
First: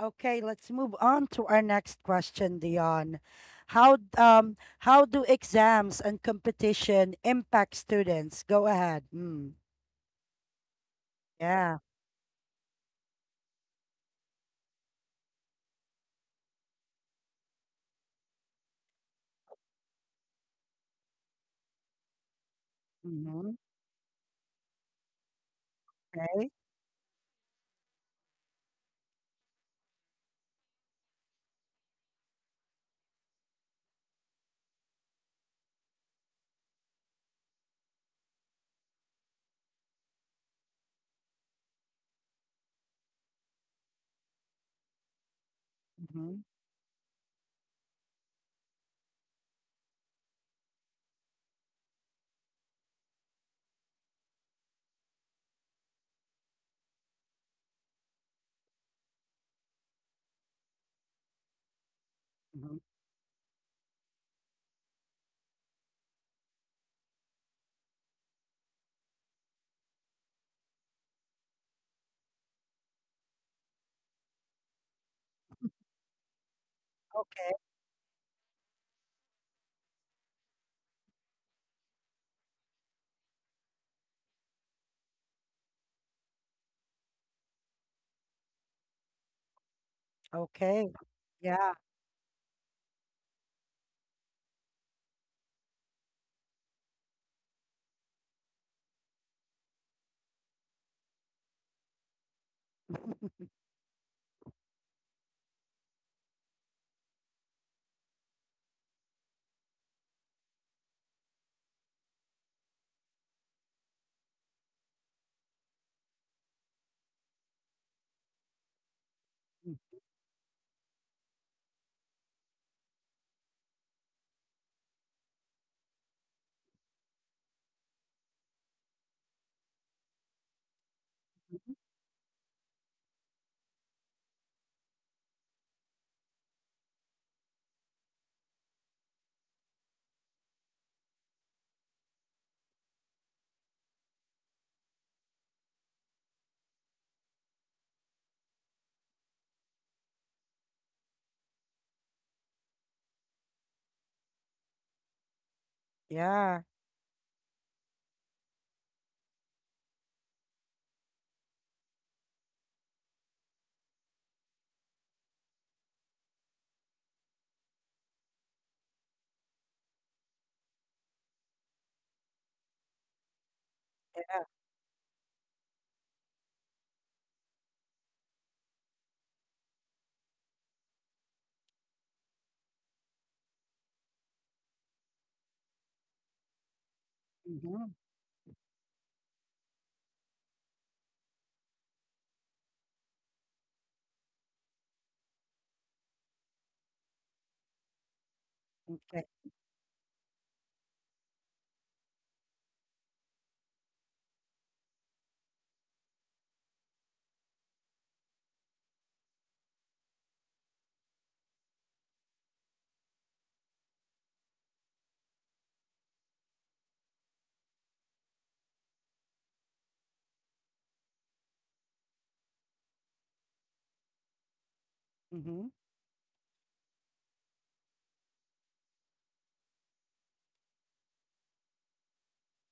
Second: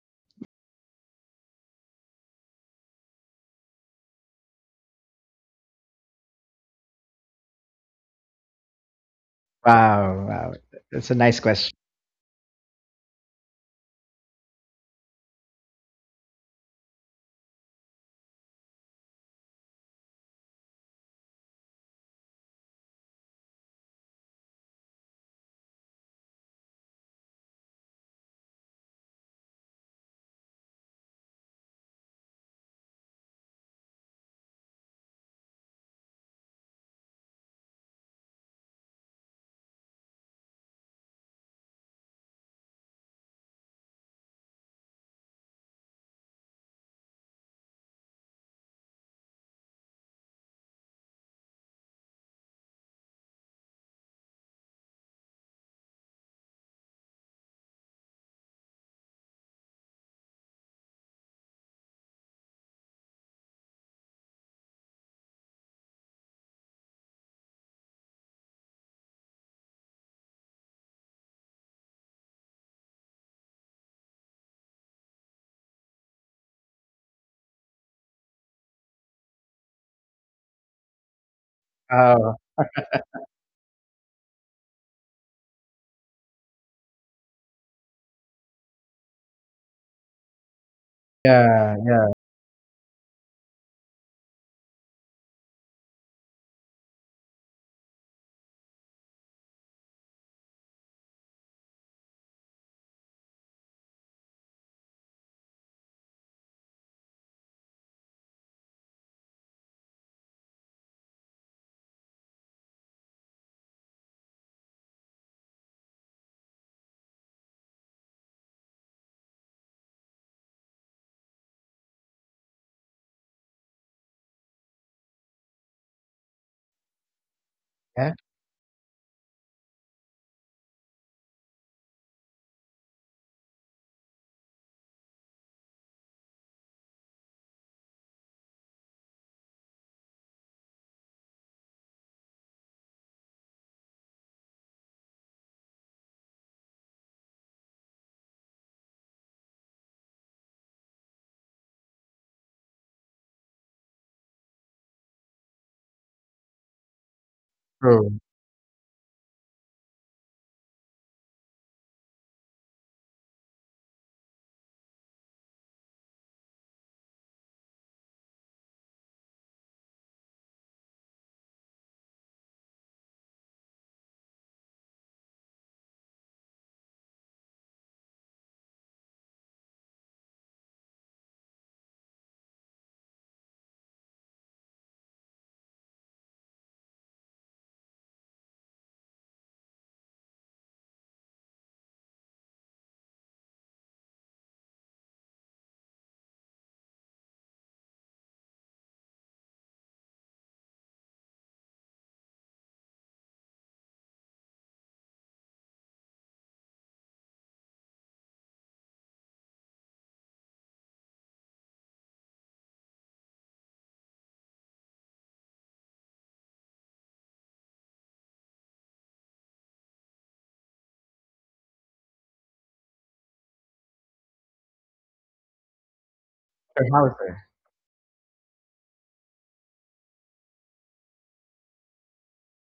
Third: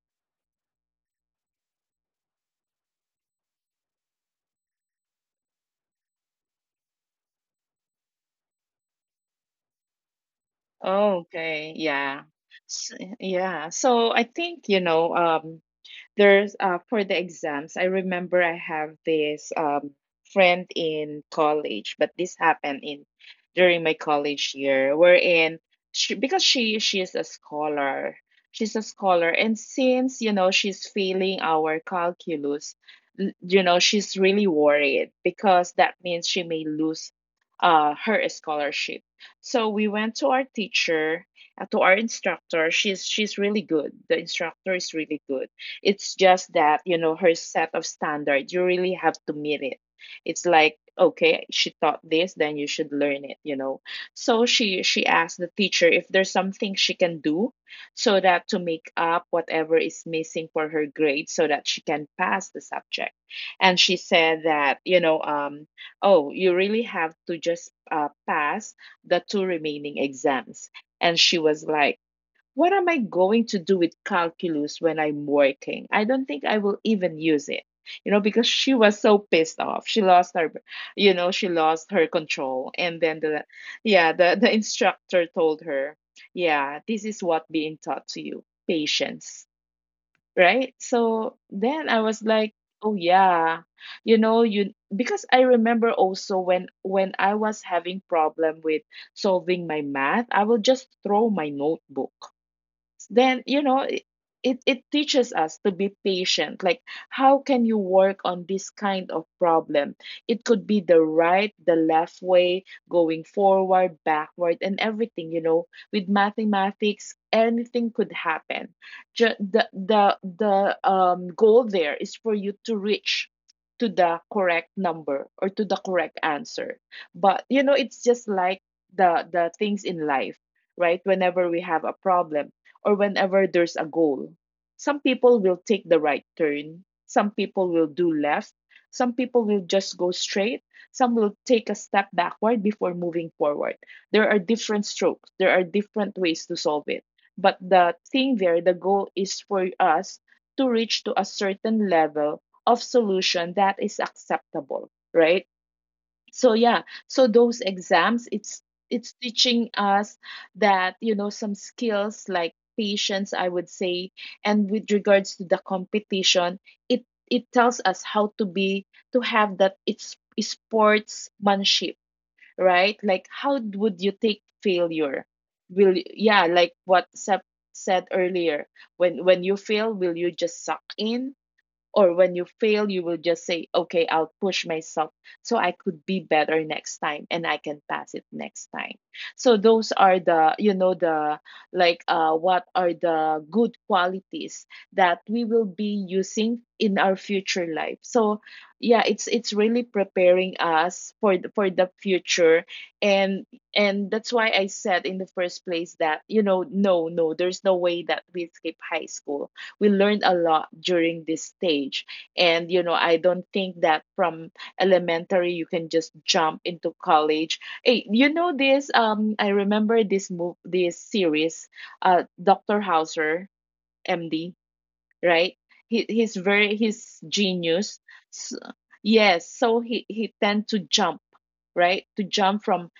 Speaker 1: Okay, let's move on to our next question, Dion. How do exams and competition impact students? Go ahead.
Speaker 3: Wow, wow, that's a
Speaker 2: Oh,
Speaker 3: nice
Speaker 2: okay,
Speaker 3: question.
Speaker 1: Yeah.
Speaker 2: yeah. S Yeah, so I think, there's for the exams, I remember I have this friend in college, but this happened in
Speaker 1: Mm-hmm.
Speaker 2: during my college year wherein she because
Speaker 1: Okay.
Speaker 2: she is a scholar. And since she's failing our calculus, she's really worried because that means she may lose her scholarship. So we went to our teacher, to our instructor. She's really good. The instructor is really good. It's
Speaker 1: Mm-hmm.
Speaker 2: just that, her set of standards, you really have to meet it. It's like, okay, she taught this, then you should learn it. So she asked the teacher if there's something she can do so that to make up whatever is missing for her grade so that she can pass the
Speaker 1: hmm
Speaker 2: subject. And she said that, oh, you really have to just pass the two remaining exams. And she was like, what am I going to do with calculus when I'm working? I don't think I will even use it.
Speaker 1: Okay.
Speaker 2: Because she was so pissed off. She lost her
Speaker 3: Oh,
Speaker 2: control. And then yeah, the instructor told her, yeah, this is what being taught to you, patience, right?
Speaker 1: Okay.
Speaker 2: So then
Speaker 1: Yeah.
Speaker 3: yeah,
Speaker 2: I was
Speaker 3: yeah,
Speaker 2: like, oh yeah, you know, you because I remember also when I was having problem with solving my math, I will just throw my notebook. Then it teaches us to be patient, like how can you work on this kind of problem. It could be the right, the left way, going forward, backward, and everything. With mathematics, anything could happen. Ju- the
Speaker 1: Mhm.
Speaker 2: the the um goal there is for you to reach to the correct number or to the correct answer. But it's just
Speaker 3: yeah.
Speaker 2: like the things in life, right? Whenever we have a problem or whenever there's a goal, some people will take the right turn, some people will do left, some people will just go straight, some will take a step backward before moving forward. There are different strokes, there are different ways to solve it. But the thing there, the goal is for us to reach to a certain level of solution that is acceptable, right? So yeah,
Speaker 1: Yeah.
Speaker 2: so those exams,
Speaker 3: True.
Speaker 2: it's teaching us that, some skills like patience, I would say. And with regards to the competition, it it tells us how to be to have that, it's sportsmanship, right? Like, how would you take failure? Yeah, like what Sep said earlier: when you fail, will you just suck in, or when you fail you will just say, okay, I'll push myself so I could be better next time and I can pass it
Speaker 1: Mhm.
Speaker 2: next time. So those are the you know the, like, what are the good qualities that we will be using in our future life? So yeah, it's
Speaker 1: Okay.
Speaker 2: really preparing us for the, future. And and that's why I said in the first place that, no, no, there's no way that we escape high school. We learned a lot during this stage, and I don't think that from elementary you can just jump into college. Hey, you know this, I remember this move, this series, Dr. Hauser, MD, right?
Speaker 1: Mm-hmm.
Speaker 2: He, he's very
Speaker 3: Sir
Speaker 2: he's
Speaker 3: Hauser.
Speaker 2: genius. S Yes, so he tend to jump, right, to jump from,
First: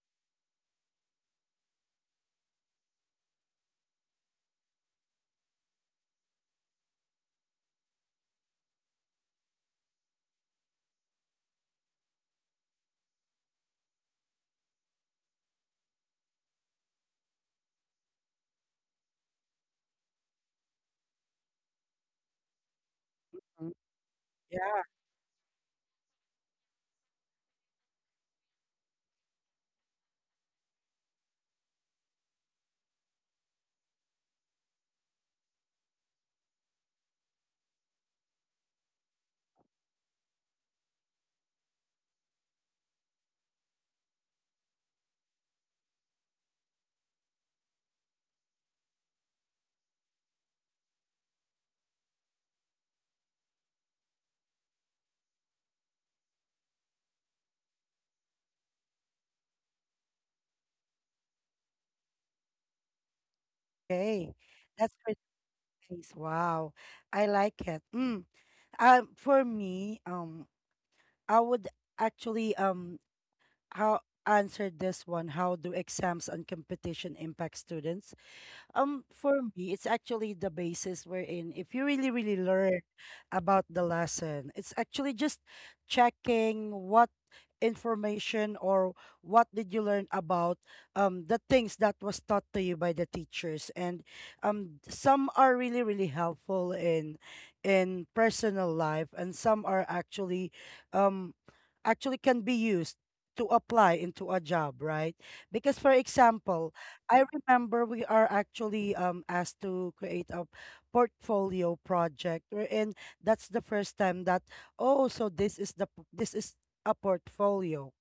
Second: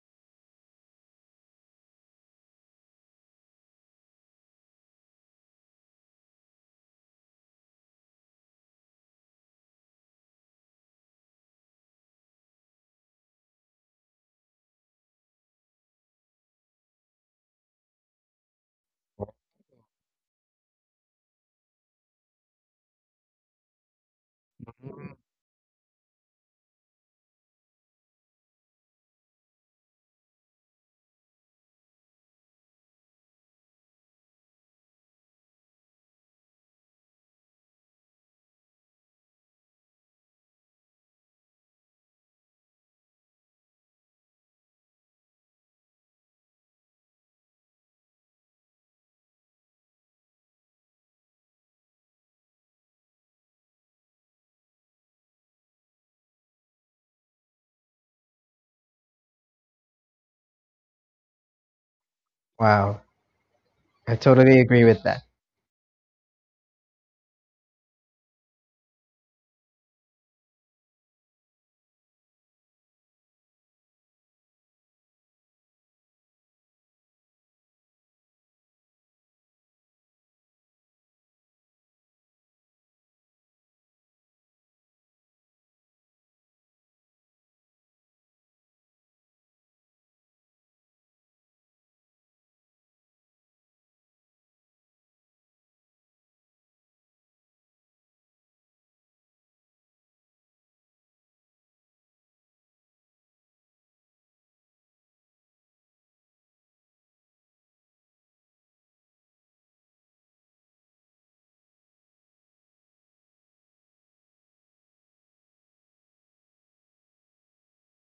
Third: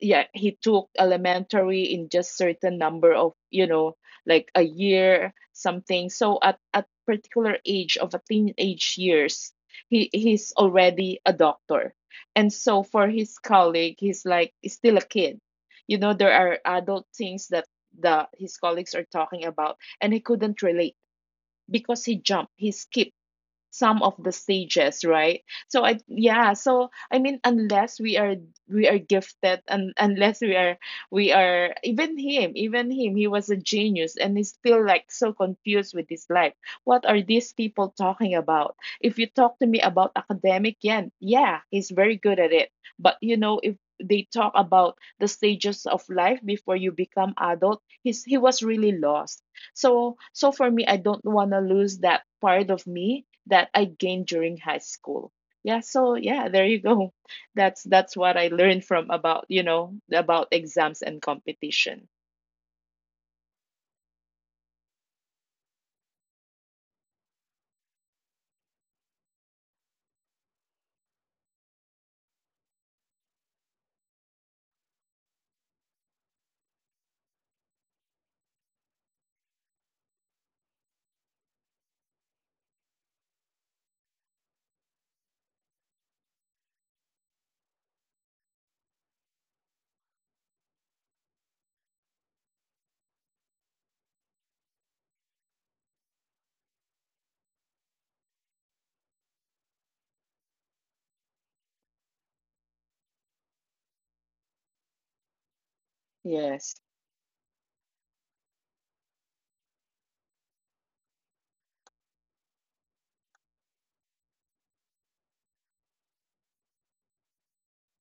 Speaker 2: yeah, he took elementary in just certain number of, like a year something. So at particular age of a teenage years he's already a doctor. And so for his colleague he's like he's still a kid. There are adult things that the his colleagues are talking about and he couldn't relate because he jumped, he skipped some of the
Speaker 1: Yeah.
Speaker 2: stages, right? So I, yeah, so I mean, unless we are gifted, and unless we are even him, even him, he was a genius and he's still like so confused with his life. What are these people talking about? If you talk to me about academic, yeah, yeah, he's very good at it. But if they talk about the stages of life before you become adult, he was really lost. So for me, I don't want to lose that part of me that I gained during high school. Yeah, so yeah, there you go. *laughs* That's what I learned from about, you know, about exams and competition.
Speaker 3: Wow, I
Speaker 1: Okay.
Speaker 3: totally agree
Speaker 1: That's
Speaker 3: with
Speaker 1: pretty
Speaker 3: that.
Speaker 1: nice. Wow. I like it. Mm. For me, I would actually how answer this one. How do exams and competition impact students? For me, it's actually the basis wherein if you really, really learn about the lesson, it's actually just checking what information or what did you learn about the things that was taught to you by the teachers, and some are really really helpful in personal life, and some are actually um actually can be used to apply into a job, right? Because for
Speaker 2: Yes.
Speaker 1: example, I remember we are actually asked to create a portfolio project, and that's the first time that oh, so this is the this is a portfolio.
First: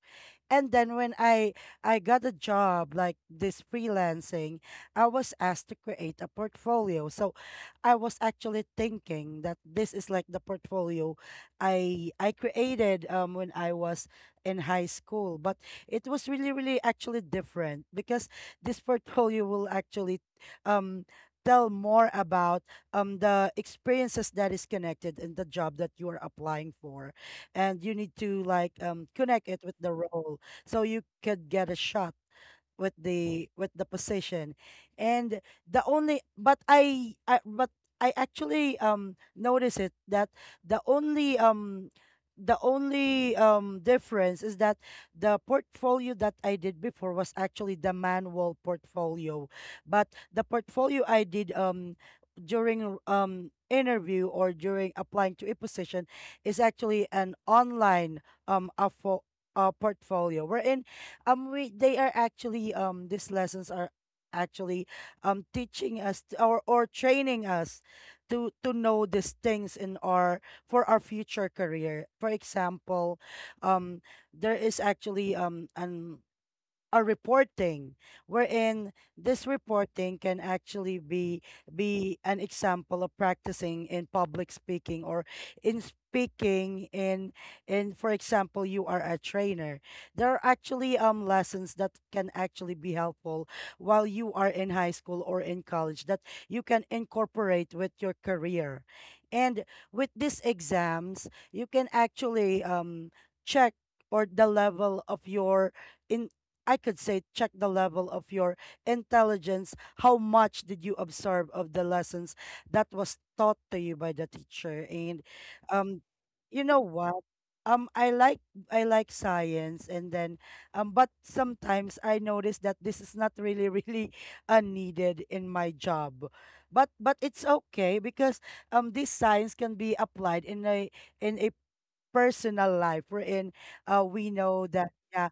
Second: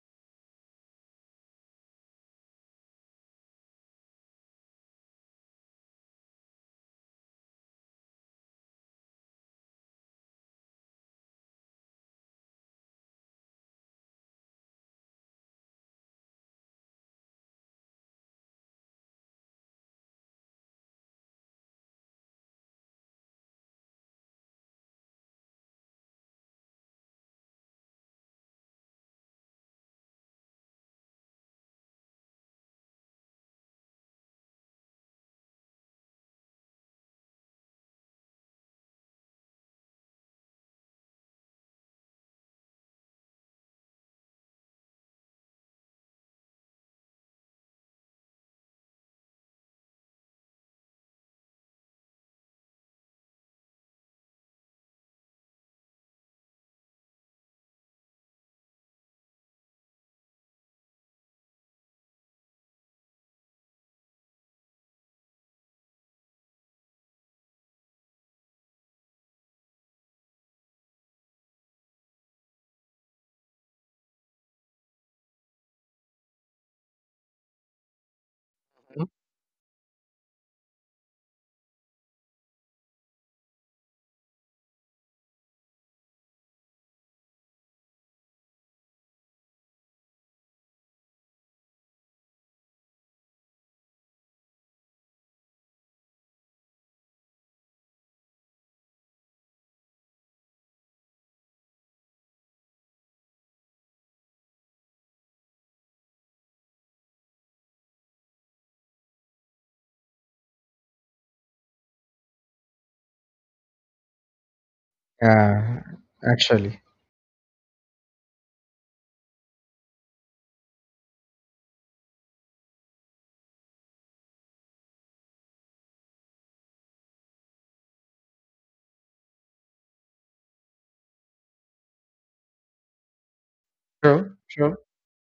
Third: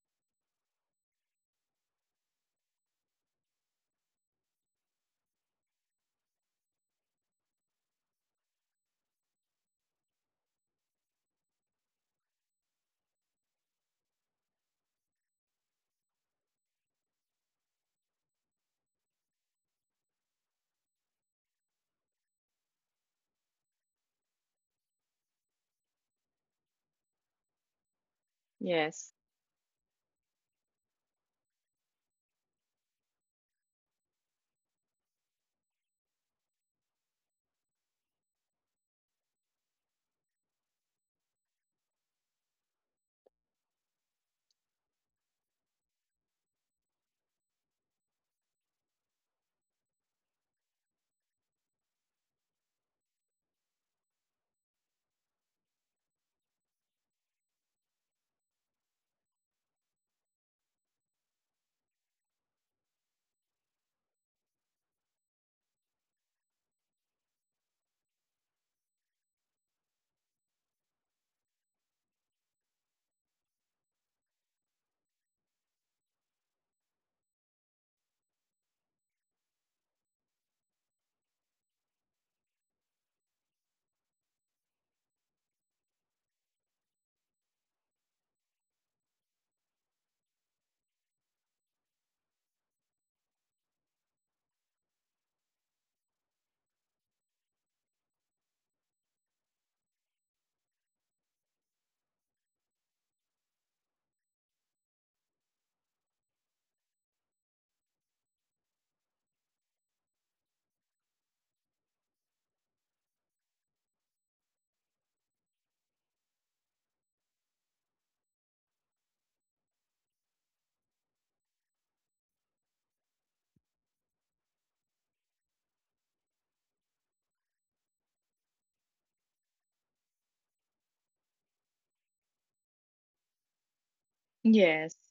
Speaker 1: And then when I got a job like this freelancing, I was asked to create a portfolio. So I was actually thinking that this is like the portfolio I created when I was in high school, but it was really really actually different because this portfolio will actually um tell more about the experiences that is connected in the job that you are applying for, and you need to like
Speaker 2: Yes.
Speaker 1: connect it with the role so you could get a shot with the position. And the only, but I actually notice it that the only um the only difference is that the portfolio that I did before was actually the manual portfolio, but the portfolio I did during interview or during applying to a position is actually an online a portfolio wherein we they are actually these lessons are actually teaching us or training us to know these things in our for our future career. For example, um there is actually an a reporting wherein
Speaker 3: Mhm.
Speaker 1: this reporting can actually be an example of practicing in public speaking, or in speaking in for example you are a trainer, there are actually lessons that can actually be helpful while you are in high school or in college that you can incorporate with your career. And with these exams you can actually check or the level of your in, I could say check the level of your intelligence. How much did you absorb of the lessons that was taught to you by the teacher? And
Speaker 3: Yeah,
Speaker 1: um, you know
Speaker 3: actually.
Speaker 1: what? Um, I like I like science, and then but sometimes I notice that this is not really *laughs* really needed in my job. But it's okay because this science can be applied in a personal life. We're in we
Speaker 3: True,
Speaker 1: know
Speaker 3: true.
Speaker 1: that,
Speaker 2: Yes.
Speaker 1: yeah.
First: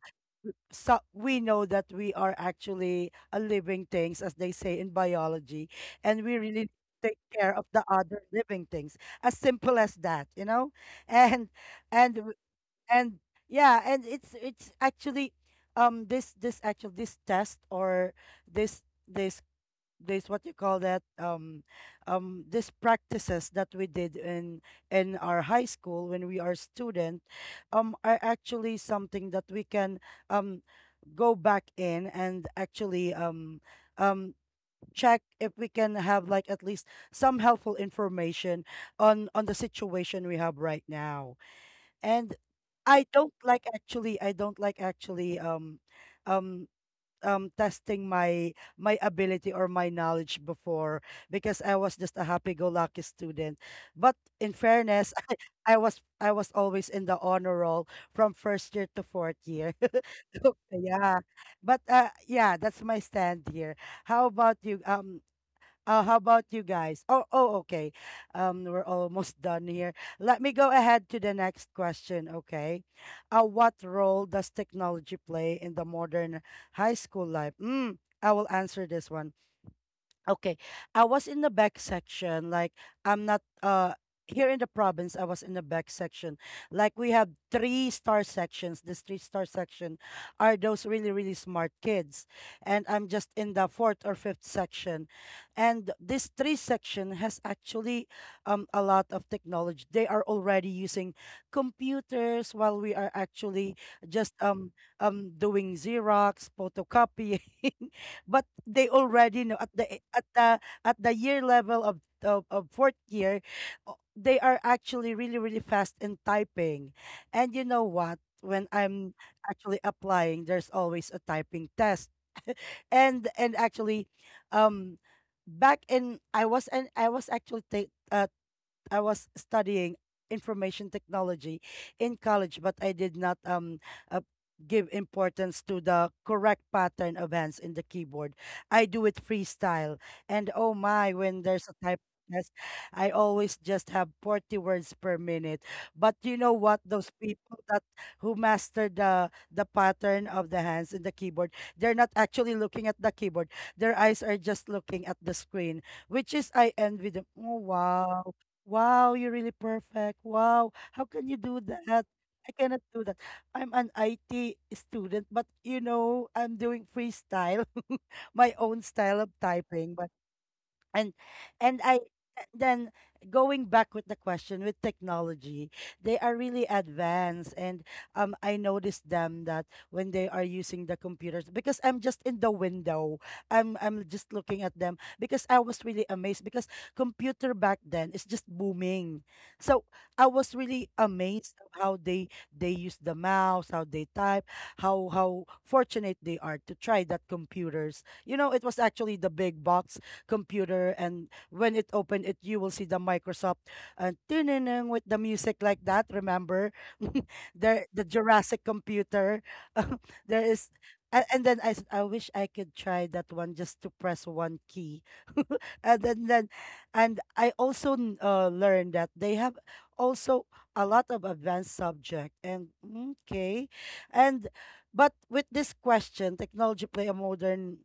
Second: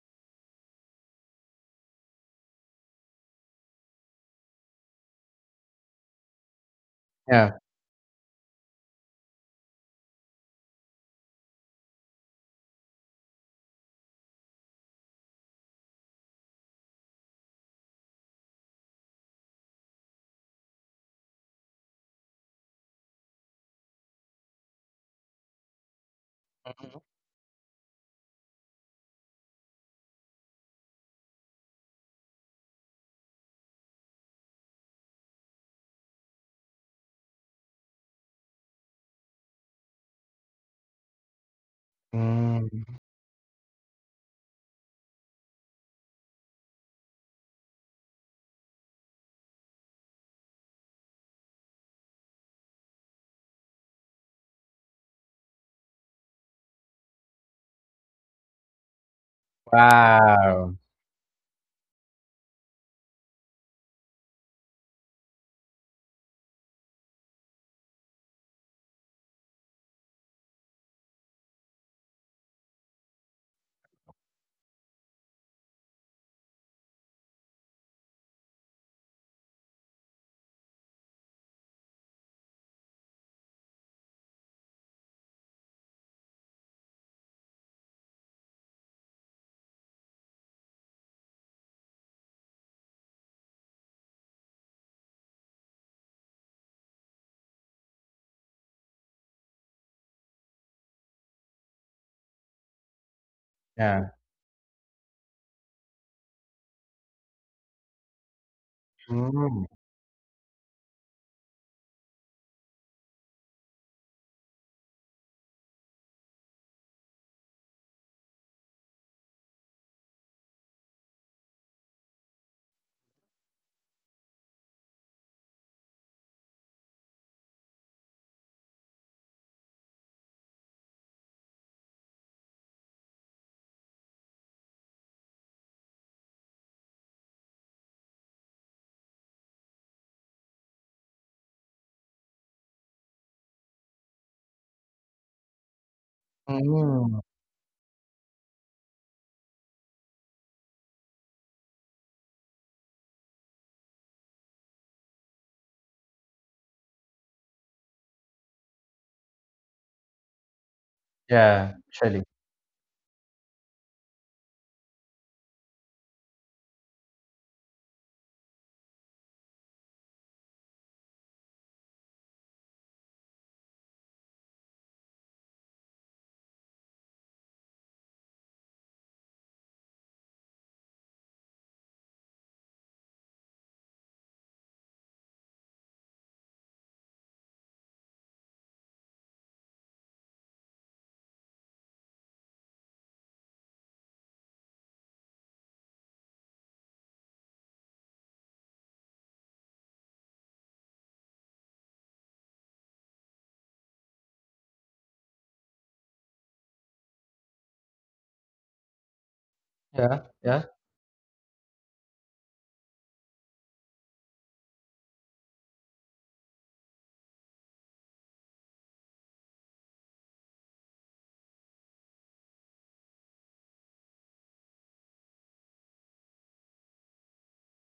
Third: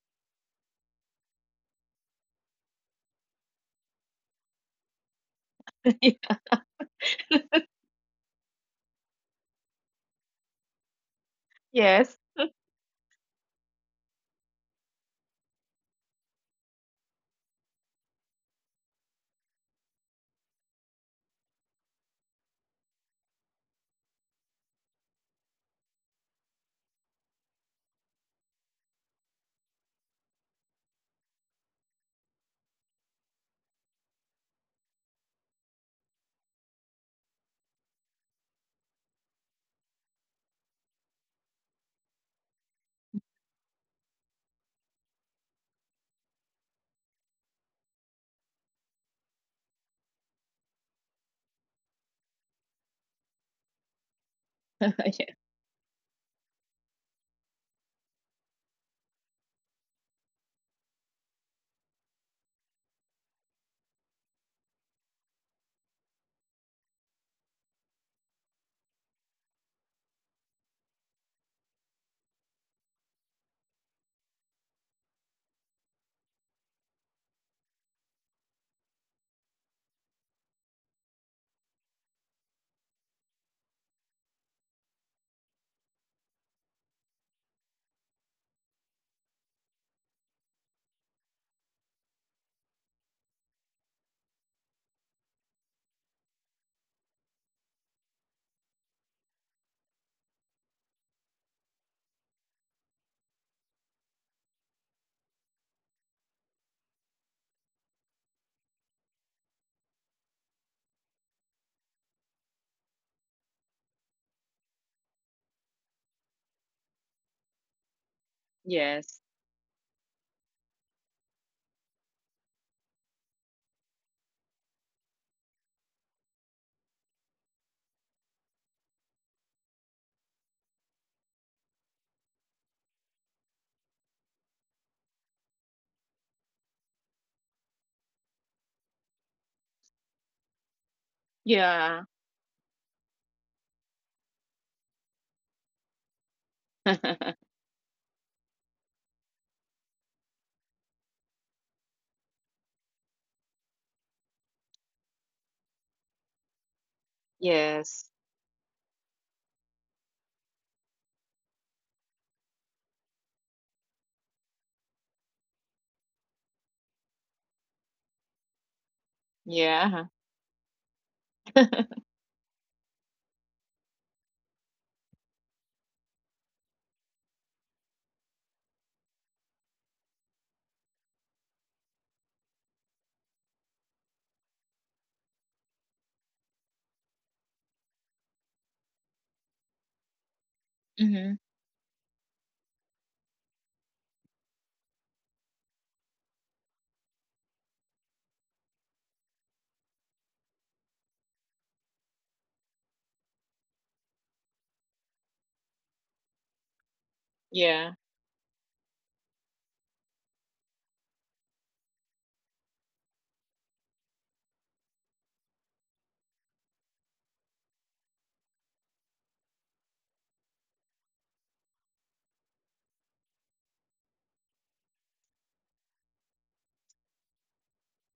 Speaker 1: So we know that we are actually a living things, as they say in biology. And we
Speaker 2: *laughs*
Speaker 1: really take
Speaker 3: Yeah.
Speaker 1: care of the other living things, as simple as that, you know. *laughs* And and
Speaker 2: Yes.
Speaker 1: w- and yeah, and it's actually this this actual this test or this this this what you call that these practices that we did in our high school when we are student are actually something that we can um go back in and actually um check if we can have like at least some helpful information on the situation we have right now. And
Speaker 3: Mm.
Speaker 1: I don't like actually um testing my my ability or my knowledge before, because I was just a happy-go-lucky student. But in fairness, *laughs*
Speaker 2: *laughs*
Speaker 1: I was always in the honor roll from first year to fourth year. *laughs* So,
Speaker 3: Wow.
Speaker 1: yeah. But yeah, that's my stand here. How about you? How about you guys? Oh, oh, okay. We're almost *laughs* done here. Let me go ahead to the next question, okay? What role does technology play in the modern high school life? I will answer this one. Okay. I was in the back section. Like I'm not here in the province, I was in the back section. Like we have three-star sections. This three-star section are those really, really smart kids. And I'm just in the fourth or fifth section. And this three section has actually a lot of technology. They are already using computers while we are actually
Speaker 3: Yeah.
Speaker 1: just doing Xerox, photocopying. *laughs* But they already know
Speaker 3: Mm.
Speaker 1: at the at the at the year level of fourth year they are actually really really fast in typing. And you know what, when
Speaker 2: Yes.
Speaker 1: I'm actually applying there's always a typing test. And actually um back in I was, and I was actually I was studying information technology in college, but I did not uh, give importance to the correct pattern of hands in the keyboard. I do it freestyle, and oh my, when there's
Speaker 2: Yeah.
Speaker 1: a type test, I always just have 40 words per minute. But you know what? Those
Speaker 3: Mm.
Speaker 2: *laughs*
Speaker 1: people that who master the pattern of the hands in the keyboard, they're not actually looking at the keyboard. Their eyes are just looking at the screen, which is I envy them. Oh
Speaker 2: Yes.
Speaker 1: wow. Wow, you're really perfect. Wow, how can you do
Speaker 3: Yeah,
Speaker 1: that?
Speaker 3: actually.
Speaker 1: I cannot do that. I'm an IT student, but you know, I'm doing freestyle, *laughs* my own style of
Speaker 2: Yeah.
Speaker 1: typing. But and
Speaker 2: *laughs*
Speaker 1: and I then going back with the question, with technology they are really advanced. And I noticed them that when they are using the computers, because I'm just in the window, I'm just looking at them because I was really amazed, because computer back then is just booming. So I was really
Speaker 2: Mm-hmm.
Speaker 1: amazed of how they use the mouse, how they type, how fortunate they are to try that computers. You know, it was actually the big box computer, and when it opened it you will see the Microsoft, and ding-ding-ding with the music like that, remember? *laughs*
Speaker 2: Yeah.
Speaker 1: There, the Jurassic computer. *laughs*
Speaker 3: Yeah,
Speaker 1: There
Speaker 3: yeah.
Speaker 1: is and then I wish I could try that one, just to press one key. And then and I also learned that they have also a lot of advanced subject. And okay. And but with this question, technology play a modern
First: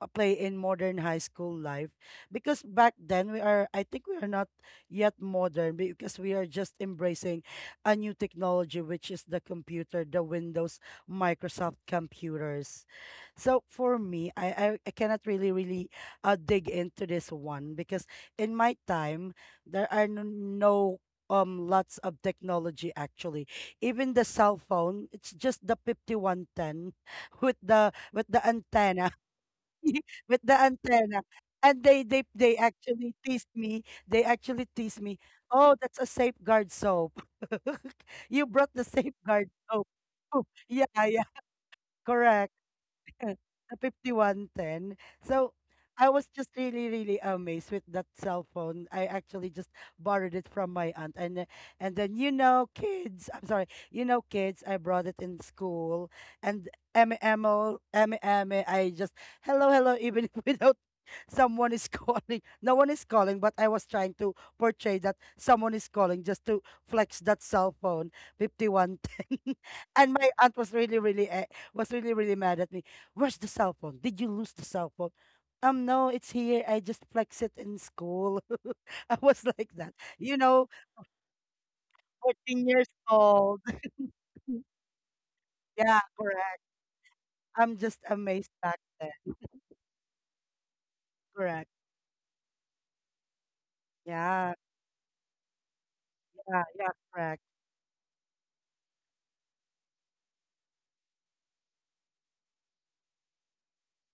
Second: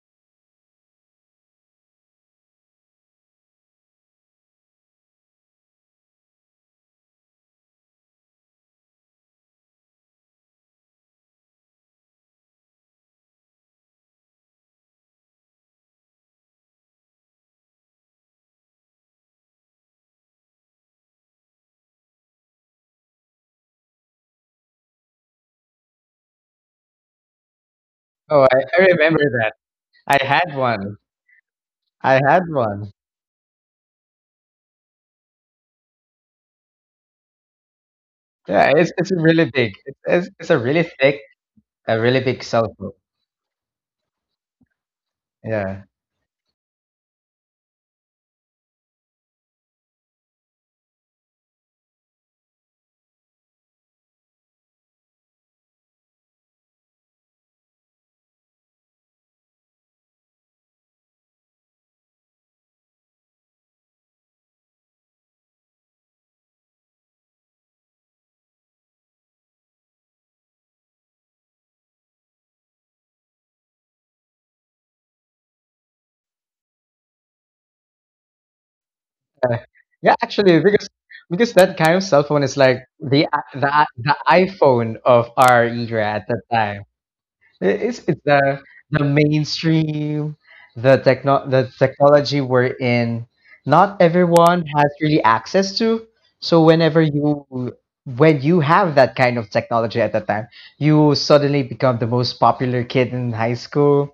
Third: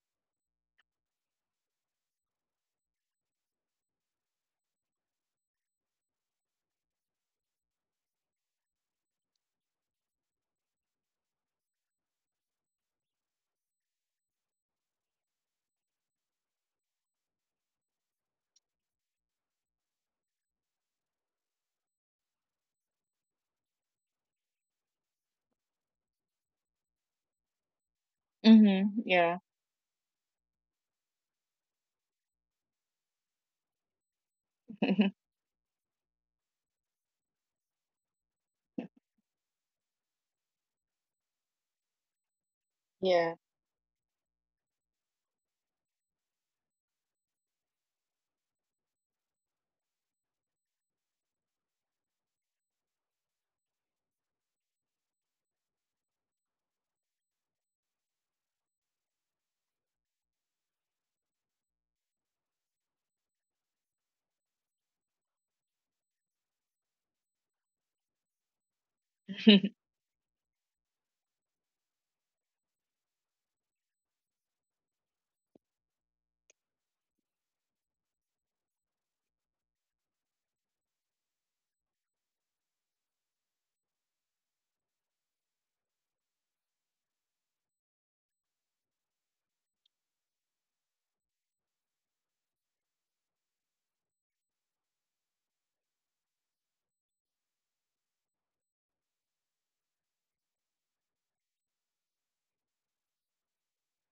Speaker 1: play in modern high school life, because back then we are, I think we are not yet modern because we are just embracing a new technology, which is the computer, the Windows Microsoft computers. So for me I cannot really really dig into this one because in my time there are no lots of technology actually. Even the cell phone it's just the 5110, *laughs* with the
Speaker 3: Oh, I
Speaker 2: Mm-hmm.
Speaker 1: antenna.
Speaker 3: remember
Speaker 2: Yeah.
Speaker 3: that.
Speaker 1: *laughs*
Speaker 3: I
Speaker 1: With the
Speaker 3: had one.
Speaker 1: antenna. And
Speaker 3: I had
Speaker 1: they
Speaker 3: one.
Speaker 1: actually tease me, they actually tease
Speaker 2: *laughs*
Speaker 1: me, oh that's a safeguard soap. *laughs* You brought
Speaker 3: Yeah,
Speaker 1: the
Speaker 3: it's really
Speaker 1: safeguard
Speaker 3: big.
Speaker 1: soap.
Speaker 3: It's,
Speaker 1: *laughs* Oh,
Speaker 3: it's a really
Speaker 1: yeah
Speaker 3: thick,
Speaker 1: yeah
Speaker 3: a really big
Speaker 1: correct.
Speaker 3: cell phone.
Speaker 1: *laughs*
Speaker 2: Yeah.
Speaker 1: The 5110. So
Speaker 3: Yeah.
Speaker 1: I was just really, really amazed with that cell phone. I actually just borrowed it from my aunt. And and then you know, kids, I'm sorry, you know, kids, I brought it in school. And Emmy Emil, Emmy Emmy, I just hello, hello, even *laughs* without someone is *laughs* calling. No one is calling, but I was trying to portray that someone is calling just to flex that cell phone, 5110. *laughs*
Speaker 2: *laughs*
Speaker 1: And my aunt was really, really, was really, really mad at me. Where's the cell phone? Did you lose the cell phone? No, it's here. I just flex it in school. *laughs* I was
Speaker 3: Uh,
Speaker 1: like that,
Speaker 3: yeah,
Speaker 1: you
Speaker 3: actually,
Speaker 1: know,
Speaker 3: because that kind of cell phone is
Speaker 1: 14
Speaker 3: like
Speaker 1: years
Speaker 3: the i-
Speaker 1: old.
Speaker 3: the i- the
Speaker 1: *laughs*
Speaker 3: iPhone of our
Speaker 1: Yeah,
Speaker 3: era at that
Speaker 1: correct.
Speaker 3: time.
Speaker 1: I'm just
Speaker 3: It's
Speaker 1: amazed back
Speaker 3: the
Speaker 1: then.
Speaker 3: mainstream, the techno
Speaker 1: Correct.
Speaker 3: the technology we're in. Not
Speaker 1: Yeah,
Speaker 3: everyone has really access to. So
Speaker 1: yeah, yeah,
Speaker 3: whenever
Speaker 1: correct.
Speaker 3: you, when you have that kind of technology at that time, you suddenly become the most popular kid in high school.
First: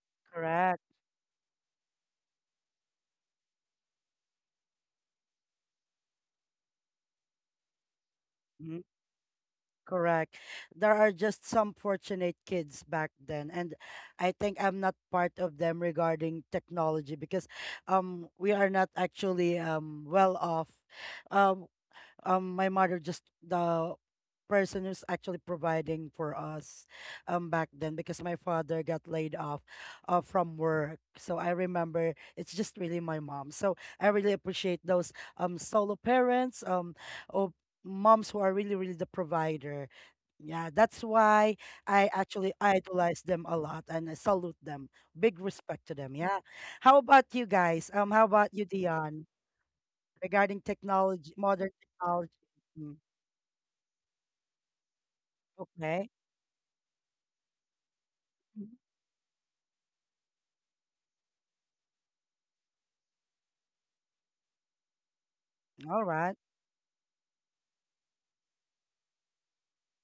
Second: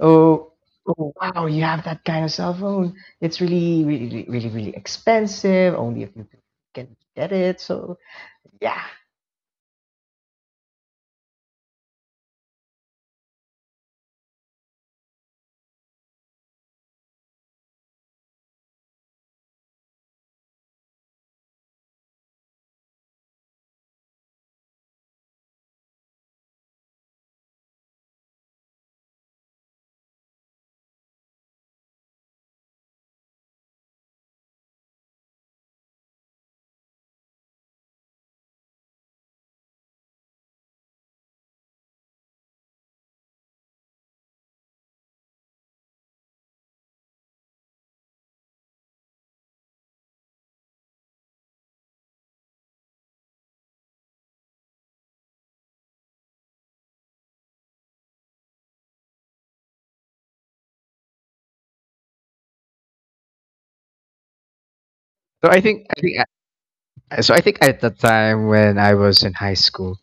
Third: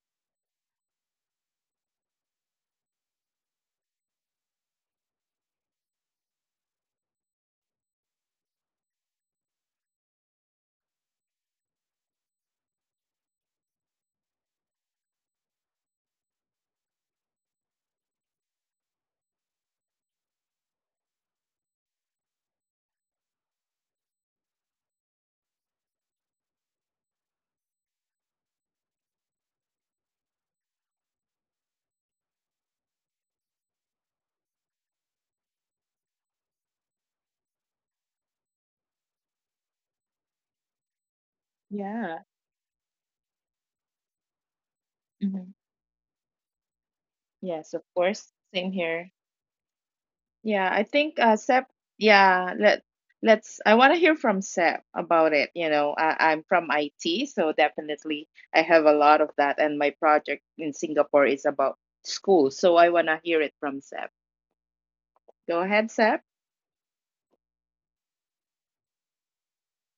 Speaker 3: Oh,
Speaker 1: Correct.
Speaker 3: oh wow, you have that kind of cell phone. It's really, really, really, really, really expensive. Only a few people can get it. So yeah.
Speaker 1: Mhm, correct. There are just some fortunate kids back then, and I think I'm not part of them regarding technology, because we are not actually well off. Um my mother just the person who's actually providing for us back then, because my father got laid off from work. So I remember it's just really my mom, so I really appreciate those solo parents or moms who are really really the provider. Yeah, that's why I
Speaker 2: Yeah.
Speaker 1: actually idolize them a lot, and I salute them. Big
Speaker 2: Hmm.
Speaker 1: respect to them, yeah. How about you
Speaker 2: Yes, of
Speaker 1: guys, how
Speaker 2: course.
Speaker 1: about you
Speaker 2: Same here.
Speaker 1: Dion, regarding
Speaker 2: Yeah, I think
Speaker 1: technology,
Speaker 2: Seb,
Speaker 1: modern technology?
Speaker 2: yeah, let
Speaker 1: Mm,
Speaker 2: let's I want to hear from Seb about it.
Speaker 1: Okay.
Speaker 2: I'm from IT, so definitely I
Speaker 1: Mhm.
Speaker 2: have a lot of that and my project in Singapore is about school. So I want to hear it from Seb.
Speaker 3: So I
Speaker 2: Go
Speaker 3: think
Speaker 2: ahead,
Speaker 3: I
Speaker 1: All
Speaker 3: think
Speaker 2: Seb.
Speaker 1: right.
Speaker 3: so I think at the time when I was in high school,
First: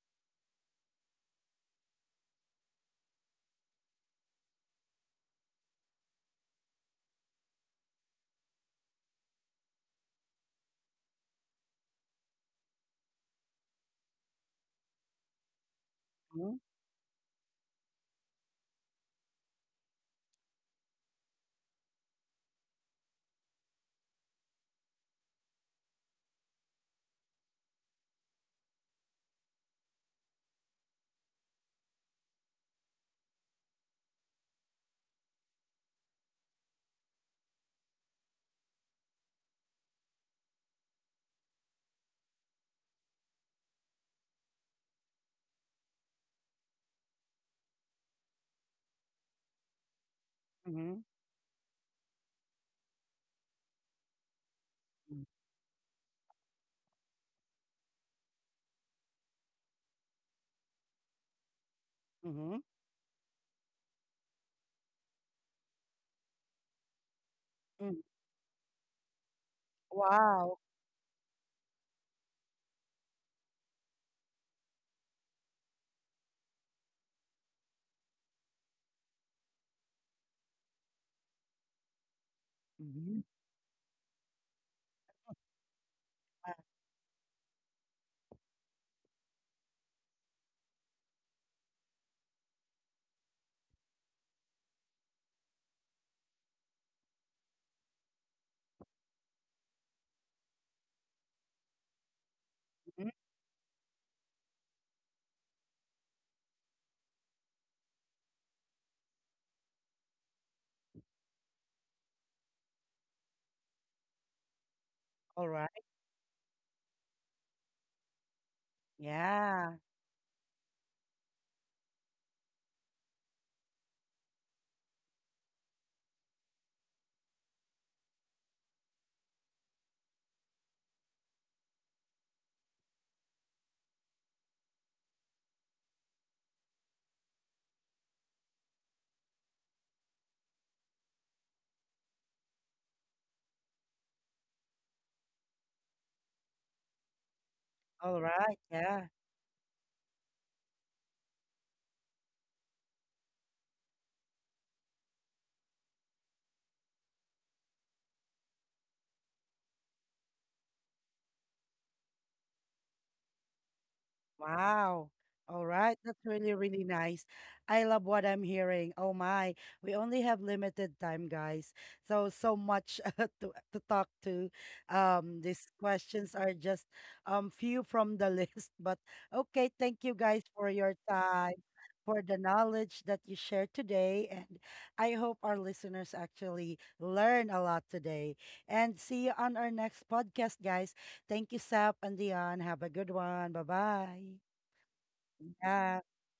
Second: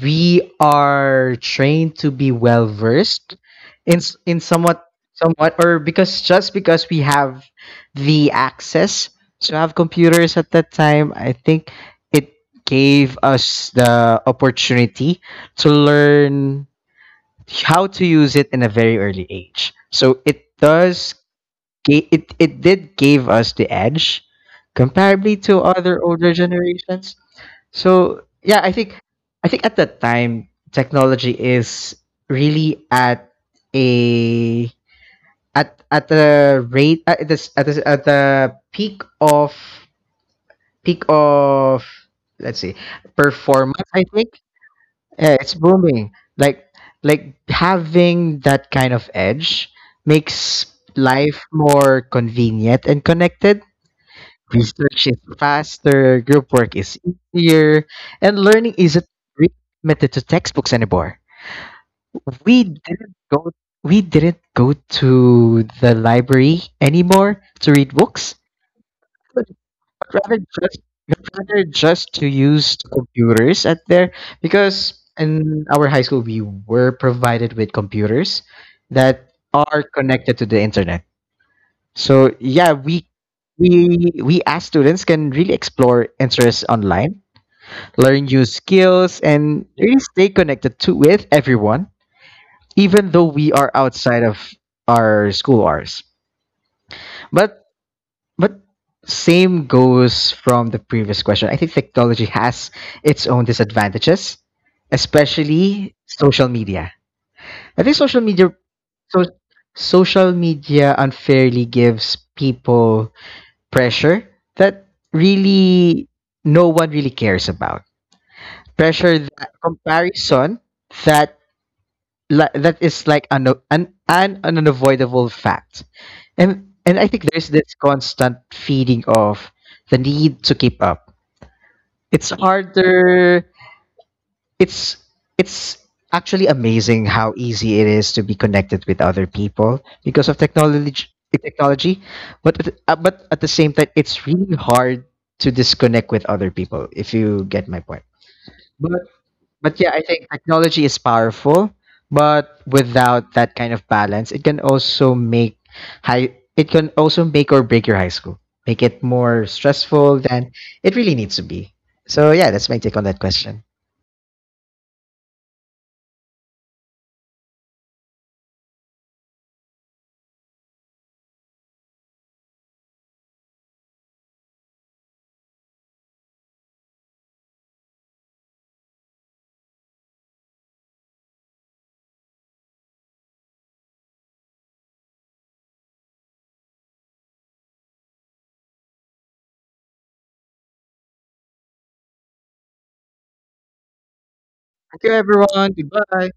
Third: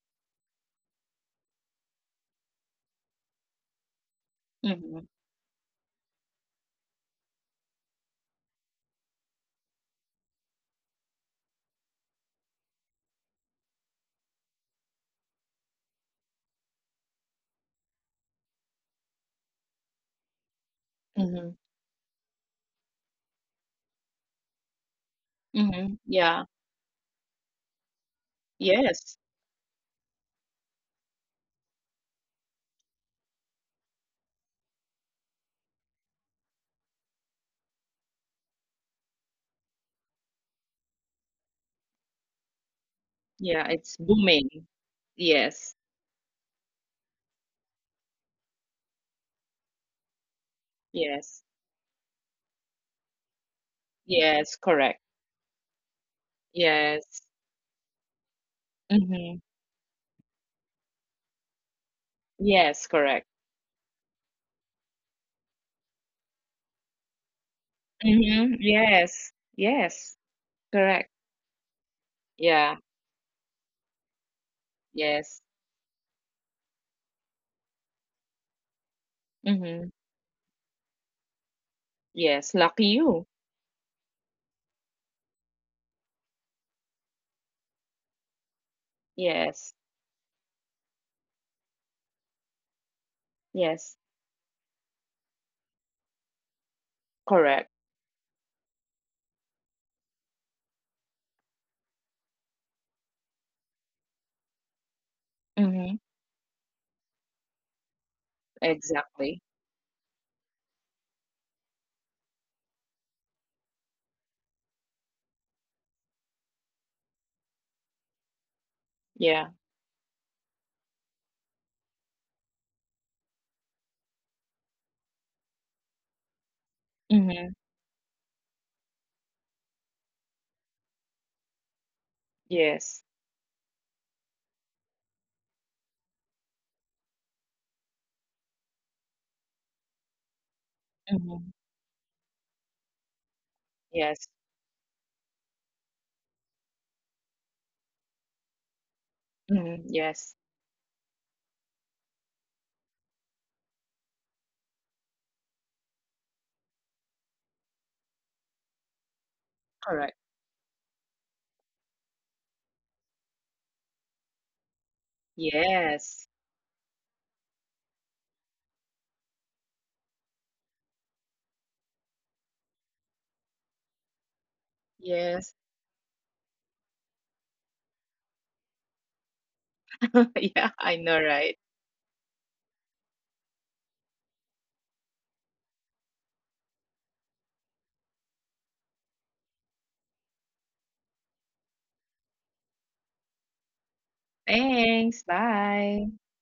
Speaker 3: we are trained to be well versed in somewhat,
Speaker 2: Mm-hmm.
Speaker 3: somewhat or because just because we have the access to have computers at that time, I think it gave us the opportunity to
Speaker 1: Mm-hmm.
Speaker 3: learn how to use it in a very early age. So it does
Speaker 2: Mm-hmm.
Speaker 3: it did give us the edge comparably to
Speaker 2: Mm-hmm.
Speaker 3: other older
Speaker 2: Yeah.
Speaker 3: generations. So yeah, I think
Speaker 2: Yes.
Speaker 3: I think at that time technology is really at a at at the rate at the at the, at the peak of let's see
Speaker 2: Yeah,
Speaker 3: performance.
Speaker 2: it's
Speaker 3: I think,
Speaker 2: booming.
Speaker 3: yeah, it's
Speaker 2: Yes.
Speaker 3: booming. Like having that kind of edge makes
Speaker 1: Mm-hmm.
Speaker 2: Yes.
Speaker 3: life more convenient and connected.
Speaker 2: Yes, correct.
Speaker 3: Research is faster, group work is
Speaker 2: Yes.
Speaker 3: easier, and learning isn't
Speaker 2: Mm-hmm.
Speaker 3: really limited to textbooks anymore.
Speaker 1: Mm-hmm.
Speaker 3: We
Speaker 2: Yes,
Speaker 3: didn't
Speaker 2: correct.
Speaker 3: go we didn't go to the library anymore to read books,
Speaker 2: Mm-hmm. Yes.
Speaker 3: but
Speaker 2: Yes,
Speaker 3: rather
Speaker 1: Wow.
Speaker 3: just
Speaker 2: correct.
Speaker 3: rather just to
Speaker 2: Yeah.
Speaker 3: use computers at there, because
Speaker 2: Yes.
Speaker 3: in our high school we were provided with computers that are
Speaker 2: Mhm.
Speaker 3: connected to the internet. So
Speaker 2: Yes,
Speaker 3: yeah,
Speaker 2: lucky
Speaker 1: Mm-hmm.
Speaker 2: you.
Speaker 3: we as students can really explore interests online, learn new skills, and
Speaker 2: Yes.
Speaker 3: really stay connected to with everyone, even though we are
Speaker 2: Yes.
Speaker 3: outside of our school hours. But
Speaker 2: Correct.
Speaker 3: but same goes from the previous question. I think technology has its own disadvantages,
Speaker 2: Mhm.
Speaker 3: especially social media. I think social media so
Speaker 2: Exactly.
Speaker 3: social media unfairly gives people pressure that
Speaker 1: All right.
Speaker 3: really no one really cares about. Pressure
Speaker 2: Yeah.
Speaker 3: that,
Speaker 1: Yeah.
Speaker 3: comparison, that that is like an an unavoidable fact. And I think there's
Speaker 2: Mhm.
Speaker 3: this constant feeding of the need to keep up. It's
Speaker 2: Yes.
Speaker 3: harder it's it's actually amazing how easy it is to be connected with other people because of
Speaker 2: Mhm.
Speaker 3: technology, but at the same time
Speaker 2: Yes.
Speaker 3: it's really hard to disconnect with other people, if you get my point.
Speaker 1: All right.
Speaker 3: but
Speaker 1: Yeah.
Speaker 3: but
Speaker 2: Mhm.
Speaker 3: yeah, I think
Speaker 2: Yes.
Speaker 3: technology is powerful, but without that kind of balance it can also make high it can also make or break your high school, make it more
Speaker 2: Correct.
Speaker 3: stressful than it really needs to be. So yeah, that's my take on that question.
Speaker 1: Wow. All right, that's
Speaker 2: Yes.
Speaker 1: really, really nice. I love what I'm hearing. Oh my. We only have limited time, guys. So, so much *laughs* to talk to.
Speaker 2: Yes.
Speaker 1: These questions are just few from the *laughs* list. But okay, thank you
Speaker 2: *laughs*
Speaker 1: guys for
Speaker 2: Yeah,
Speaker 1: your
Speaker 2: I know,
Speaker 1: time,
Speaker 2: right?
Speaker 1: for the knowledge that you shared today. And I hope our listeners actually learn a lot today. And see you on our next podcast, guys. Thank you, Sap and Dion. Have a good one. Bye-bye.
Speaker 3: Thank you
Speaker 2: Thanks.
Speaker 3: everyone,
Speaker 2: Bye.
Speaker 1: Yeah.
Speaker 3: goodbye.